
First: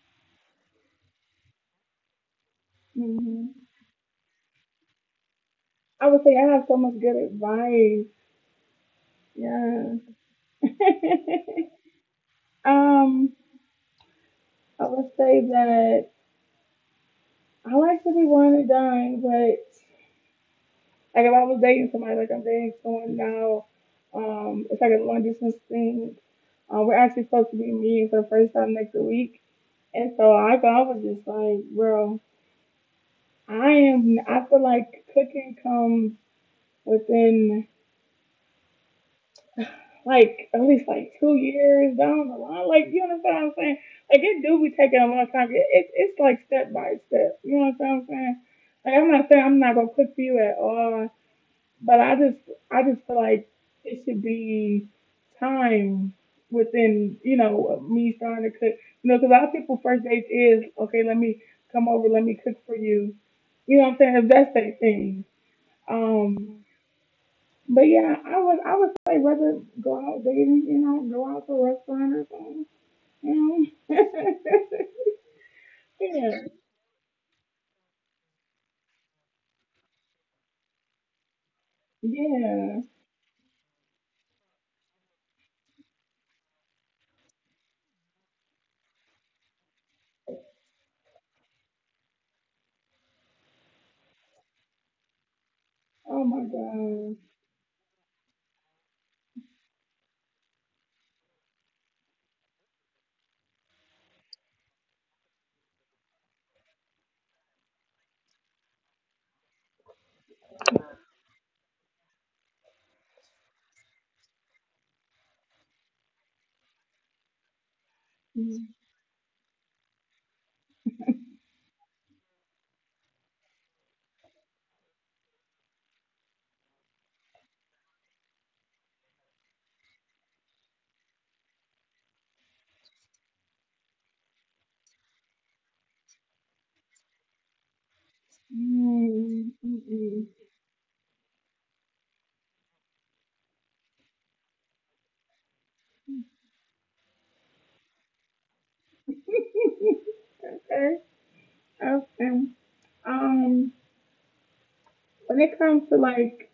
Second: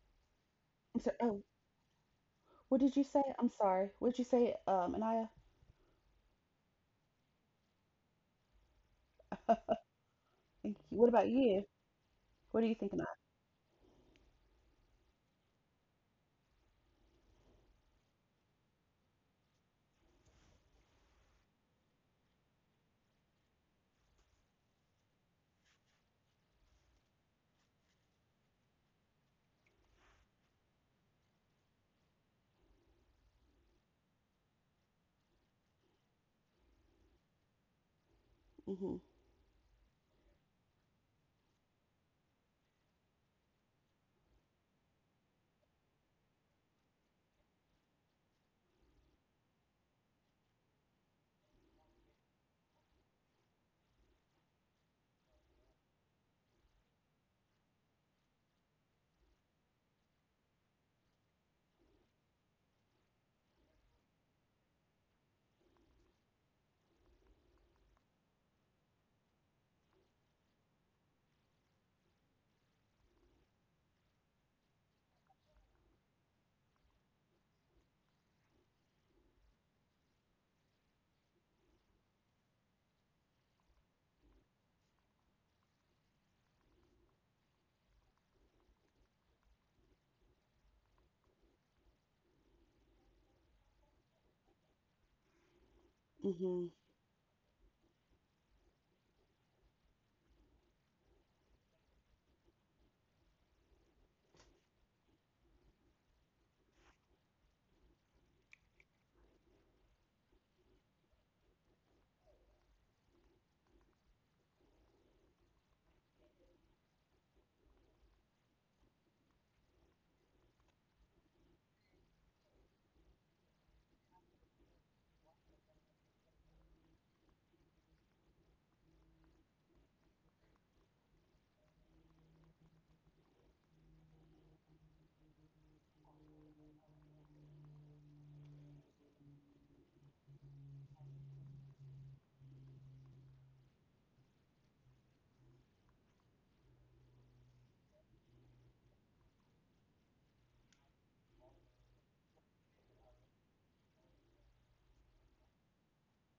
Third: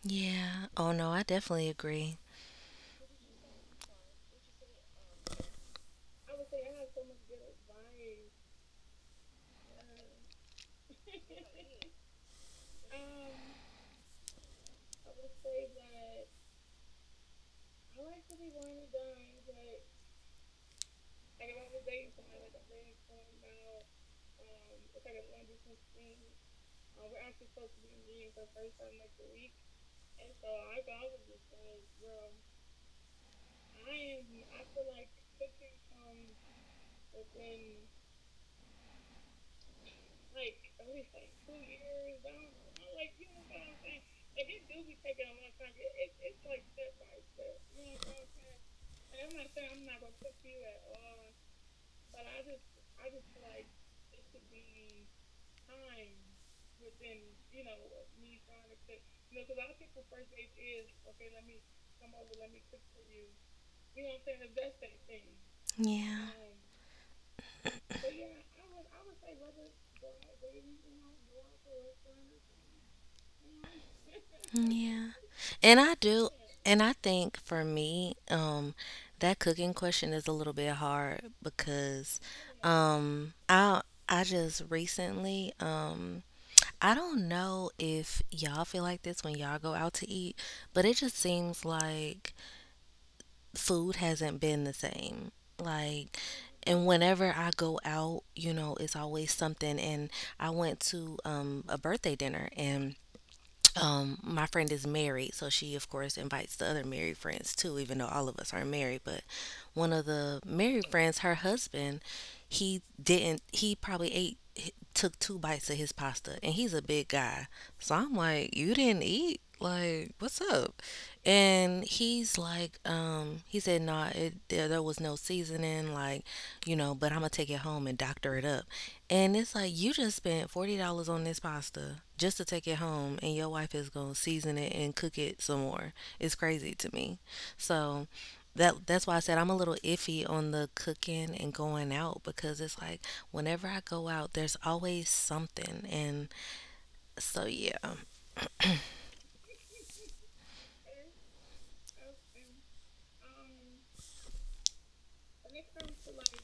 [SPEAKER 2] Yeah. Oh
[SPEAKER 3] I'm
[SPEAKER 2] no,
[SPEAKER 3] sorry.
[SPEAKER 2] I
[SPEAKER 3] Oh,
[SPEAKER 2] definitely agree.
[SPEAKER 3] what did you say?
[SPEAKER 1] Hmm.
[SPEAKER 3] I'm sorry. What did you say, Anaya?
[SPEAKER 1] I would say I have so much good advice. Yeah.
[SPEAKER 3] Thank you. What about you?
[SPEAKER 1] <laughs>
[SPEAKER 3] What are you thinking of?
[SPEAKER 1] Um, I would say that I like to be one and done, but like if I was dating somebody like I'm dating someone now, it's like a long distance thing. We're actually supposed to be meeting for the first time next week, and so I go, I was just like, bro, I am. I feel like cooking comes within.
[SPEAKER 3] Mm-hmm.
[SPEAKER 1] Like at least like 2 years down the line. Like you understand what I'm saying? Like it do be taking a long time. It's like step by step. You know what I'm saying? Like I'm not saying I'm not gonna cook for you at all, but I just feel like it should be time within you know me starting to cook. You know, because a lot of people first dates is okay. Let me come over. Let me cook for you. You know what I'm saying? If that's their thing.
[SPEAKER 2] Yeah.
[SPEAKER 1] Um, but yeah, I would say rather go out dating, you know, go out to a restaurant or something. You know?
[SPEAKER 2] Yeah. And
[SPEAKER 1] <laughs>
[SPEAKER 2] I
[SPEAKER 1] yeah.
[SPEAKER 2] do and I think for me, that cooking question is a little bit hard because
[SPEAKER 1] Yeah.
[SPEAKER 2] um I I just recently I don't know if y'all feel like this when y'all go out to eat, but it just seems like food hasn't been the same.
[SPEAKER 1] Oh
[SPEAKER 2] Like,
[SPEAKER 1] my
[SPEAKER 3] Mm-hmm.
[SPEAKER 2] and
[SPEAKER 1] god.
[SPEAKER 2] whenever I go out, you know, it's always something. And I went to a birthday dinner, and my friend is married, so she of course invites the other married friends too, even though all of us are married. But one of the married friends, her husband, he didn't he probably ate he took two bites of his pasta, and he's a big guy. So I'm like,
[SPEAKER 1] Mm,
[SPEAKER 2] you didn't eat, like, what's up? And he's like, he said, "No, nah, there was no seasoning, like, you know, but I'm gonna take it home and doctor it up." And it's like, you just spent $40 on this pasta just to take it home, and your wife is gonna season it and cook it some more. It's crazy to me. So that that's why I said
[SPEAKER 1] mm,
[SPEAKER 2] I'm a little
[SPEAKER 1] mm.
[SPEAKER 2] iffy on the cooking and going out because it's like whenever I go out, there's always something. And so yeah,
[SPEAKER 1] <laughs> okay. Okay. Um when it comes to like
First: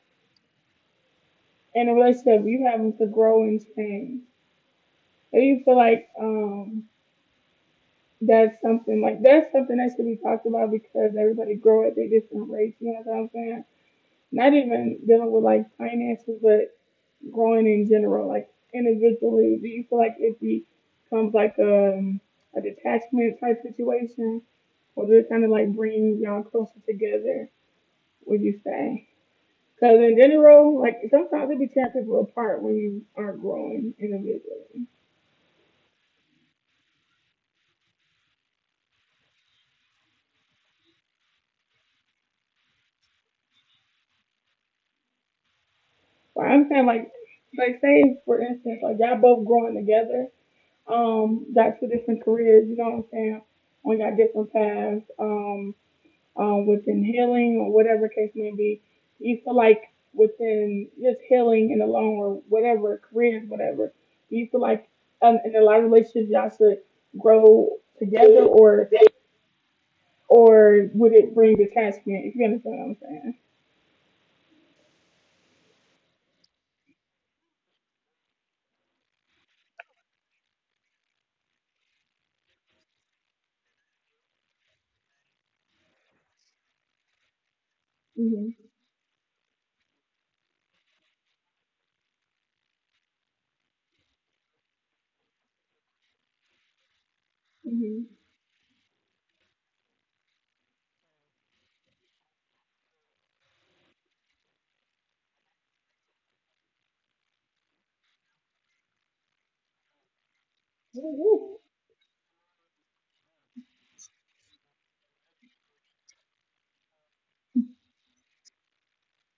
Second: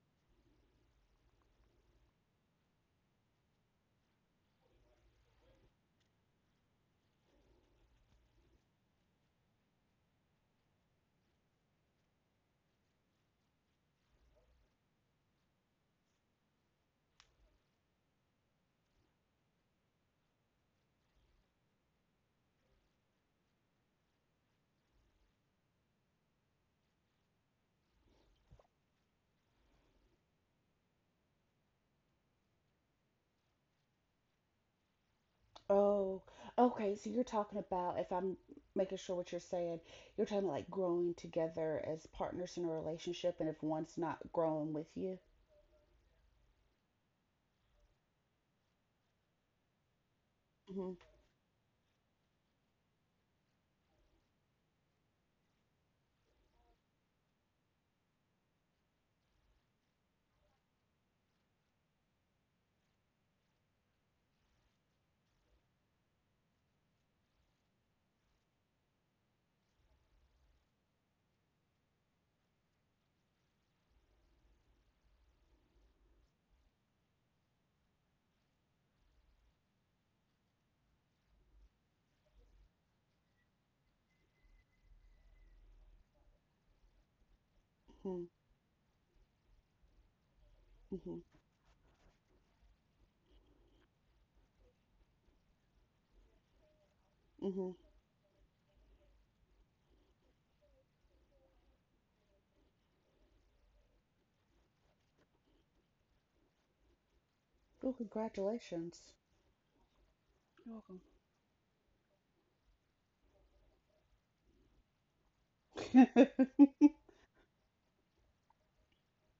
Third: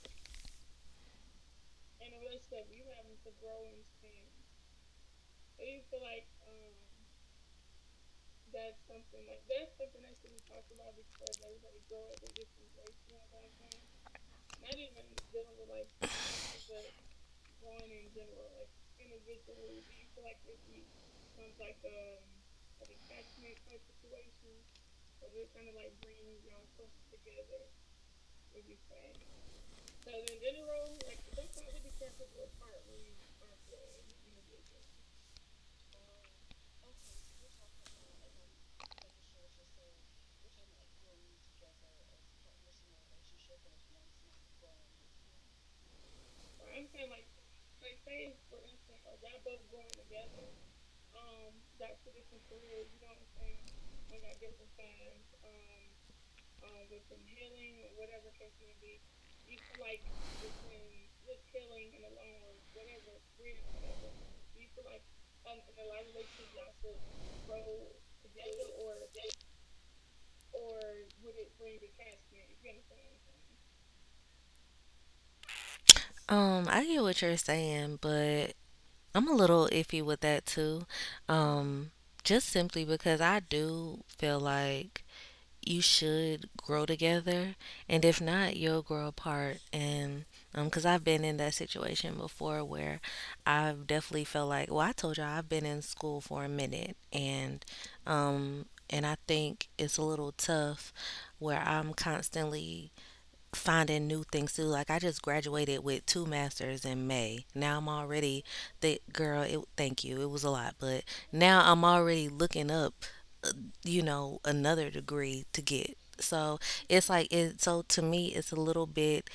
[SPEAKER 1] in a relationship you having to grow and change. Do you feel like that's something that should be talked about because everybody grow at their different rates, you know what I'm saying? Not even dealing with like finances, but growing in general, like individually. Do you feel like it becomes like a detachment type situation, or does it kind of like bring y'all closer together? Would you say? Because in general, like sometimes it be tearing people apart when you aren't growing individually.
[SPEAKER 3] Oh, okay. So you're talking about, if I'm making sure what you're saying, you're talking like growing together as partners in a relationship, and if one's not growing with you.
[SPEAKER 1] But I'm saying like say for instance, like y'all both growing together,
[SPEAKER 3] hmm
[SPEAKER 1] got two different careers. You know what I'm saying? We got different paths. Within healing or whatever case may be. You feel like within just healing in the long run, whatever careers, whatever, you feel like in a lot of relationships y'all should grow together, or would it bring detachment? If you understand what I'm saying.
[SPEAKER 2] I get what you're saying, but I'm a little iffy with that too. Um, just simply because I do feel like you should grow together, and if
[SPEAKER 3] hmm
[SPEAKER 2] not,
[SPEAKER 1] Mhm.
[SPEAKER 2] you'll grow apart. And Because I've
[SPEAKER 3] hmm
[SPEAKER 2] been in that situation before where I've definitely felt like, well, I told you, I've been in school for a minute, and
[SPEAKER 3] hmm
[SPEAKER 1] Mhm.
[SPEAKER 2] um and I think it's a little tough where I'm constantly finding new things too. Like, I just graduated with two masters in May. Now I'm
[SPEAKER 3] Oh,
[SPEAKER 2] already the
[SPEAKER 3] congratulations.
[SPEAKER 2] girl. It, thank you. It was a
[SPEAKER 3] You're
[SPEAKER 2] lot,
[SPEAKER 3] welcome.
[SPEAKER 2] but
[SPEAKER 1] Woo-woo.
[SPEAKER 2] now I'm already looking up, uh, another degree to get. So
[SPEAKER 3] <laughs>
[SPEAKER 2] it's like it. So to me, it's a little bit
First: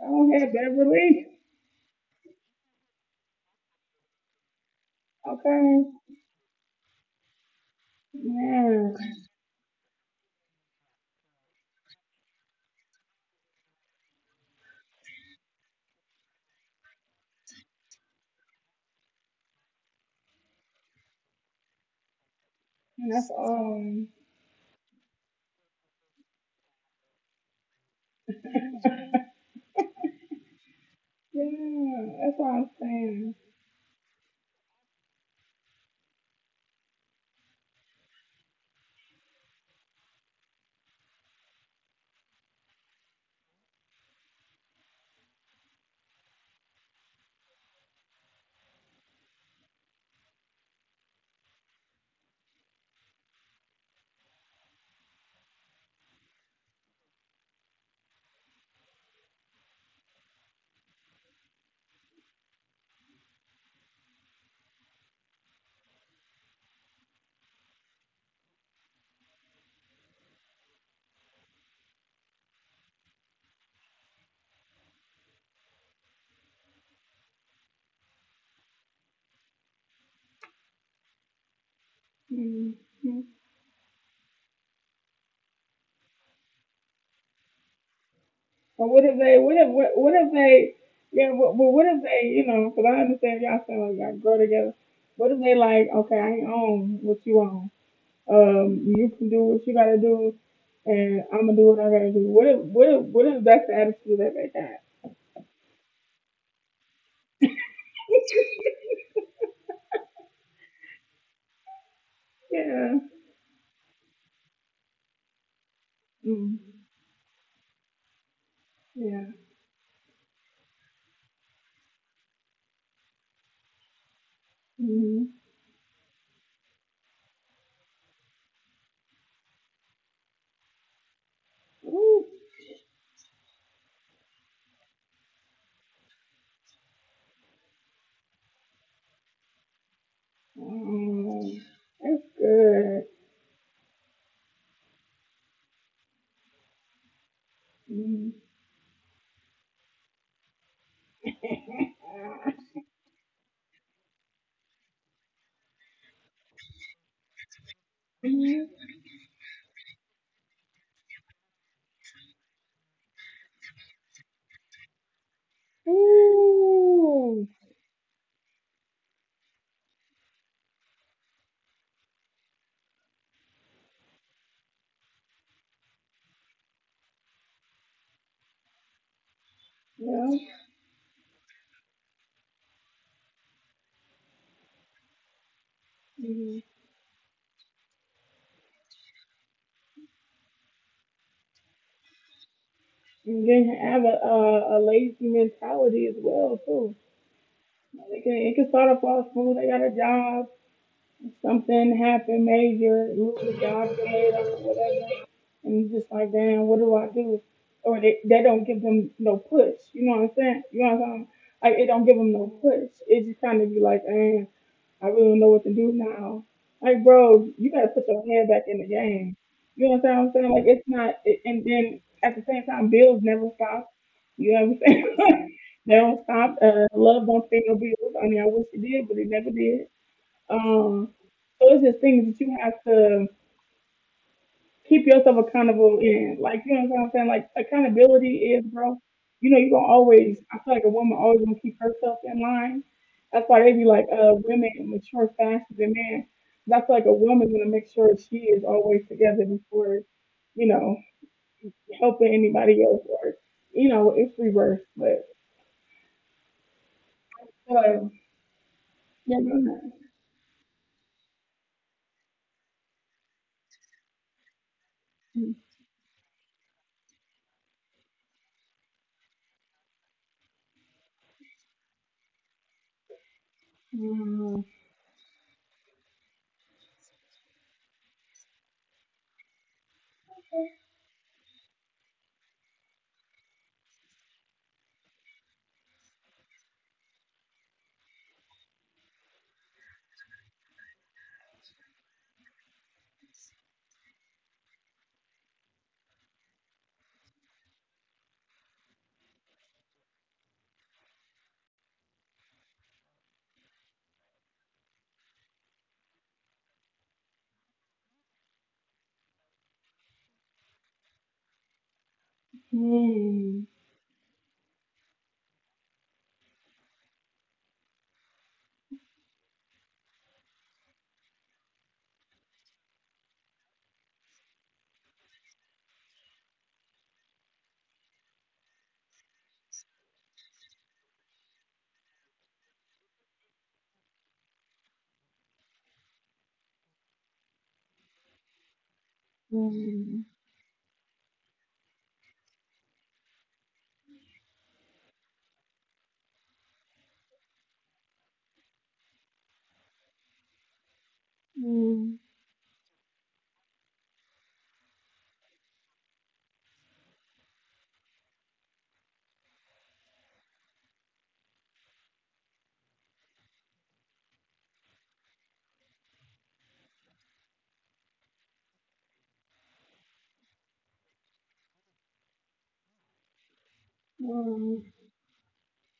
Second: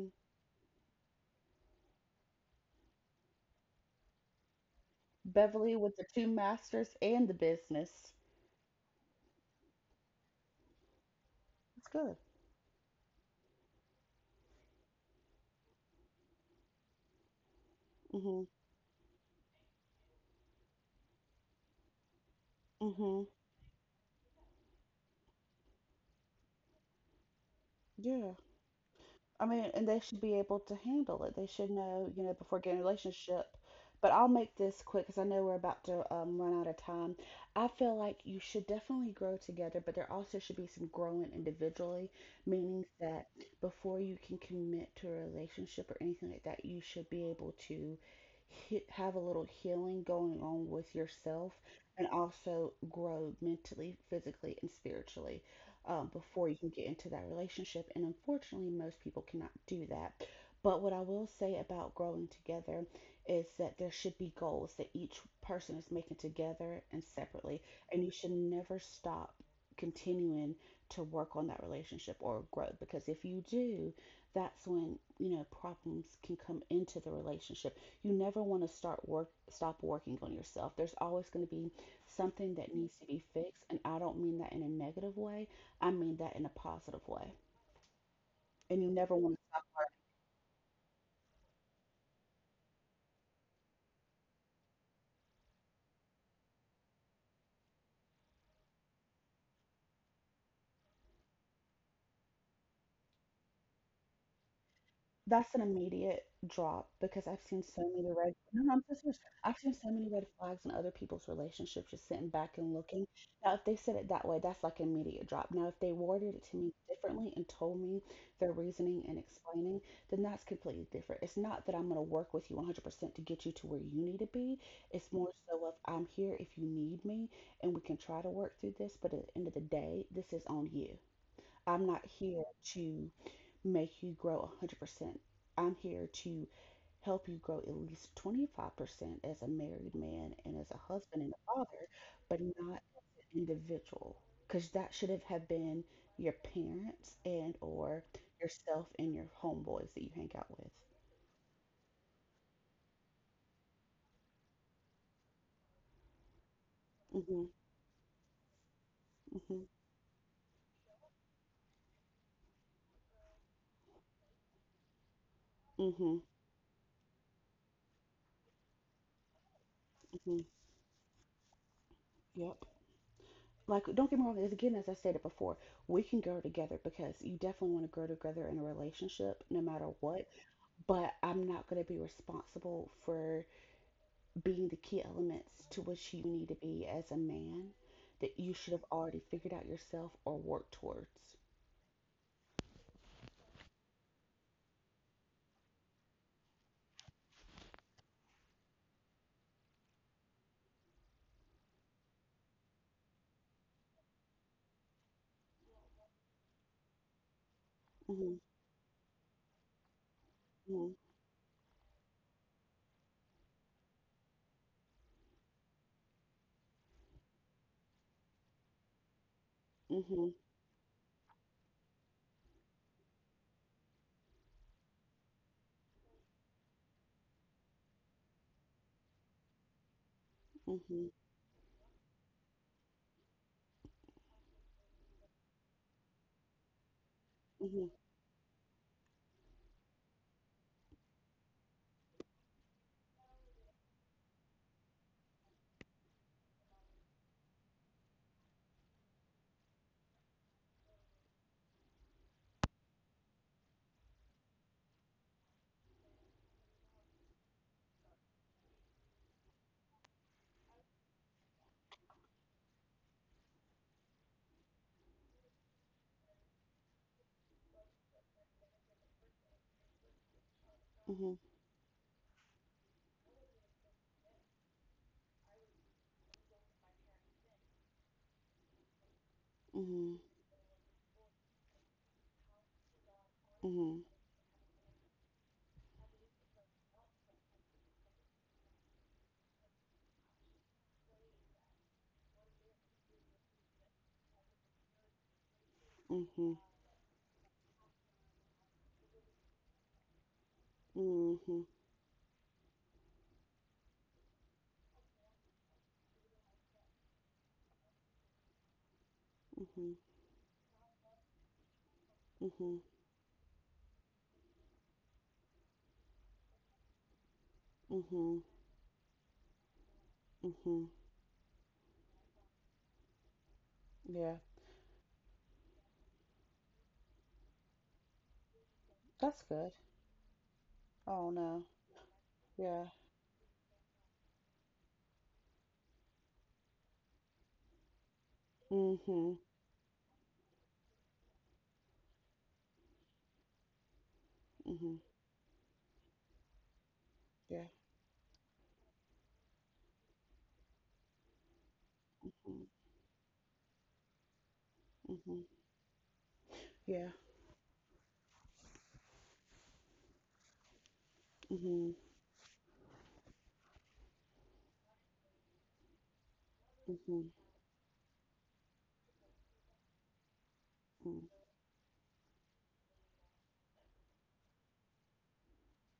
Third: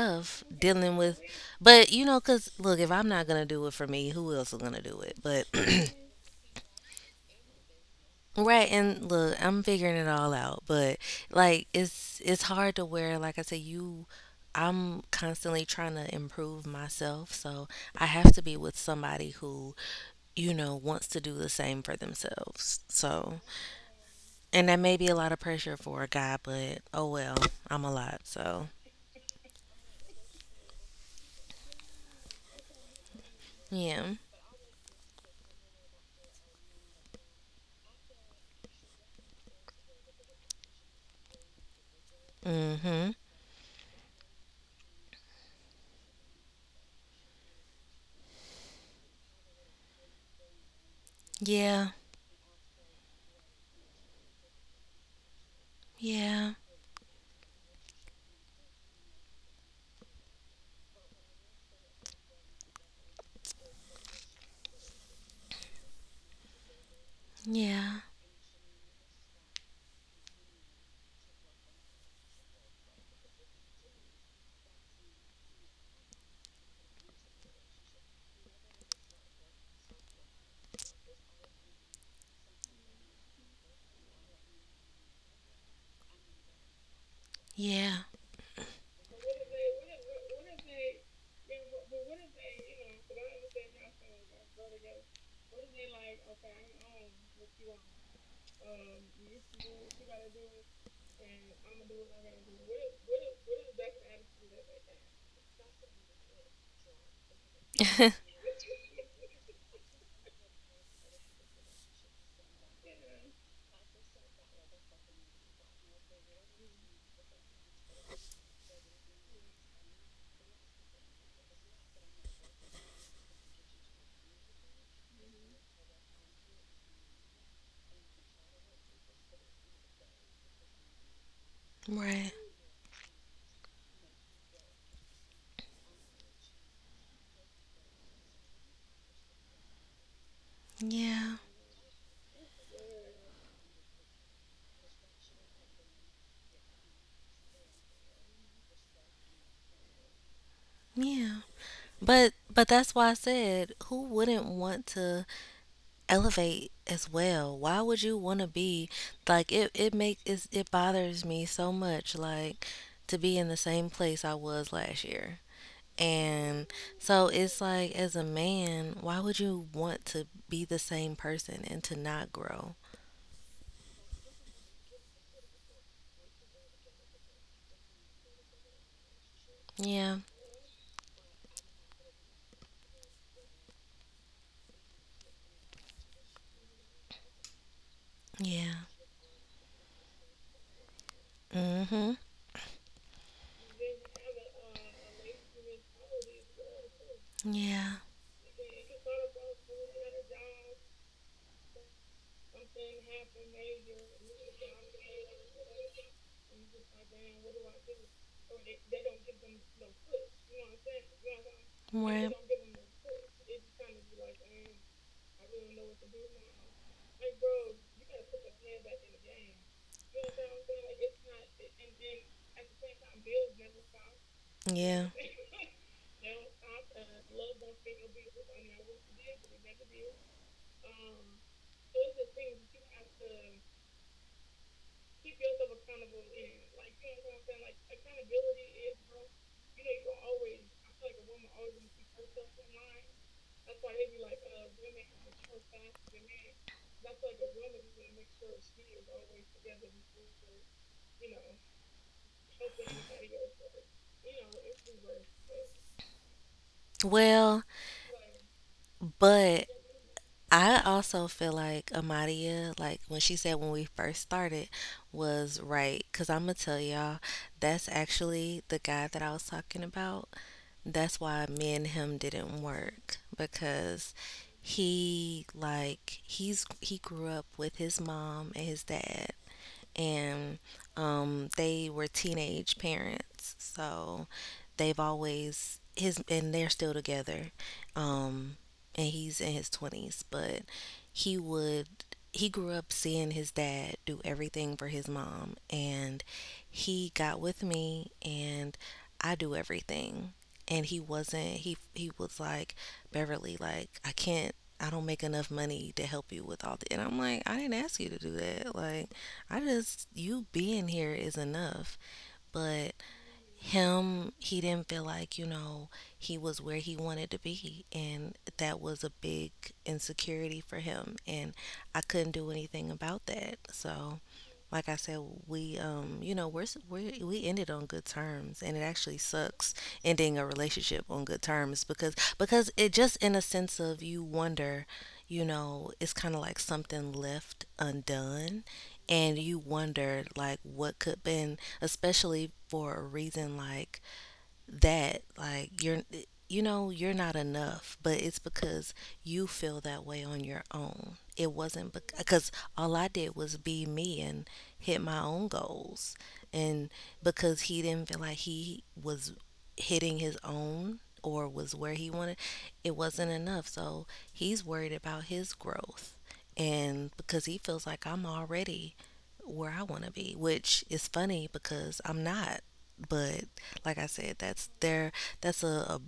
[SPEAKER 1] I don't have
[SPEAKER 2] dealing with.
[SPEAKER 1] Beverly.
[SPEAKER 2] But cause look, if I'm not gonna do it for me, who else is gonna do it? But
[SPEAKER 3] Beverly
[SPEAKER 1] Okay.
[SPEAKER 2] <clears throat>
[SPEAKER 3] with the two masters and the business.
[SPEAKER 2] right,
[SPEAKER 1] Yeah.
[SPEAKER 2] and look, I'm figuring it all out, but like
[SPEAKER 3] That's good.
[SPEAKER 2] it's hard to where, like I said, you I'm constantly trying to improve myself, so I have to
[SPEAKER 3] hmm
[SPEAKER 2] be with somebody who wants to do the same for themselves.
[SPEAKER 1] And
[SPEAKER 3] hmm
[SPEAKER 1] that's
[SPEAKER 2] So,
[SPEAKER 1] um.
[SPEAKER 2] and that may be a lot of pressure for a guy, but oh well, I'm a lot,
[SPEAKER 3] Yeah.
[SPEAKER 2] so
[SPEAKER 3] I mean, and they should be able to handle it. They should
[SPEAKER 1] Yeah.
[SPEAKER 3] know, you know,
[SPEAKER 1] That's what
[SPEAKER 3] before
[SPEAKER 1] I'm
[SPEAKER 3] getting a
[SPEAKER 1] saying.
[SPEAKER 3] relationship.
[SPEAKER 2] yeah.
[SPEAKER 3] But I'll make this quick because I know we're about to run out of time. I feel like you should definitely grow together, but there also should be some growing individually, meaning
[SPEAKER 2] Mhm.
[SPEAKER 3] that before you can commit to a relationship or anything like that, you should be able to have a little healing going on with yourself
[SPEAKER 2] Yeah.
[SPEAKER 3] and also grow mentally, physically, and spiritually
[SPEAKER 2] Yeah.
[SPEAKER 3] before you can get into that relationship. And unfortunately, most people cannot do that. But what I will say about growing together is that there should be goals that each person is making together and separately.
[SPEAKER 2] Yeah.
[SPEAKER 3] And you should never stop continuing to work on that relationship or growth. Because if you do, that's when, you know, problems can come into the relationship. You never want to start work stop working on yourself. There's always going to be something that needs to be
[SPEAKER 1] Mhm.
[SPEAKER 3] fixed, and I don't mean that in a negative way. I mean that in a positive way.
[SPEAKER 2] Yeah.
[SPEAKER 3] And you
[SPEAKER 1] But what
[SPEAKER 3] never
[SPEAKER 1] if
[SPEAKER 3] want to
[SPEAKER 1] they,
[SPEAKER 3] stop.
[SPEAKER 1] what if they, yeah, but what if they, you know, because I understand y'all saying like y'all grow together. What if they like, okay, I ain't own what you own. You can do what you gotta do, and I'm gonna do what I gotta do. What if that's the attitude that they got?
[SPEAKER 3] That's an immediate drop because I've seen so many red.
[SPEAKER 2] <laughs>
[SPEAKER 3] No, no,
[SPEAKER 1] <laughs>
[SPEAKER 3] I'm so serious. I've seen so many red flags in other people's relationships just sitting back and
[SPEAKER 1] Yeah.
[SPEAKER 3] looking. Now, if they said it that way, that's like an immediate drop. Now, if they worded it to
[SPEAKER 1] Mm.
[SPEAKER 3] me differently and told me their reasoning and
[SPEAKER 1] Yeah.
[SPEAKER 3] explaining, then that's completely different. It's not that I'm going to work with you 100% to get you to where you need to be. It's
[SPEAKER 1] Mm-hmm.
[SPEAKER 3] more so of I'm here if you need me and we can try to work through this, but at the end of the day, this is on you. I'm not
[SPEAKER 1] Ooh.
[SPEAKER 2] Right.
[SPEAKER 3] here to make you grow 100%. I'm here to help you grow at least 25% as a married man and as a husband and
[SPEAKER 2] Yeah.
[SPEAKER 1] Oh,
[SPEAKER 3] a father,
[SPEAKER 1] that's
[SPEAKER 3] but not
[SPEAKER 1] good.
[SPEAKER 3] as an individual. Because that should have been your parents and or
[SPEAKER 1] Mm.
[SPEAKER 3] yourself and your homeboys that you hang out with.
[SPEAKER 2] Yeah. But that's why I said, who wouldn't want to elevate as
[SPEAKER 3] hmm
[SPEAKER 2] well? Why would you want to be, like, it bothers me so much, like to be in the same place I was last year.
[SPEAKER 3] hmm
[SPEAKER 1] <laughs>
[SPEAKER 3] hmm
[SPEAKER 2] And so
[SPEAKER 1] Ooh.
[SPEAKER 2] it's like, as a man, why would you want to
[SPEAKER 3] hmm
[SPEAKER 2] be the same person and to not
[SPEAKER 3] Yep.
[SPEAKER 2] grow?
[SPEAKER 3] Like don't get me wrong, as again as I said it before, we can grow together because you definitely want to grow together in a relationship no matter
[SPEAKER 2] Yeah.
[SPEAKER 3] what,
[SPEAKER 1] Yeah.
[SPEAKER 3] but I'm not going to be responsible for being the key elements to which you need to
[SPEAKER 1] Mhm.
[SPEAKER 3] be as a man that you
[SPEAKER 2] Yeah.
[SPEAKER 3] should have already figured out yourself or worked towards.
[SPEAKER 2] Mm. Mhm.
[SPEAKER 1] And then have a, lazy mentality as well too.
[SPEAKER 2] Yeah.
[SPEAKER 1] They can, it can start off all smooth. They got a job, something happened major, lose the job, get laid off, or whatever, and you just like, damn, what do I do? Or
[SPEAKER 3] Mm-hmm,
[SPEAKER 1] they don't give them no push. You know what I'm saying? You
[SPEAKER 3] hmm
[SPEAKER 1] know what I'm saying? Like it don't give
[SPEAKER 2] Right.
[SPEAKER 1] them no push. It just kind of be like, eh, I really don't know what to do now. Like, bro, you gotta put your head back in the game. You know what
[SPEAKER 3] hmm
[SPEAKER 1] I'm saying? Like, it's not. It, and then at the same time, bills never stop. You know what I'm
[SPEAKER 2] Yeah.
[SPEAKER 1] saying? <laughs> they don't stop. Love don't pay no bills. I mean, I wish it did, but it never did.
[SPEAKER 3] hmm
[SPEAKER 1] Um, so it's just things that you have to keep yourself accountable and like you know what I'm saying. Like
[SPEAKER 3] hmm
[SPEAKER 1] accountability is, bro. You know you gonna always. I feel like a woman always gonna keep herself in line. That's why they be like, women mature faster than men. That's like a woman's gonna make sure she is always together before, you know, helping anybody else or, you know, it's reverse. But
[SPEAKER 2] Well,
[SPEAKER 1] uh, yeah,
[SPEAKER 2] but
[SPEAKER 1] mm,
[SPEAKER 2] I also feel like Amadia, like when she said when we first started, was right. Cause I'm gonna tell y'all, that's actually the guy that I was talking about. That's
[SPEAKER 3] hmm hmm
[SPEAKER 2] why me and him didn't work, because
[SPEAKER 1] mm,
[SPEAKER 2] he like he's he grew up with his mom and his dad,
[SPEAKER 3] hmm
[SPEAKER 2] and they were teenage parents,
[SPEAKER 3] hmm
[SPEAKER 2] so they've always his and they're still together. Um, and he's in his twenties, but he would he grew up seeing his dad do everything for his mom, and he got with me, and I do everything. And he wasn't,
[SPEAKER 3] hmm
[SPEAKER 2] he was like, Beverly, like, I can't. I don't make enough money to help you with all the. And I'm like, I didn't ask you to do that. Like, I just, you being here is enough.
[SPEAKER 3] hmm
[SPEAKER 1] mm,
[SPEAKER 2] But
[SPEAKER 1] mm,
[SPEAKER 2] him, he didn't feel like, you know, he was where he wanted to be. And
[SPEAKER 3] hmm
[SPEAKER 2] that was a big insecurity for
[SPEAKER 3] hmm
[SPEAKER 2] him. And I couldn't do anything about that. So,
[SPEAKER 3] Yeah,
[SPEAKER 2] like I said, we you know, we're, s- we're we ended on good terms, and it actually
[SPEAKER 3] that's
[SPEAKER 2] sucks
[SPEAKER 3] good.
[SPEAKER 2] ending a relationship on
[SPEAKER 3] Oh
[SPEAKER 2] good
[SPEAKER 3] no.
[SPEAKER 2] terms, because it
[SPEAKER 3] Yeah.
[SPEAKER 2] just, in a sense of, you wonder, you know, it's kind of like something left undone, and
[SPEAKER 3] Mm-hmm.
[SPEAKER 2] you wonder
[SPEAKER 1] mm,
[SPEAKER 2] like what could been, especially for a reason like
[SPEAKER 3] Mm-hmm.
[SPEAKER 2] that, like you're, you know, you're not
[SPEAKER 3] Yeah.
[SPEAKER 2] enough. But it's because you feel that way on your own. It wasn't because
[SPEAKER 3] Mm-hmm.
[SPEAKER 2] all I did was be me and hit my own
[SPEAKER 3] Mm-hmm.
[SPEAKER 2] goals, and
[SPEAKER 3] Yeah.
[SPEAKER 2] because he didn't feel like he was hitting his own or was where
[SPEAKER 3] Mm-hmm.
[SPEAKER 2] he wanted, it wasn't enough. So he's worried about his growth, and
[SPEAKER 3] Mm-hmm.
[SPEAKER 2] because he feels like I'm already where I want to be, which is funny because I'm not. But, like I said, that's
[SPEAKER 1] mm,
[SPEAKER 2] their that's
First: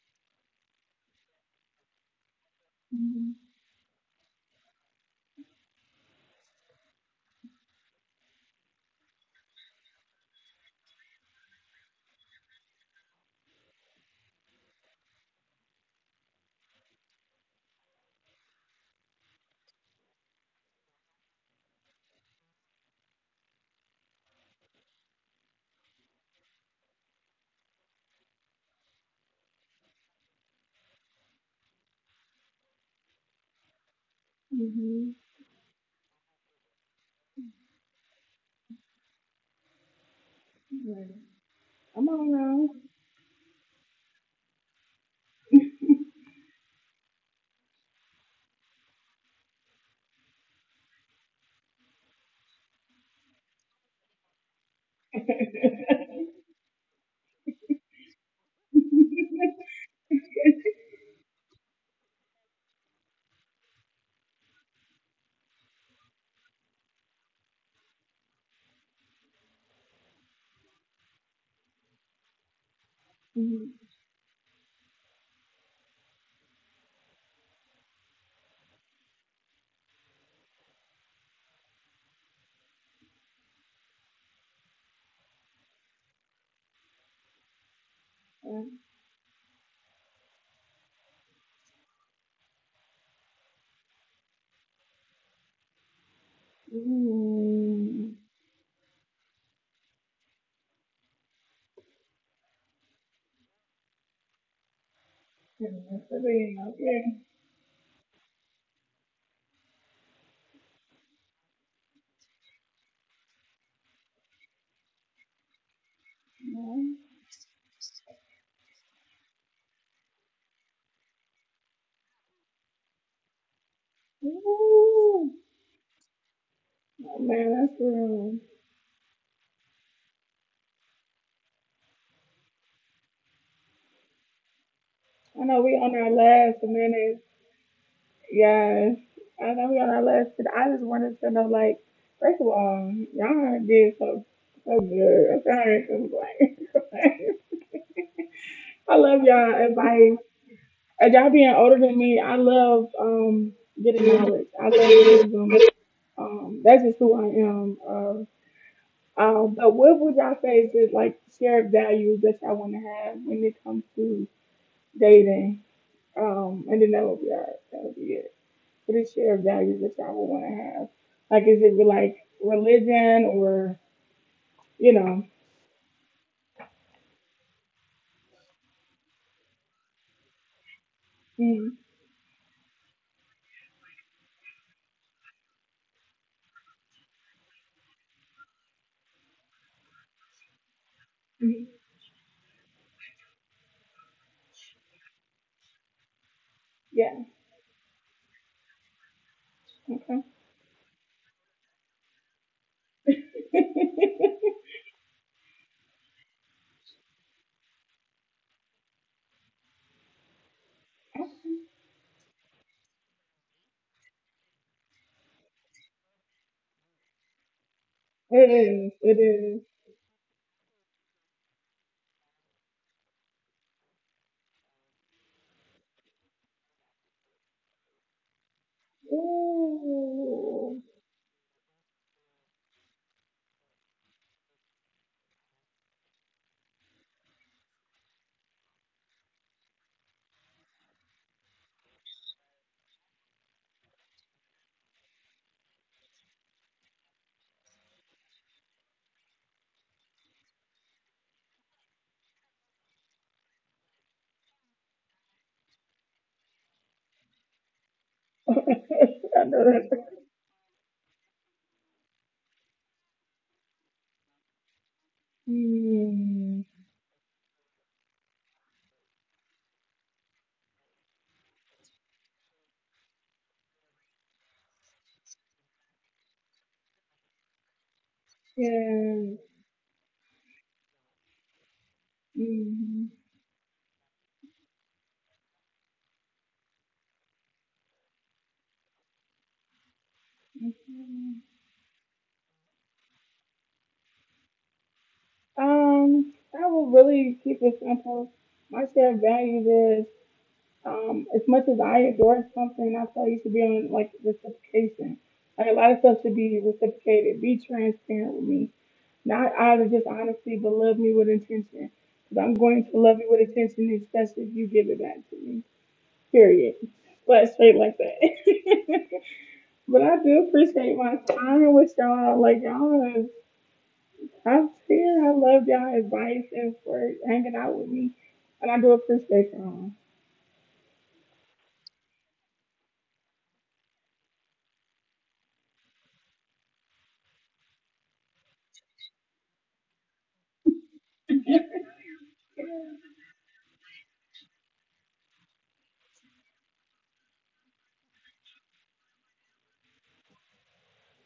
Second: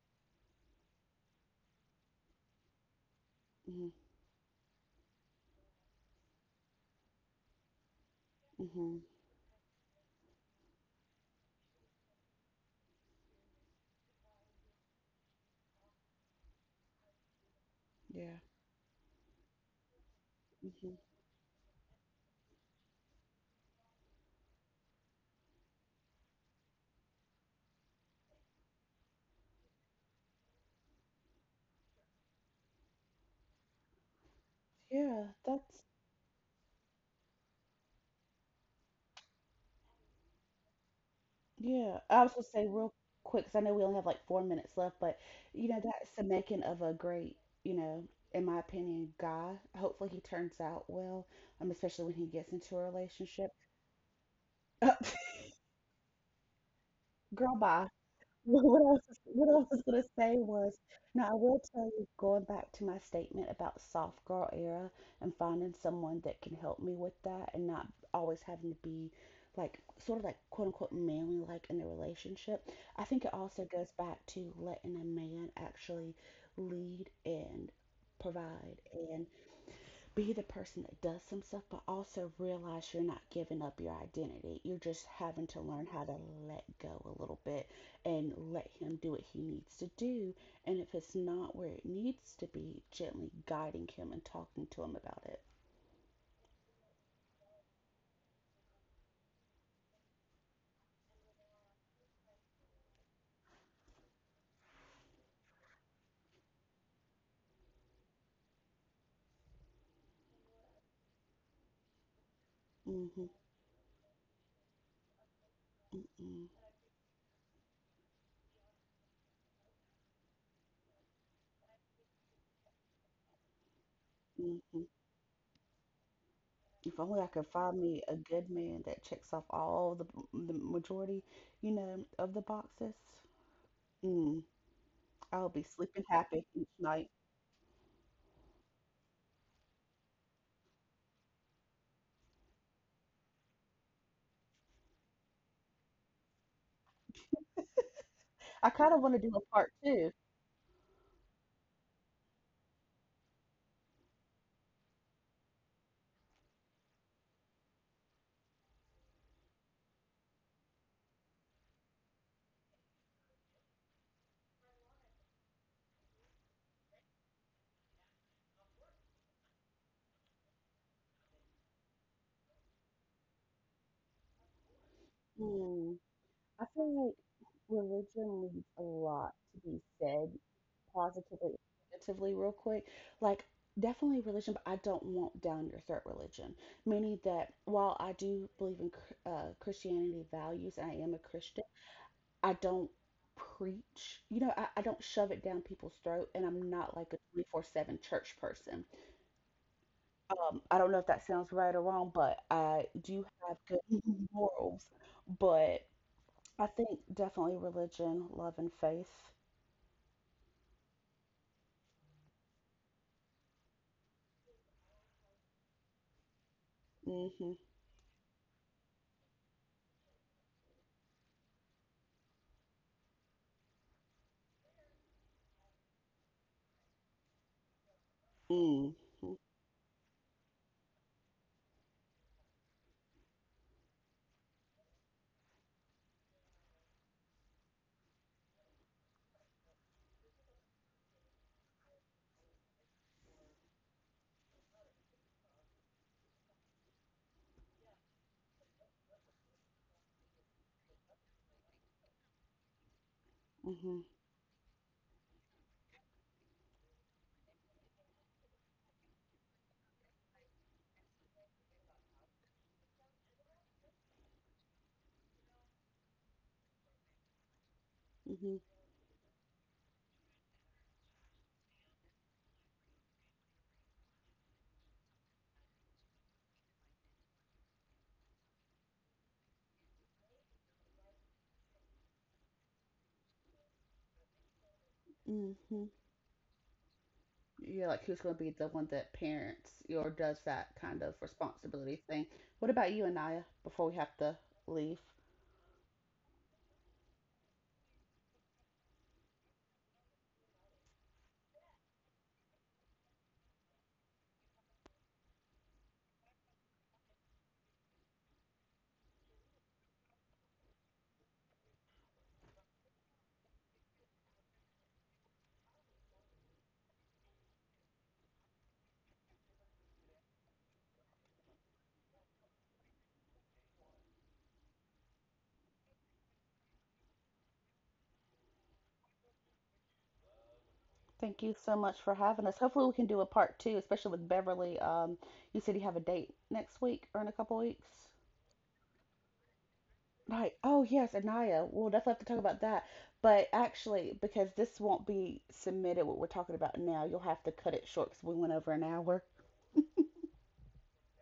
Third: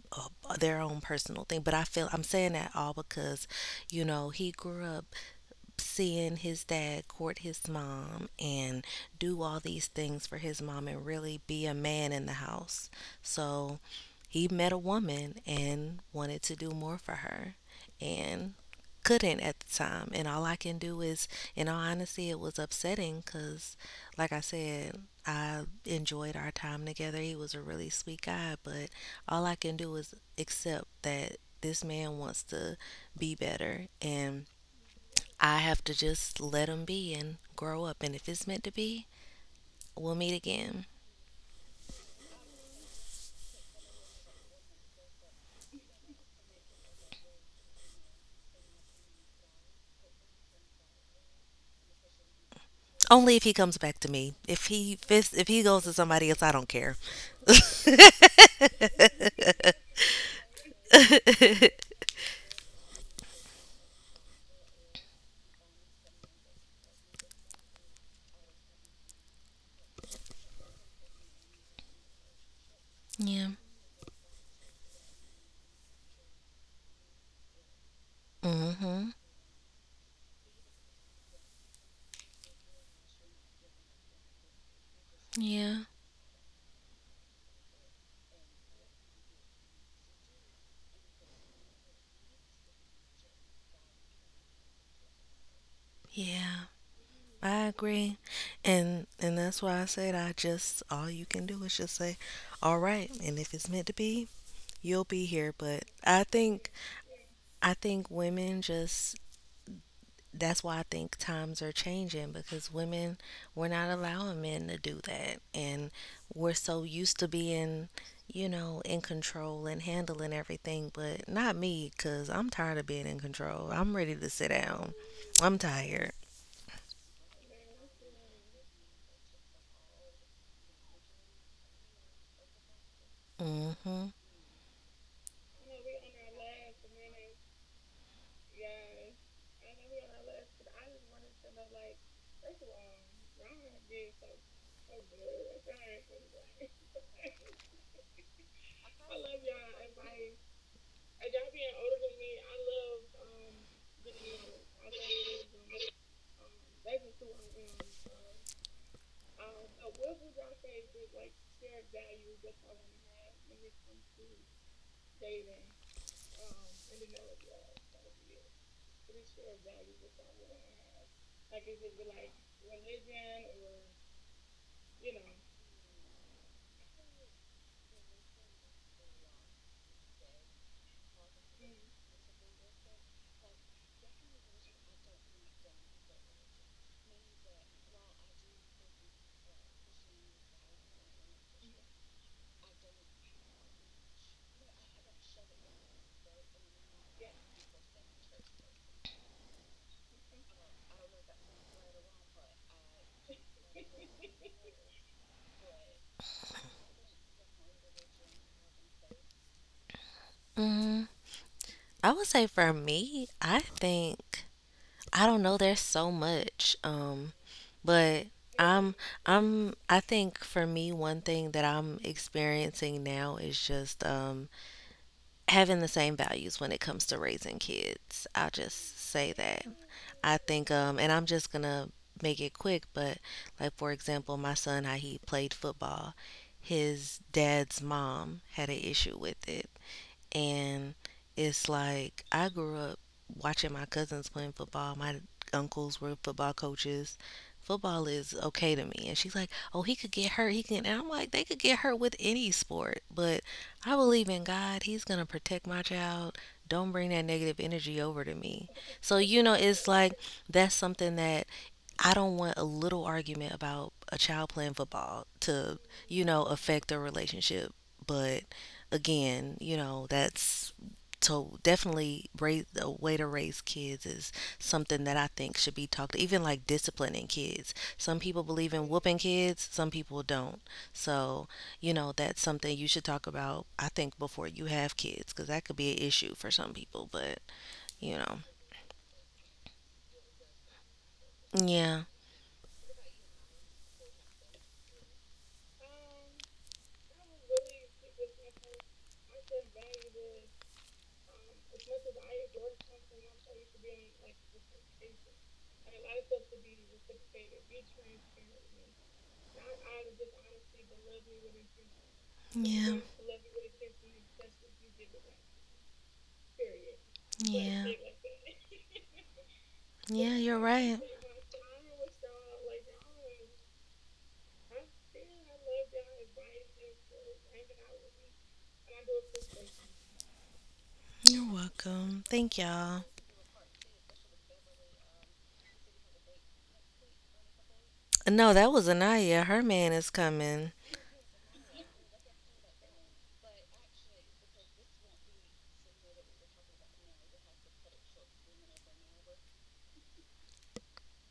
[SPEAKER 2] a their own personal thing. But I feel I'm saying that all because,
[SPEAKER 1] mm,
[SPEAKER 3] Mm-hmm.
[SPEAKER 2] you know, he grew up seeing his dad court his mom and
[SPEAKER 3] Mm-hmm.
[SPEAKER 2] do all these things for his mom and really be a man in the house. So he met a woman and wanted to do more for her.
[SPEAKER 3] Yeah.
[SPEAKER 2] And couldn't at the time. And all I can
[SPEAKER 3] Mm-hmm.
[SPEAKER 2] do is, in all honesty, it was upsetting because, like I said, I enjoyed our time together. He was a really sweet guy, but all I can do is accept that this man wants to be better. And
[SPEAKER 1] mm,
[SPEAKER 3] Yeah,
[SPEAKER 2] I
[SPEAKER 3] that's
[SPEAKER 2] have to just let him be and grow up. And if it's meant to be, we'll meet again.
[SPEAKER 1] mm,
[SPEAKER 3] yeah.
[SPEAKER 1] come
[SPEAKER 3] I
[SPEAKER 1] on
[SPEAKER 3] was gonna
[SPEAKER 1] now.
[SPEAKER 3] say real quick, 'cause I know we only have like four minutes left, but you know, that's the making of a great, you know, in my opinion, guy. Hopefully he turns out well, especially when he gets into a
[SPEAKER 2] Only if he
[SPEAKER 3] relationship.
[SPEAKER 2] comes back to me. If he if,
[SPEAKER 3] <laughs>
[SPEAKER 2] if he goes to somebody else, I don't care.
[SPEAKER 3] Girl, bye.
[SPEAKER 2] <laughs>
[SPEAKER 3] What I was going to say
[SPEAKER 1] <laughs>
[SPEAKER 3] was, Now I will tell you, going back to my statement about soft girl era and finding someone that can help me with that and not always having to be like, sort of like, quote unquote, manly like in a relationship, I think it
[SPEAKER 2] Yeah.
[SPEAKER 1] Ooh.
[SPEAKER 3] also goes back to letting a man actually lead and provide
[SPEAKER 2] Mhm.
[SPEAKER 3] and be the person that does some stuff, but also realize you're not giving up your identity. You're just having to learn
[SPEAKER 2] Yeah.
[SPEAKER 3] how to let go a little bit and
[SPEAKER 1] Oh
[SPEAKER 3] let him do what he needs to do. And if it's not where it needs to be, gently guiding him and talking to him about it.
[SPEAKER 2] Yeah. I agree. And that's why I said, I just, all you can do is just say, all right, and if it's meant to be, you'll be here. But I think women just, that's why I think times are changing, because women,
[SPEAKER 3] Mm-hmm,
[SPEAKER 2] we're not allowing men to do that, and
[SPEAKER 3] mm-mm,
[SPEAKER 2] we're so used to being, you know, in control and handling everything. But not me, cuz I'm tired of being in control. I'm ready to sit
[SPEAKER 3] mm-hmm.
[SPEAKER 2] down. I'm tired.
[SPEAKER 3] If only I
[SPEAKER 1] man,
[SPEAKER 3] could
[SPEAKER 1] that's
[SPEAKER 3] find me a
[SPEAKER 1] real.
[SPEAKER 3] good man that checks off all the majority, you know, of the boxes.
[SPEAKER 2] Mhm.
[SPEAKER 3] Mm,
[SPEAKER 1] I
[SPEAKER 3] I'll
[SPEAKER 1] know
[SPEAKER 3] be
[SPEAKER 1] we on
[SPEAKER 3] sleeping
[SPEAKER 1] our
[SPEAKER 3] happy
[SPEAKER 1] last
[SPEAKER 3] each night.
[SPEAKER 1] minute. Yes. I know we on our last minute. I just wanted to know like, first of all, y'all did so good. I'm like, <laughs>
[SPEAKER 3] I kind
[SPEAKER 1] I
[SPEAKER 3] of want to
[SPEAKER 1] love
[SPEAKER 3] do a
[SPEAKER 1] y'all
[SPEAKER 3] part two.
[SPEAKER 1] advice. And y'all being older than me, I love getting knowledge. I love wisdom. That's just who I am. But what would y'all say is just like shared values that y'all want to have when it comes to dating? And then that would be that would be it. What is shared values that y'all would want to have? Like, is it like religion or you know?
[SPEAKER 3] Mm. I feel like religion needs a lot to be said positively,
[SPEAKER 1] Mm.
[SPEAKER 3] negatively, real quick. Like, definitely religion, but I don't want down your throat religion. Meaning that while I do believe in Christianity values, and I am a Christian,
[SPEAKER 1] Mm.
[SPEAKER 3] I don't preach. You know, I don't shove it down people's throat, and I'm not like
[SPEAKER 1] Yeah.
[SPEAKER 3] a 24/7 church person.
[SPEAKER 1] Okay.
[SPEAKER 3] I don't know if that sounds right or wrong, but I do have good
[SPEAKER 1] <laughs>
[SPEAKER 3] <laughs> morals, but. I think definitely religion, love, and faith.
[SPEAKER 2] Mhm. I would say for me, I think I don't know. There's so much,
[SPEAKER 3] Mm-hmm.
[SPEAKER 2] but
[SPEAKER 1] it is.
[SPEAKER 2] I'm
[SPEAKER 1] It is.
[SPEAKER 2] I think for me, one thing that I'm experiencing now is just having the same values when it comes to raising kids. I'll just
[SPEAKER 3] Mm-hmm.
[SPEAKER 2] say that. I think,
[SPEAKER 1] Ooh.
[SPEAKER 2] and I'm just gonna make it quick, but like for example, my son, how he played football, his dad's mom had an issue with it, and it's like I grew up watching my cousins playing football. My uncles were football coaches. Football is okay to me. And she's like, oh, he could get hurt. He can. And I'm like, they could get hurt with any sport. But I
[SPEAKER 3] Mm-hmm.
[SPEAKER 2] believe in God. He's going to protect my child. Don't bring that negative energy over to
[SPEAKER 1] <laughs>
[SPEAKER 2] me. So,
[SPEAKER 1] I
[SPEAKER 2] you know,
[SPEAKER 1] know
[SPEAKER 2] it's
[SPEAKER 1] that.
[SPEAKER 2] like that's something that I don't want a little argument about a child playing football to, you know,
[SPEAKER 1] Mm,
[SPEAKER 2] affect their relationship. But again, you know, that's, so definitely raise, a way to raise kids, is something that I think should be talked. Even like disciplining kids, some people believe in whooping
[SPEAKER 1] yeah.
[SPEAKER 2] kids, some people don't. So, you know, that's something you should
[SPEAKER 1] Hmm.
[SPEAKER 2] talk about. I think before you have kids, because
[SPEAKER 3] Mm-hmm.
[SPEAKER 2] that could be an issue for some people. But
[SPEAKER 3] Yeah, like who's
[SPEAKER 2] you
[SPEAKER 3] going to
[SPEAKER 2] know,
[SPEAKER 3] be the one that parents or does that kind of
[SPEAKER 1] Mhm.
[SPEAKER 3] responsibility
[SPEAKER 2] yeah.
[SPEAKER 3] thing? What about you, Anaya, before we have to leave?
[SPEAKER 1] I will really keep it simple. My shared values is as much as I adore something, I feel you should be on like reciprocation. Like a lot of stuff should be reciprocated. Be transparent with me, not out of just honesty, but love me with intention. Because I'm going to
[SPEAKER 2] Yeah.
[SPEAKER 1] love you with intention, especially if you give it back to me. Period. But straight
[SPEAKER 2] Yeah.
[SPEAKER 1] like that. <laughs> but I
[SPEAKER 2] Yeah,
[SPEAKER 1] do
[SPEAKER 2] you're
[SPEAKER 1] appreciate
[SPEAKER 2] right.
[SPEAKER 1] my time with y'all. Like y'all I'm here. I love y'all advice and for hanging out with me. And I do appreciate y'all.
[SPEAKER 3] Thank you
[SPEAKER 2] You're
[SPEAKER 3] so much for
[SPEAKER 2] welcome.
[SPEAKER 3] having us.
[SPEAKER 2] Thank
[SPEAKER 3] Hopefully, we can
[SPEAKER 2] y'all.
[SPEAKER 3] do a part two, especially with Beverly. You said you have a date next week or in a couple weeks.
[SPEAKER 2] No, that was Anaya. Her man is
[SPEAKER 3] Right.
[SPEAKER 2] coming.
[SPEAKER 3] Oh, yes, Anaya. We'll definitely have to talk about that. But actually, because this won't be submitted, what we're talking about now, you'll have to cut it short because we went over an hour.